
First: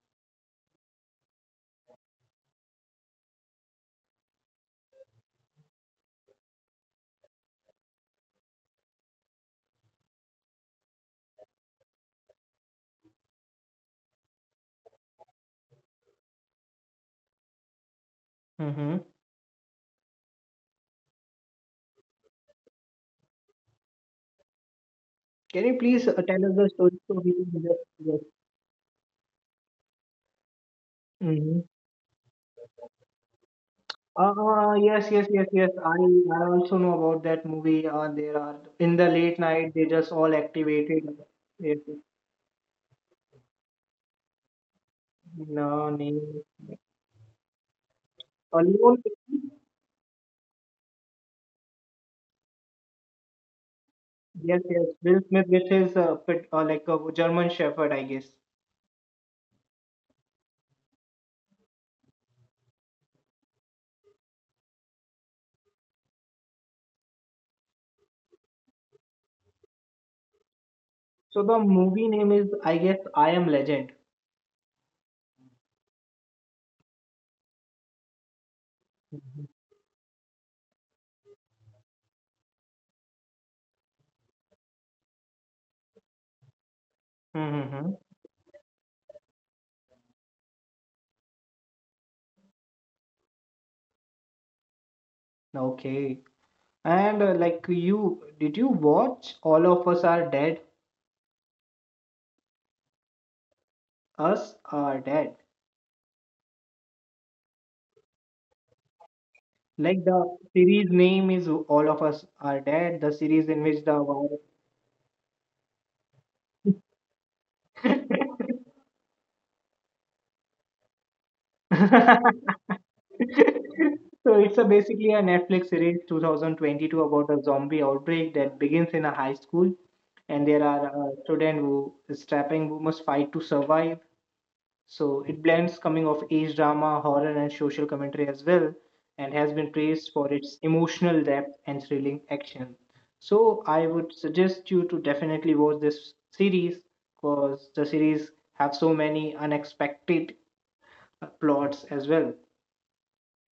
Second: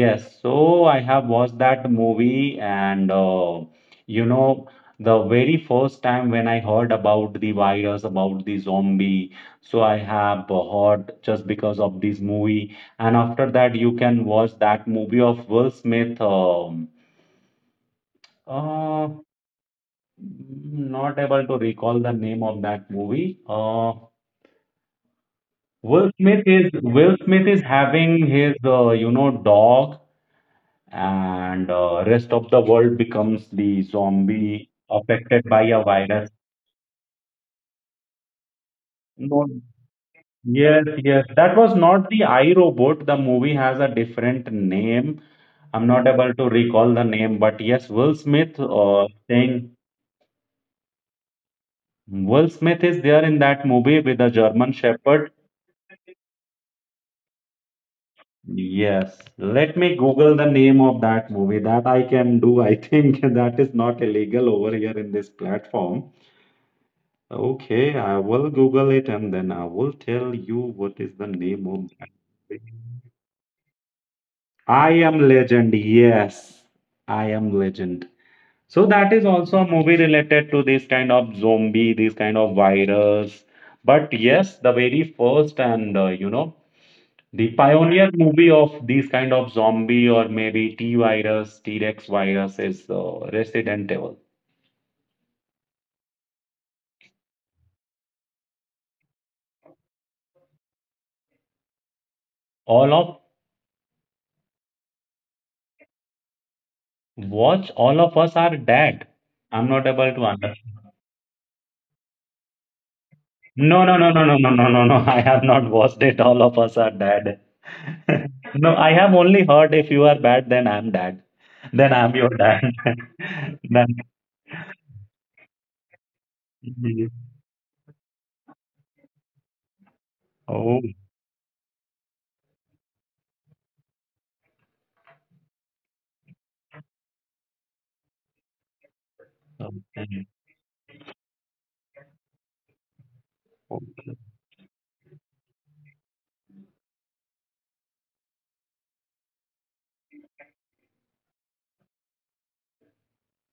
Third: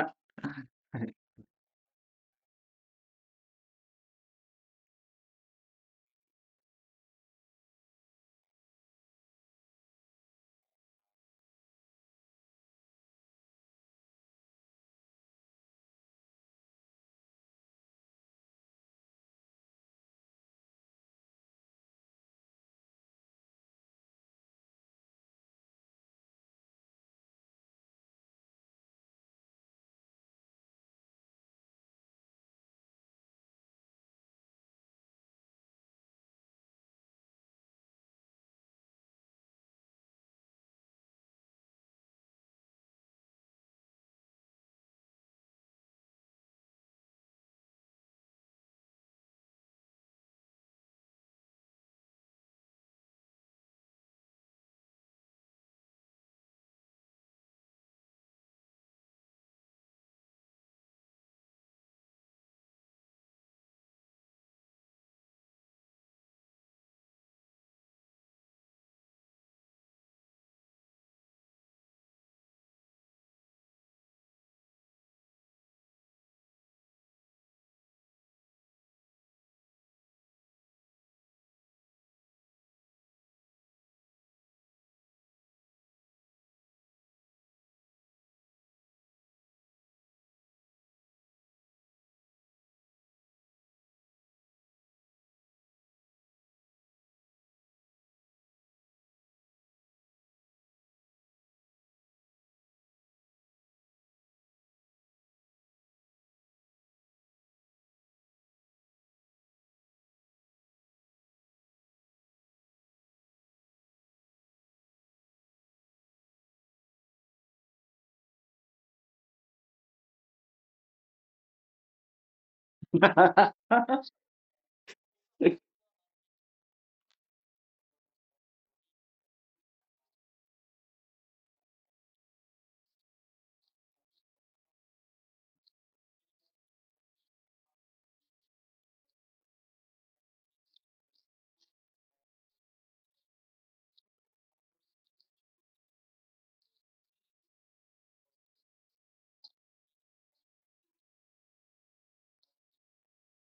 B: yes, so I have watched that movie, and uh, you know, the very first time when I heard about the virus, about the zombie, so I have uh, heard just because of this movie. And after that, you can watch that movie of Will Smith. Um,
A: hmm
B: uh, Not able to recall the name of that movie. Uh,
A: Can you please
B: Will
A: uh, tell
B: Smith
A: us the
B: is
A: story
B: Will
A: so we
B: Smith is
A: can just
B: having
A: suggest?
B: his uh, you know dog
A: Mm-hmm.
B: and uh, rest of the world becomes the zombie
A: Uh, yes, yes,
B: affected
A: yes,
B: by
A: yes.
B: a
A: I
B: virus.
A: I also know about that movie. Uh, there are in the late
B: No,
A: night they just all
B: yes,
A: activated.
B: yes, that was
A: Yes, yes.
B: not the I, Robot. The movie has a different name. I'm
A: No
B: not
A: name.
B: able to recall the name, but yes, Will Smith
A: Alone.
B: uh, thing. Will Smith is there in that movie with a
A: Yes,
B: German
A: yes. Will
B: Shepherd.
A: Smith, which is a pit uh, like a German Shepherd, I guess.
B: Yes, let me Google the name of that movie. That I can do. I think that is not illegal over here in this platform. Okay, I will Google it and then I will tell you what is the
A: So the
B: name of
A: movie name is,
B: that.
A: I guess, I Am Legend.
B: I Am Legend. Yes, I Am Legend. So that is also a movie related to this kind of zombie, this kind of virus. But yes, the very first and uh, you know the
A: Mm-hmm. Mm-hmm.
B: pioneer movie of this kind of zombie or maybe T virus, T Rex virus is uh, Resident Evil.
A: Okay. And uh, like you, did you watch All of Us Are Dead?
B: All of
A: Us Are Dead.
B: Watch, all of us are dead. I'm not
A: Like
B: able to
A: the
B: understand.
A: series name is All of Us Are Dead, the series in which
B: No, no,
A: the
B: no, no, no,
A: virus.
B: no, no, no, No. I have not watched it. All of us are dead. No, I have only heard if you are bad, then I'm dad. Then I'm your dad. Then.
A: So it's a basically a Netflix series twenty twenty-two about a zombie outbreak that begins in a high school and there
B: Oh,
A: are
B: okay.
A: uh, student who is strapping who must fight to survive. So it blends coming of age drama, horror, and social commentary as well, and has been praised for its emotional depth and thrilling action. So I would
B: Okay.
A: suggest you to definitely watch this series because the series have so many unexpected uh, plots as well.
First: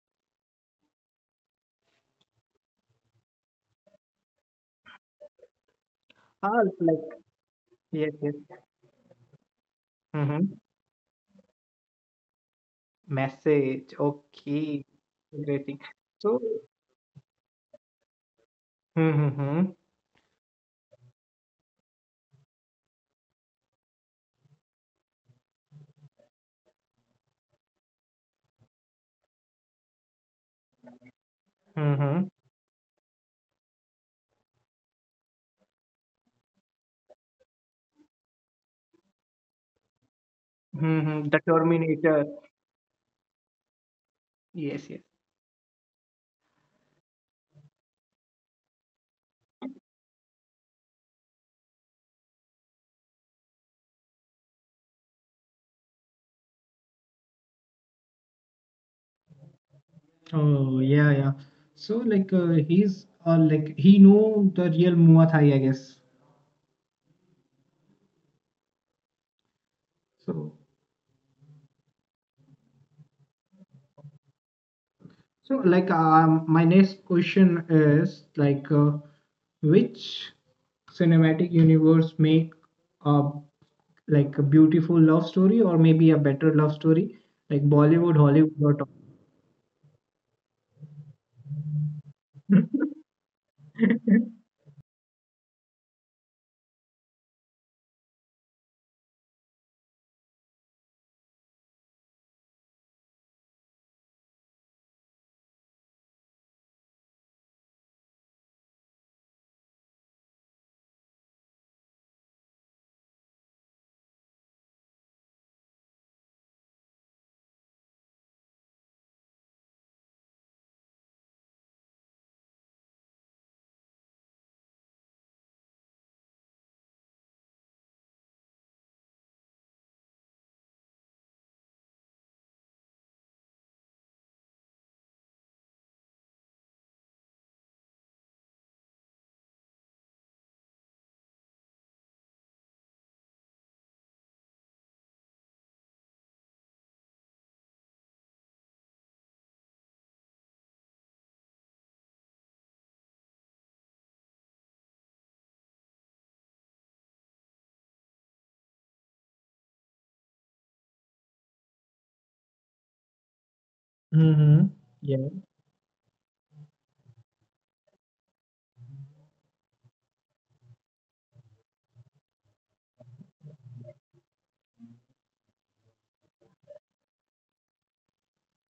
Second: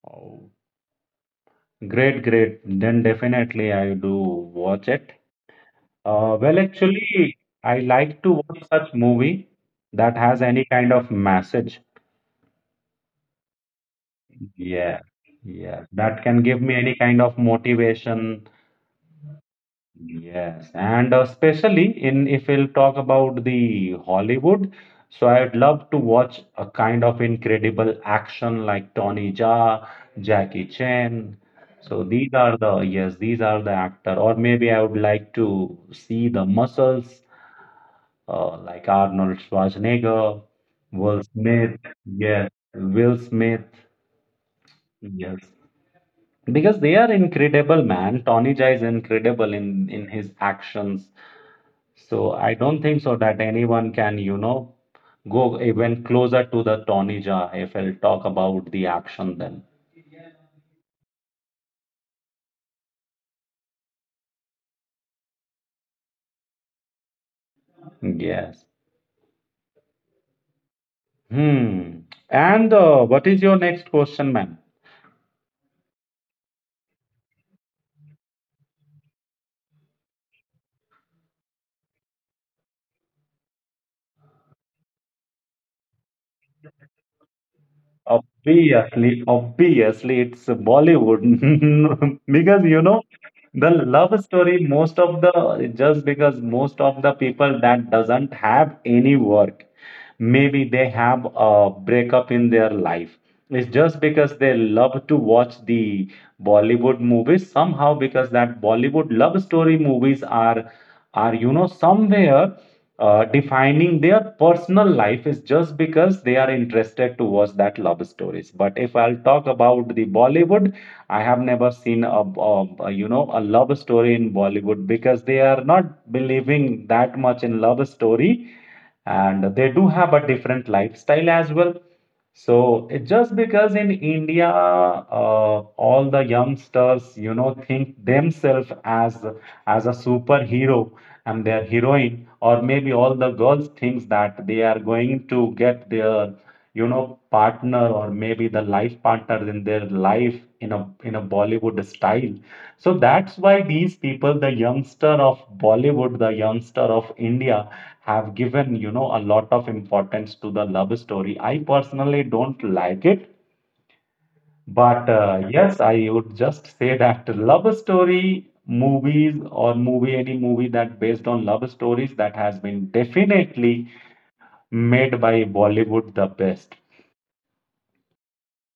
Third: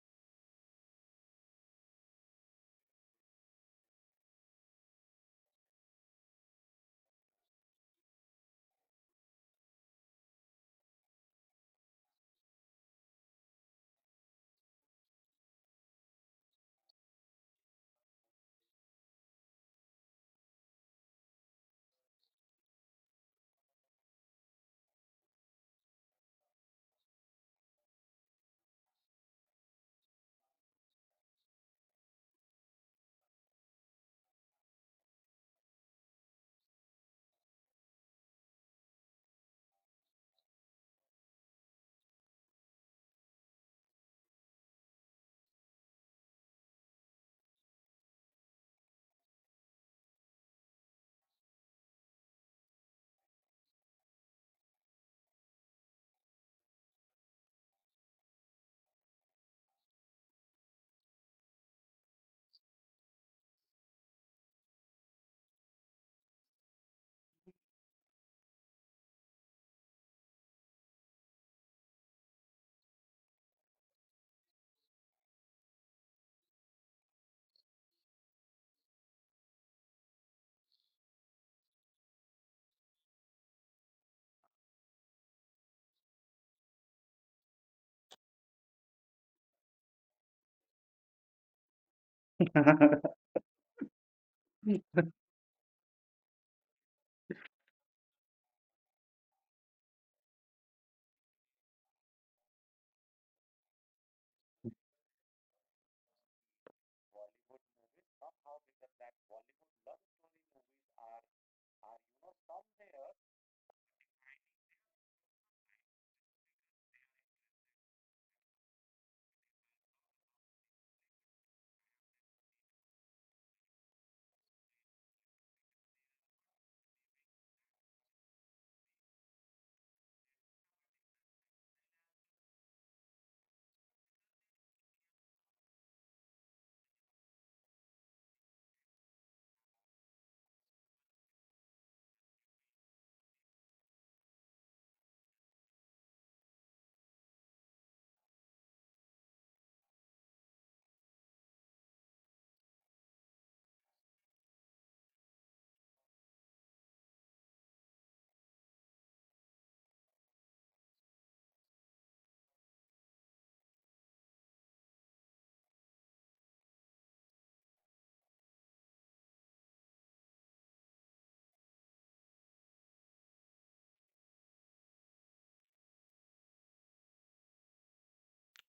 B: Oh, great, great. Then definitely I do watch it. Uh, well,
A: Ah, like
B: actually, I
A: yes,
B: like to
A: yes.
B: watch such movie that has
A: Mm-hmm.
B: any kind of message.
A: Message. Okay.
B: Yeah,
A: Interesting.
B: yeah. That
A: So.
B: can give me any kind of motivation.
A: Mm-hmm.
B: Yes, and especially in if we'll talk about the Hollywood, so I'd love to watch a kind of incredible action like Tony Jaa, Jackie Chan. So
A: Mm-hmm.
B: these are the yes, these are the actor, or maybe I would like to see the muscles uh, like Arnold Schwarzenegger, Will
A: Mm-hmm. The
B: Smith.
A: Terminator.
B: Yes, Will Smith.
A: Yes, yes.
B: Yes, because they are incredible, man. Tony Jaa is incredible in in his actions. So I don't think so that anyone can, you know, go even closer to the Tony Jaa if I'll talk about the action then.
A: Oh yeah, yeah. So like uh, he's uh, like he know the real Muay, I guess.
B: Yes.
A: So
B: Hmm. And uh, what is your next question, ma'am?
A: so like um, my next question is like uh, which cinematic universe make a like a beautiful love story or maybe a better love story, like Bollywood, Hollywood, or top?
B: Obviously, obviously, it's Bollywood because you know the love story. Most of the just because most of the people that doesn't have any work, maybe they have a breakup in their life. It's just because they love to watch the Bollywood movies
C: Bollywood
B: somehow
C: movies.
B: because that
C: Somehow because
B: Bollywood
C: that
B: love
C: Bollywood
B: story
C: love
B: movies
C: story
B: are
C: movies are
B: are you know
C: are you know
B: somewhere
C: somewhere.
B: uh, defining their personal life is just because they are interested to watch that love stories. But if I'll talk about the Bollywood, I have never seen a, a, a, you know a love story in Bollywood because they are not believing that much in love story, and they do have a different lifestyle as well. So it just because in India, uh, all the youngsters, you know, think themselves as as a superhero, and their heroine or maybe all the girls thinks that they are going to get their you know partner or maybe the life partner in their life in a in a Bollywood style, so that's why these people the youngster of Bollywood the youngster of India have given you know a lot of importance to the love story. I personally don't like it,
A: Mm-hmm.
B: but
A: Yeah.
B: uh, yes, I would just say that love story movies or movie, any movie that based on love stories that has been definitely made by Bollywood the best.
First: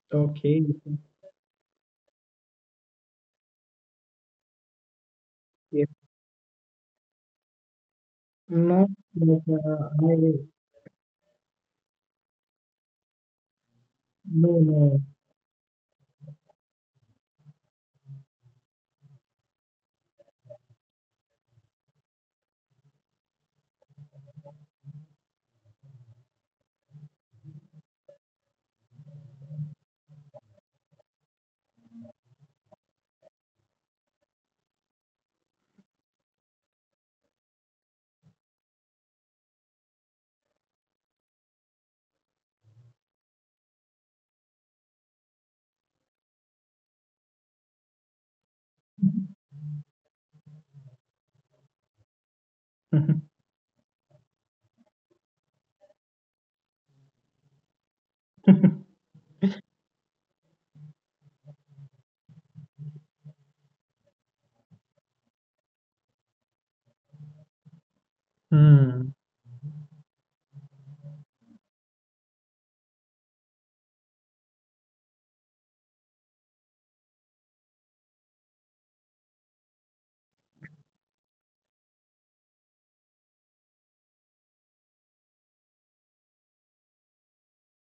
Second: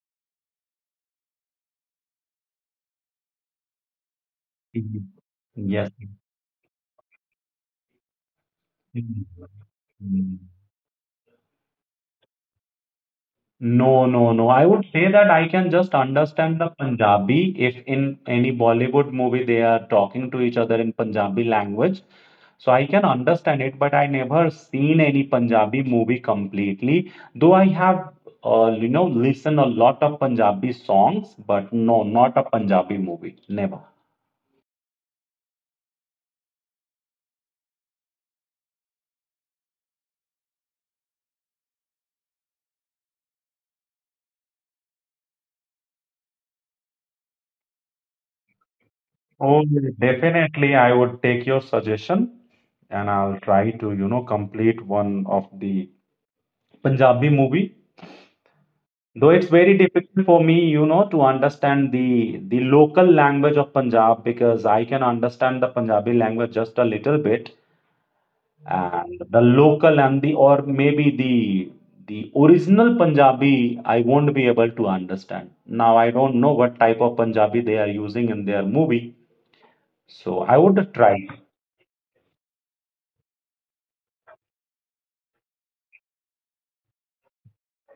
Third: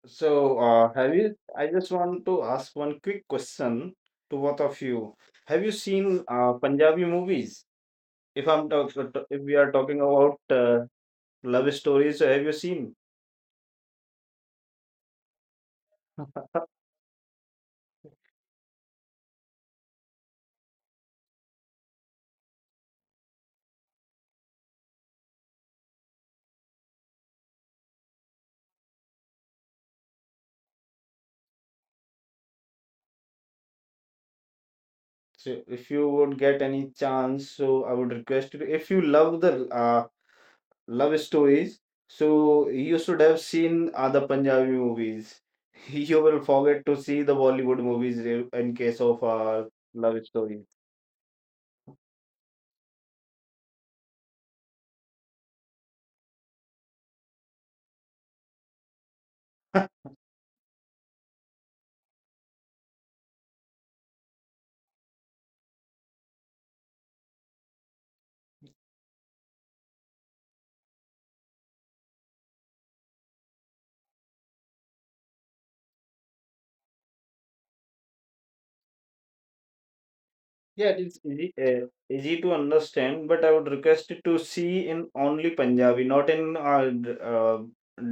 C: So,
A: Okay.
C: uh, have you? I just want to ask one quick question to both of
B: Mhm.
C: you. Have you
A: Yes.
B: Yes.
C: seen uh, Punjabi movies? If I'm
A: No.
C: talk,
B: Mhm.
C: if
A: Like,
C: we are
A: uh,
C: talking about
A: I
B: Mhm.
C: uh, love stories, so have you seen?
B: No, no, no. I would
A: no,
B: say that I can just understand the Punjabi if in any Bollywood movie they are talking to each other in Punjabi language. So I can understand it, but I never seen any Punjabi movie completely. Though I have, uh, you know, listened a lot of Punjabi songs, but no, not a Punjabi movie, never.
C: So, if you would get any chance, so I would request you. If you love the uh, love stories. So you should have seen other Punjabi movies. You will forget to see the Bollywood movies in in case of uh,
B: Oh,
C: love story.
B: definitely, I would take your suggestion, and
A: no.
B: I'll try to, you know, complete one of the Punjabi movie. Though it's very difficult for me, you know, to understand the the local language of Punjab because I can understand the Punjabi language just a little bit,
A: Hmm.
B: and the local and the or maybe the the original Punjabi I won't be able to understand. Now I don't know what type of Punjabi they are using in their movie, so I
C: Yeah, it
B: would
C: is
B: try.
C: easy, uh, easy to understand, but I would request it to see in only Punjabi, not in uh, d- uh,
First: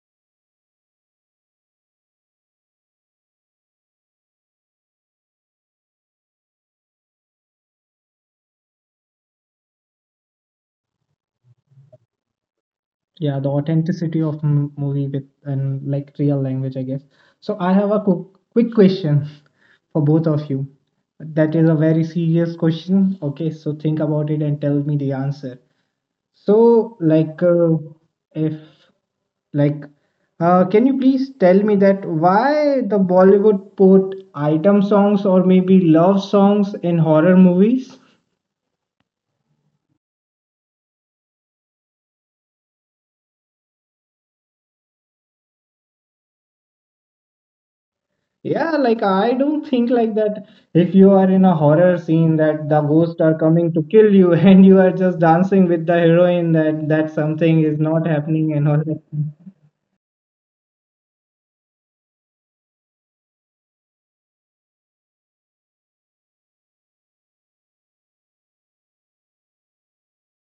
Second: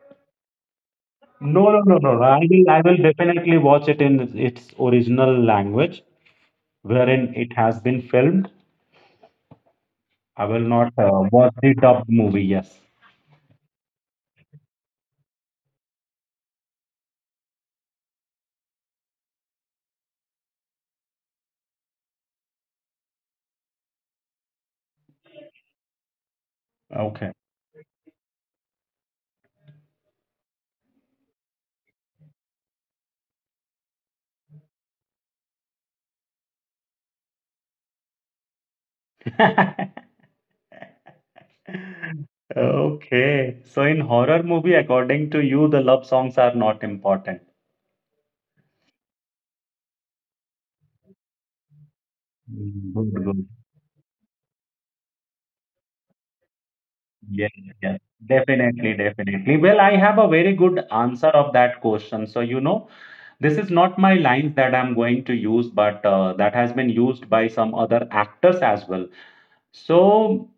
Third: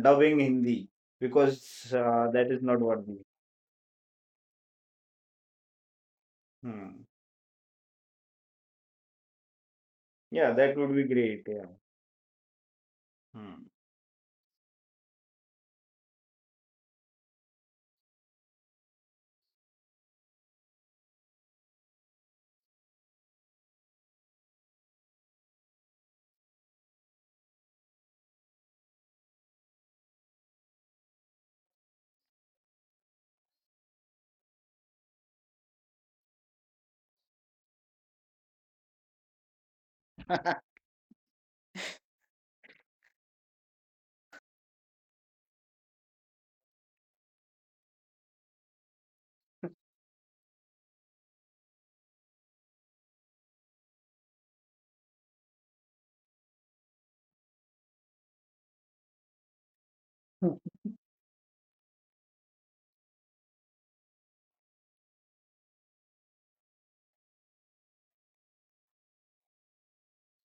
C: dubbing Hindi,
B: No, no,
C: because
B: no, no. no.
C: uh,
B: I
C: that is
B: will I
C: not
B: will
C: worthy.
B: definitely watch it in its original language
C: Hmm.
B: wherein it has been filmed. I
C: Yeah,
B: will
C: that
B: not
C: would be
B: uh,
C: great.
B: watch
C: Yeah.
B: the dubbed movie. Yes.
A: Yeah, the
C: Hmm.
A: authenticity of m movie with and like real language, I guess. So I have a quick, quick question for both of you. That is a very serious question. Okay, so think about it and tell me the answer. So,
B: Okay.
A: like, uh, if like, uh, can you please tell me that why the Bollywood put item songs or maybe love songs in horror movies?
B: Okay. So in horror movie, according to you, the love songs are not important.
A: Yeah, like I don't think like that, if you are in a horror scene that the
B: Good,
A: ghosts are
B: good.
A: coming to kill you and you are just dancing with the heroine, that that
B: Yes,
A: something is
B: yes.
A: not happening and all
B: Definitely,
A: that.
B: definitely. Well, I have a very good answer of that question. So, you know, this is not my lines that I'm going to use, but uh, that has been used by some other actors as well. So,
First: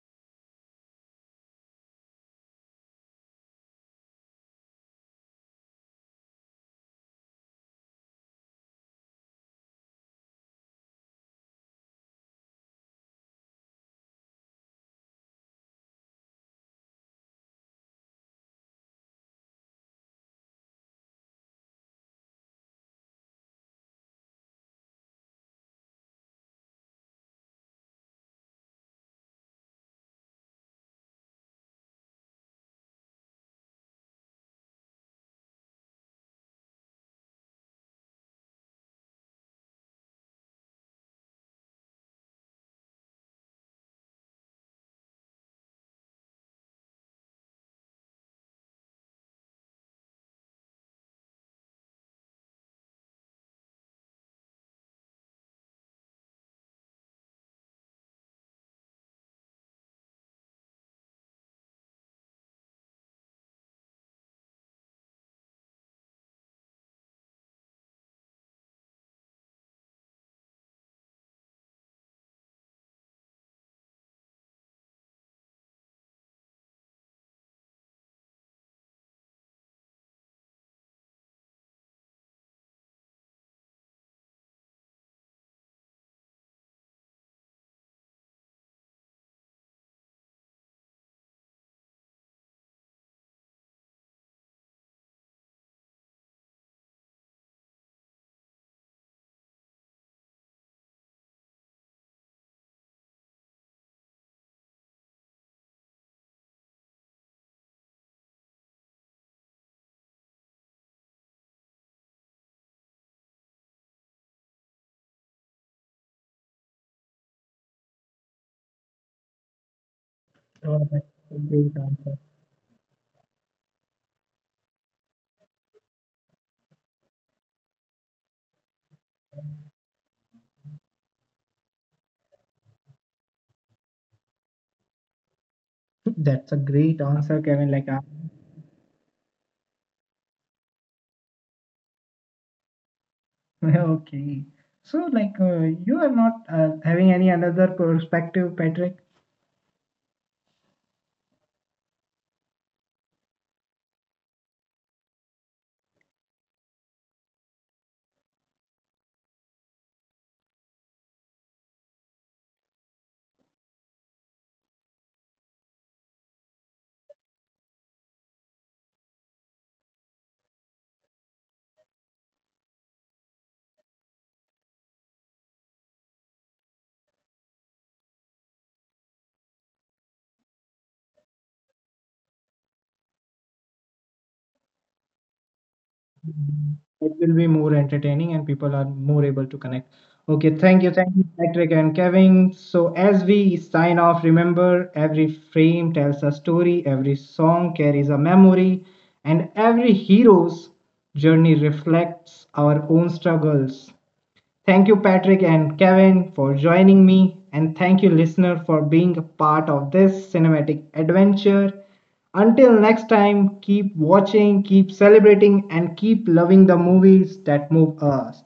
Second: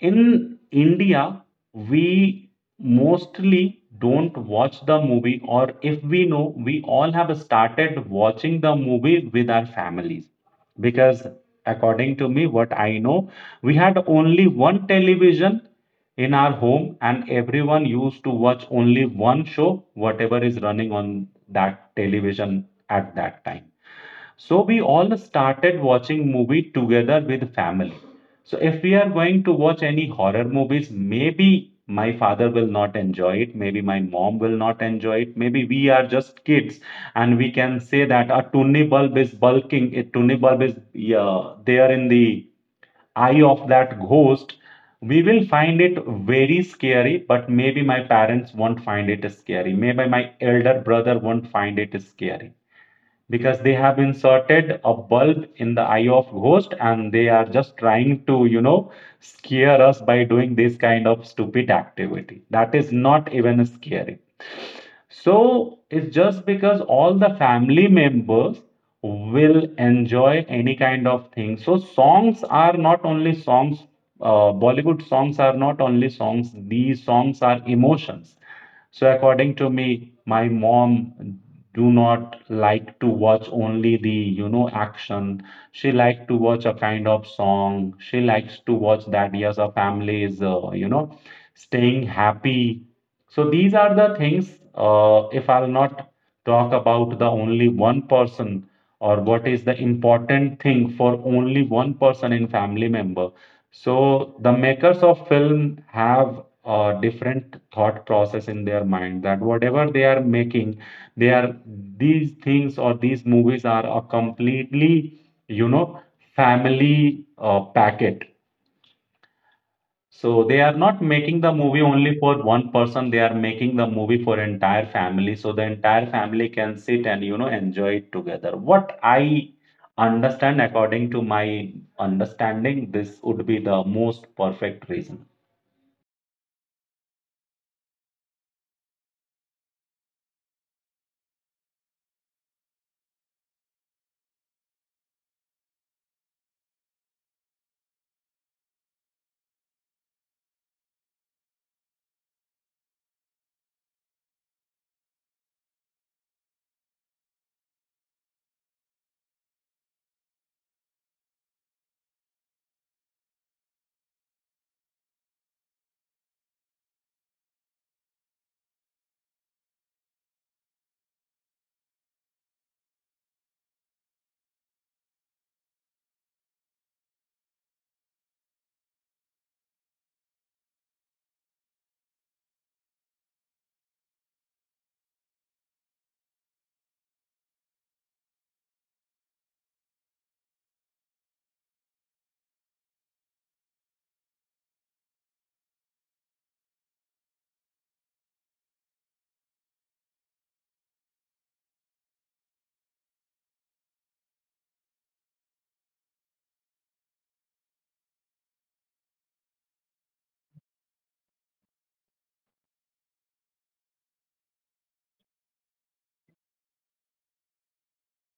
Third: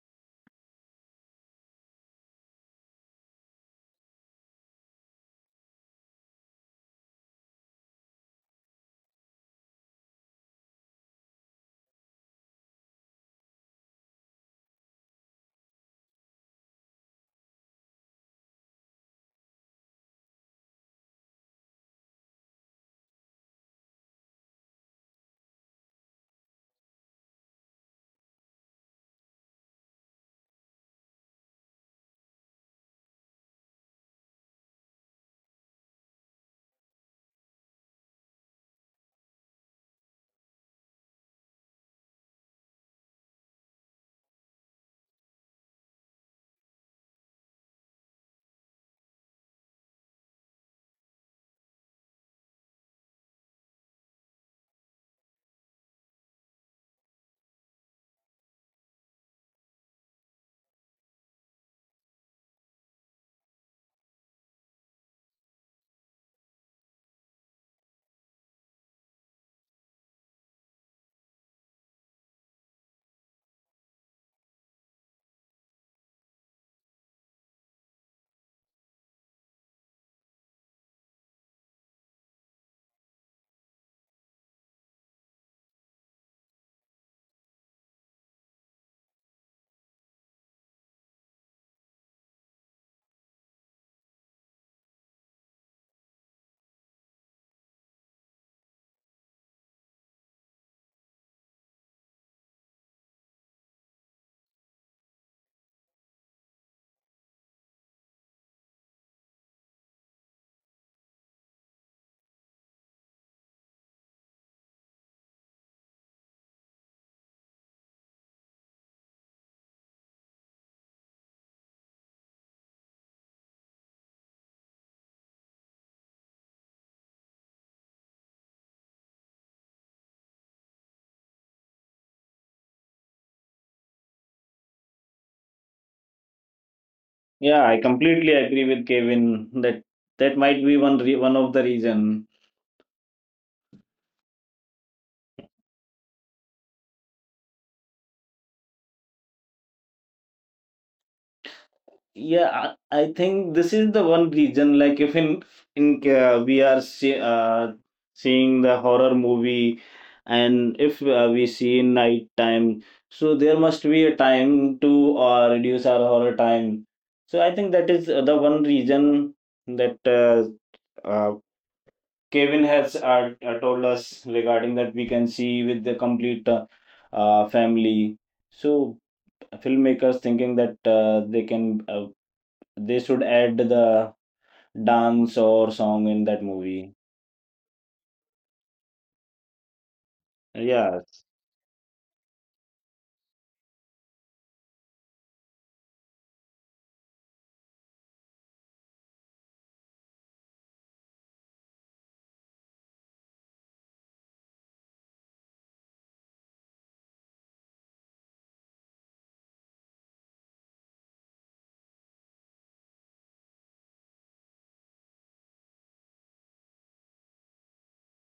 B: in India, we mostly don't watch the movie, or if we know, we all have started watching the movie with our families. Because, according to me, what I know, we had only one television in our home, and everyone used to watch only one show, whatever is running on that television at that time. So we all started watching movie together with family. So if we are going to watch any horror movies, maybe my father will not enjoy it, maybe my mom will not enjoy it, maybe we are just kids and we can say that a tunni bulb is bulking, a tunni bulb is yeah, there in the eye of that ghost. We will find it very scary, but maybe my parents won't find it scary. Maybe my elder brother won't find it scary because they have inserted a bulb in the eye of ghost and they are just trying to you know scare us by doing this kind of stupid activity that is not even scary, so it's just because all the family members will enjoy any kind of thing. So songs are not only songs, uh, Bollywood songs are not only songs, these songs are emotions. So according to me, my mom do not like to watch only the, you know, action. She likes to watch a kind of song. She likes to watch that yes, our family is, uh, you know, staying happy, so these are the things. Uh, if I'll not talk about the only one person or what is the important thing for only one person in family member. So the makers of film have a different thought process in their mind that whatever they are making, they are these things or these movies are a completely you know family uh, packet, so they are
A: Oh,
B: not
A: that's
B: making
A: a
B: the movie
A: great
B: only
A: answer.
B: for one person, they are making the movie for entire family so the entire family can sit and you know enjoy it together. What I understand according to my understanding, this would be the most perfect reason.
A: That's a great answer, Kevin. Like, uh,
C: Yeah, I completely agree with Kevin that that might be one re one of the reason.
A: okay. So, like, uh, you are not uh, having any another perspective, Patrick?
C: Yeah, I, I think this is the one reason. Like, if in in uh, we are see, uh, seeing the horror movie, and if uh, we see in night time, so there must be a time to uh, reduce our horror time. So I think that is uh, the one reason that uh, uh, Kevin has uh, uh, told us regarding that we can see with the complete uh, uh, family. So filmmakers thinking that uh, they can uh, they should add the dance or song in that
A: It
C: movie.
A: will be more entertaining and people are more able to connect. Okay, thank you, thank you,
C: Yeah,
A: Patrick and Kevin. So, as we sign off, remember every frame tells a story, every song carries a memory, and every hero's journey reflects our own struggles. Thank you, Patrick and Kevin, for joining me. And thank you, listener, for being a part of this cinematic adventure. Until next time, keep watching, keep celebrating, and keep loving the movies that move us.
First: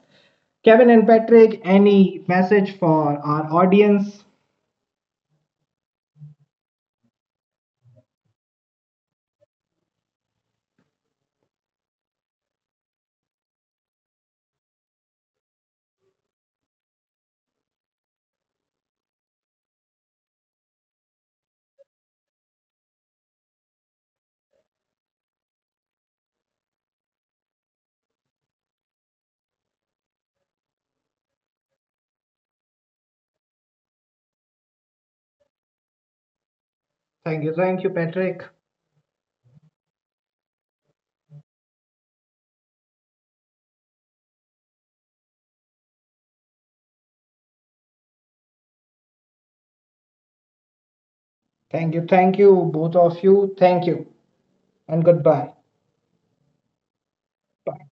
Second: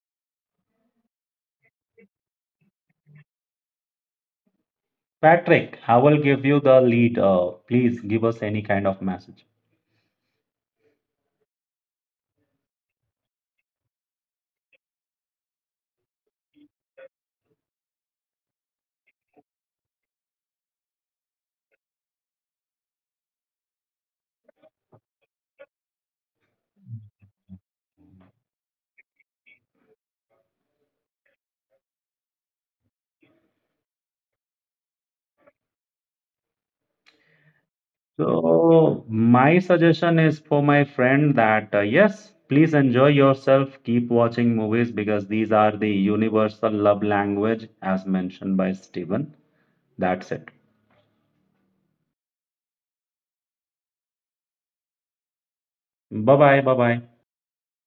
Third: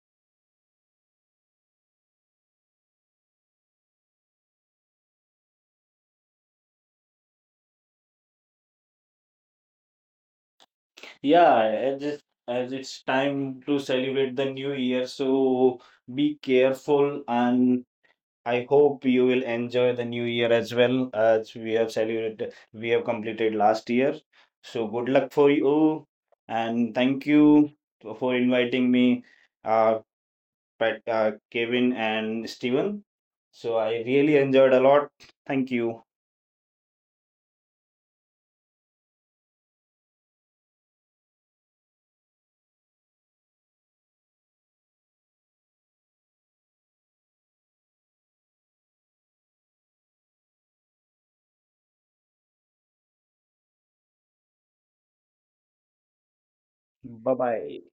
A: Kevin and Patrick, any message for our audience?
B: Patrick, I will give you the lead. Uh, please give us any kind of message.
C: yeah, as it, as it's time to celebrate the new year, so be careful, and I hope you will enjoy the new year as well as we have celebrated, we have completed last year. So good luck for you and thank you for inviting me, uh, Pat, uh, Kevin, and Steven. So I really enjoyed a lot. Thank you.
A: Thank you, thank you, Patrick.
B: So, my suggestion is for my friend that uh, yes, please enjoy yourself, keep watching movies because these are the universal love language as mentioned by Steven. That's it.
A: Thank you, thank you, both of you. Thank you, and goodbye.
B: Bye bye, bye bye.
C: Bye
A: Bye.
C: bye.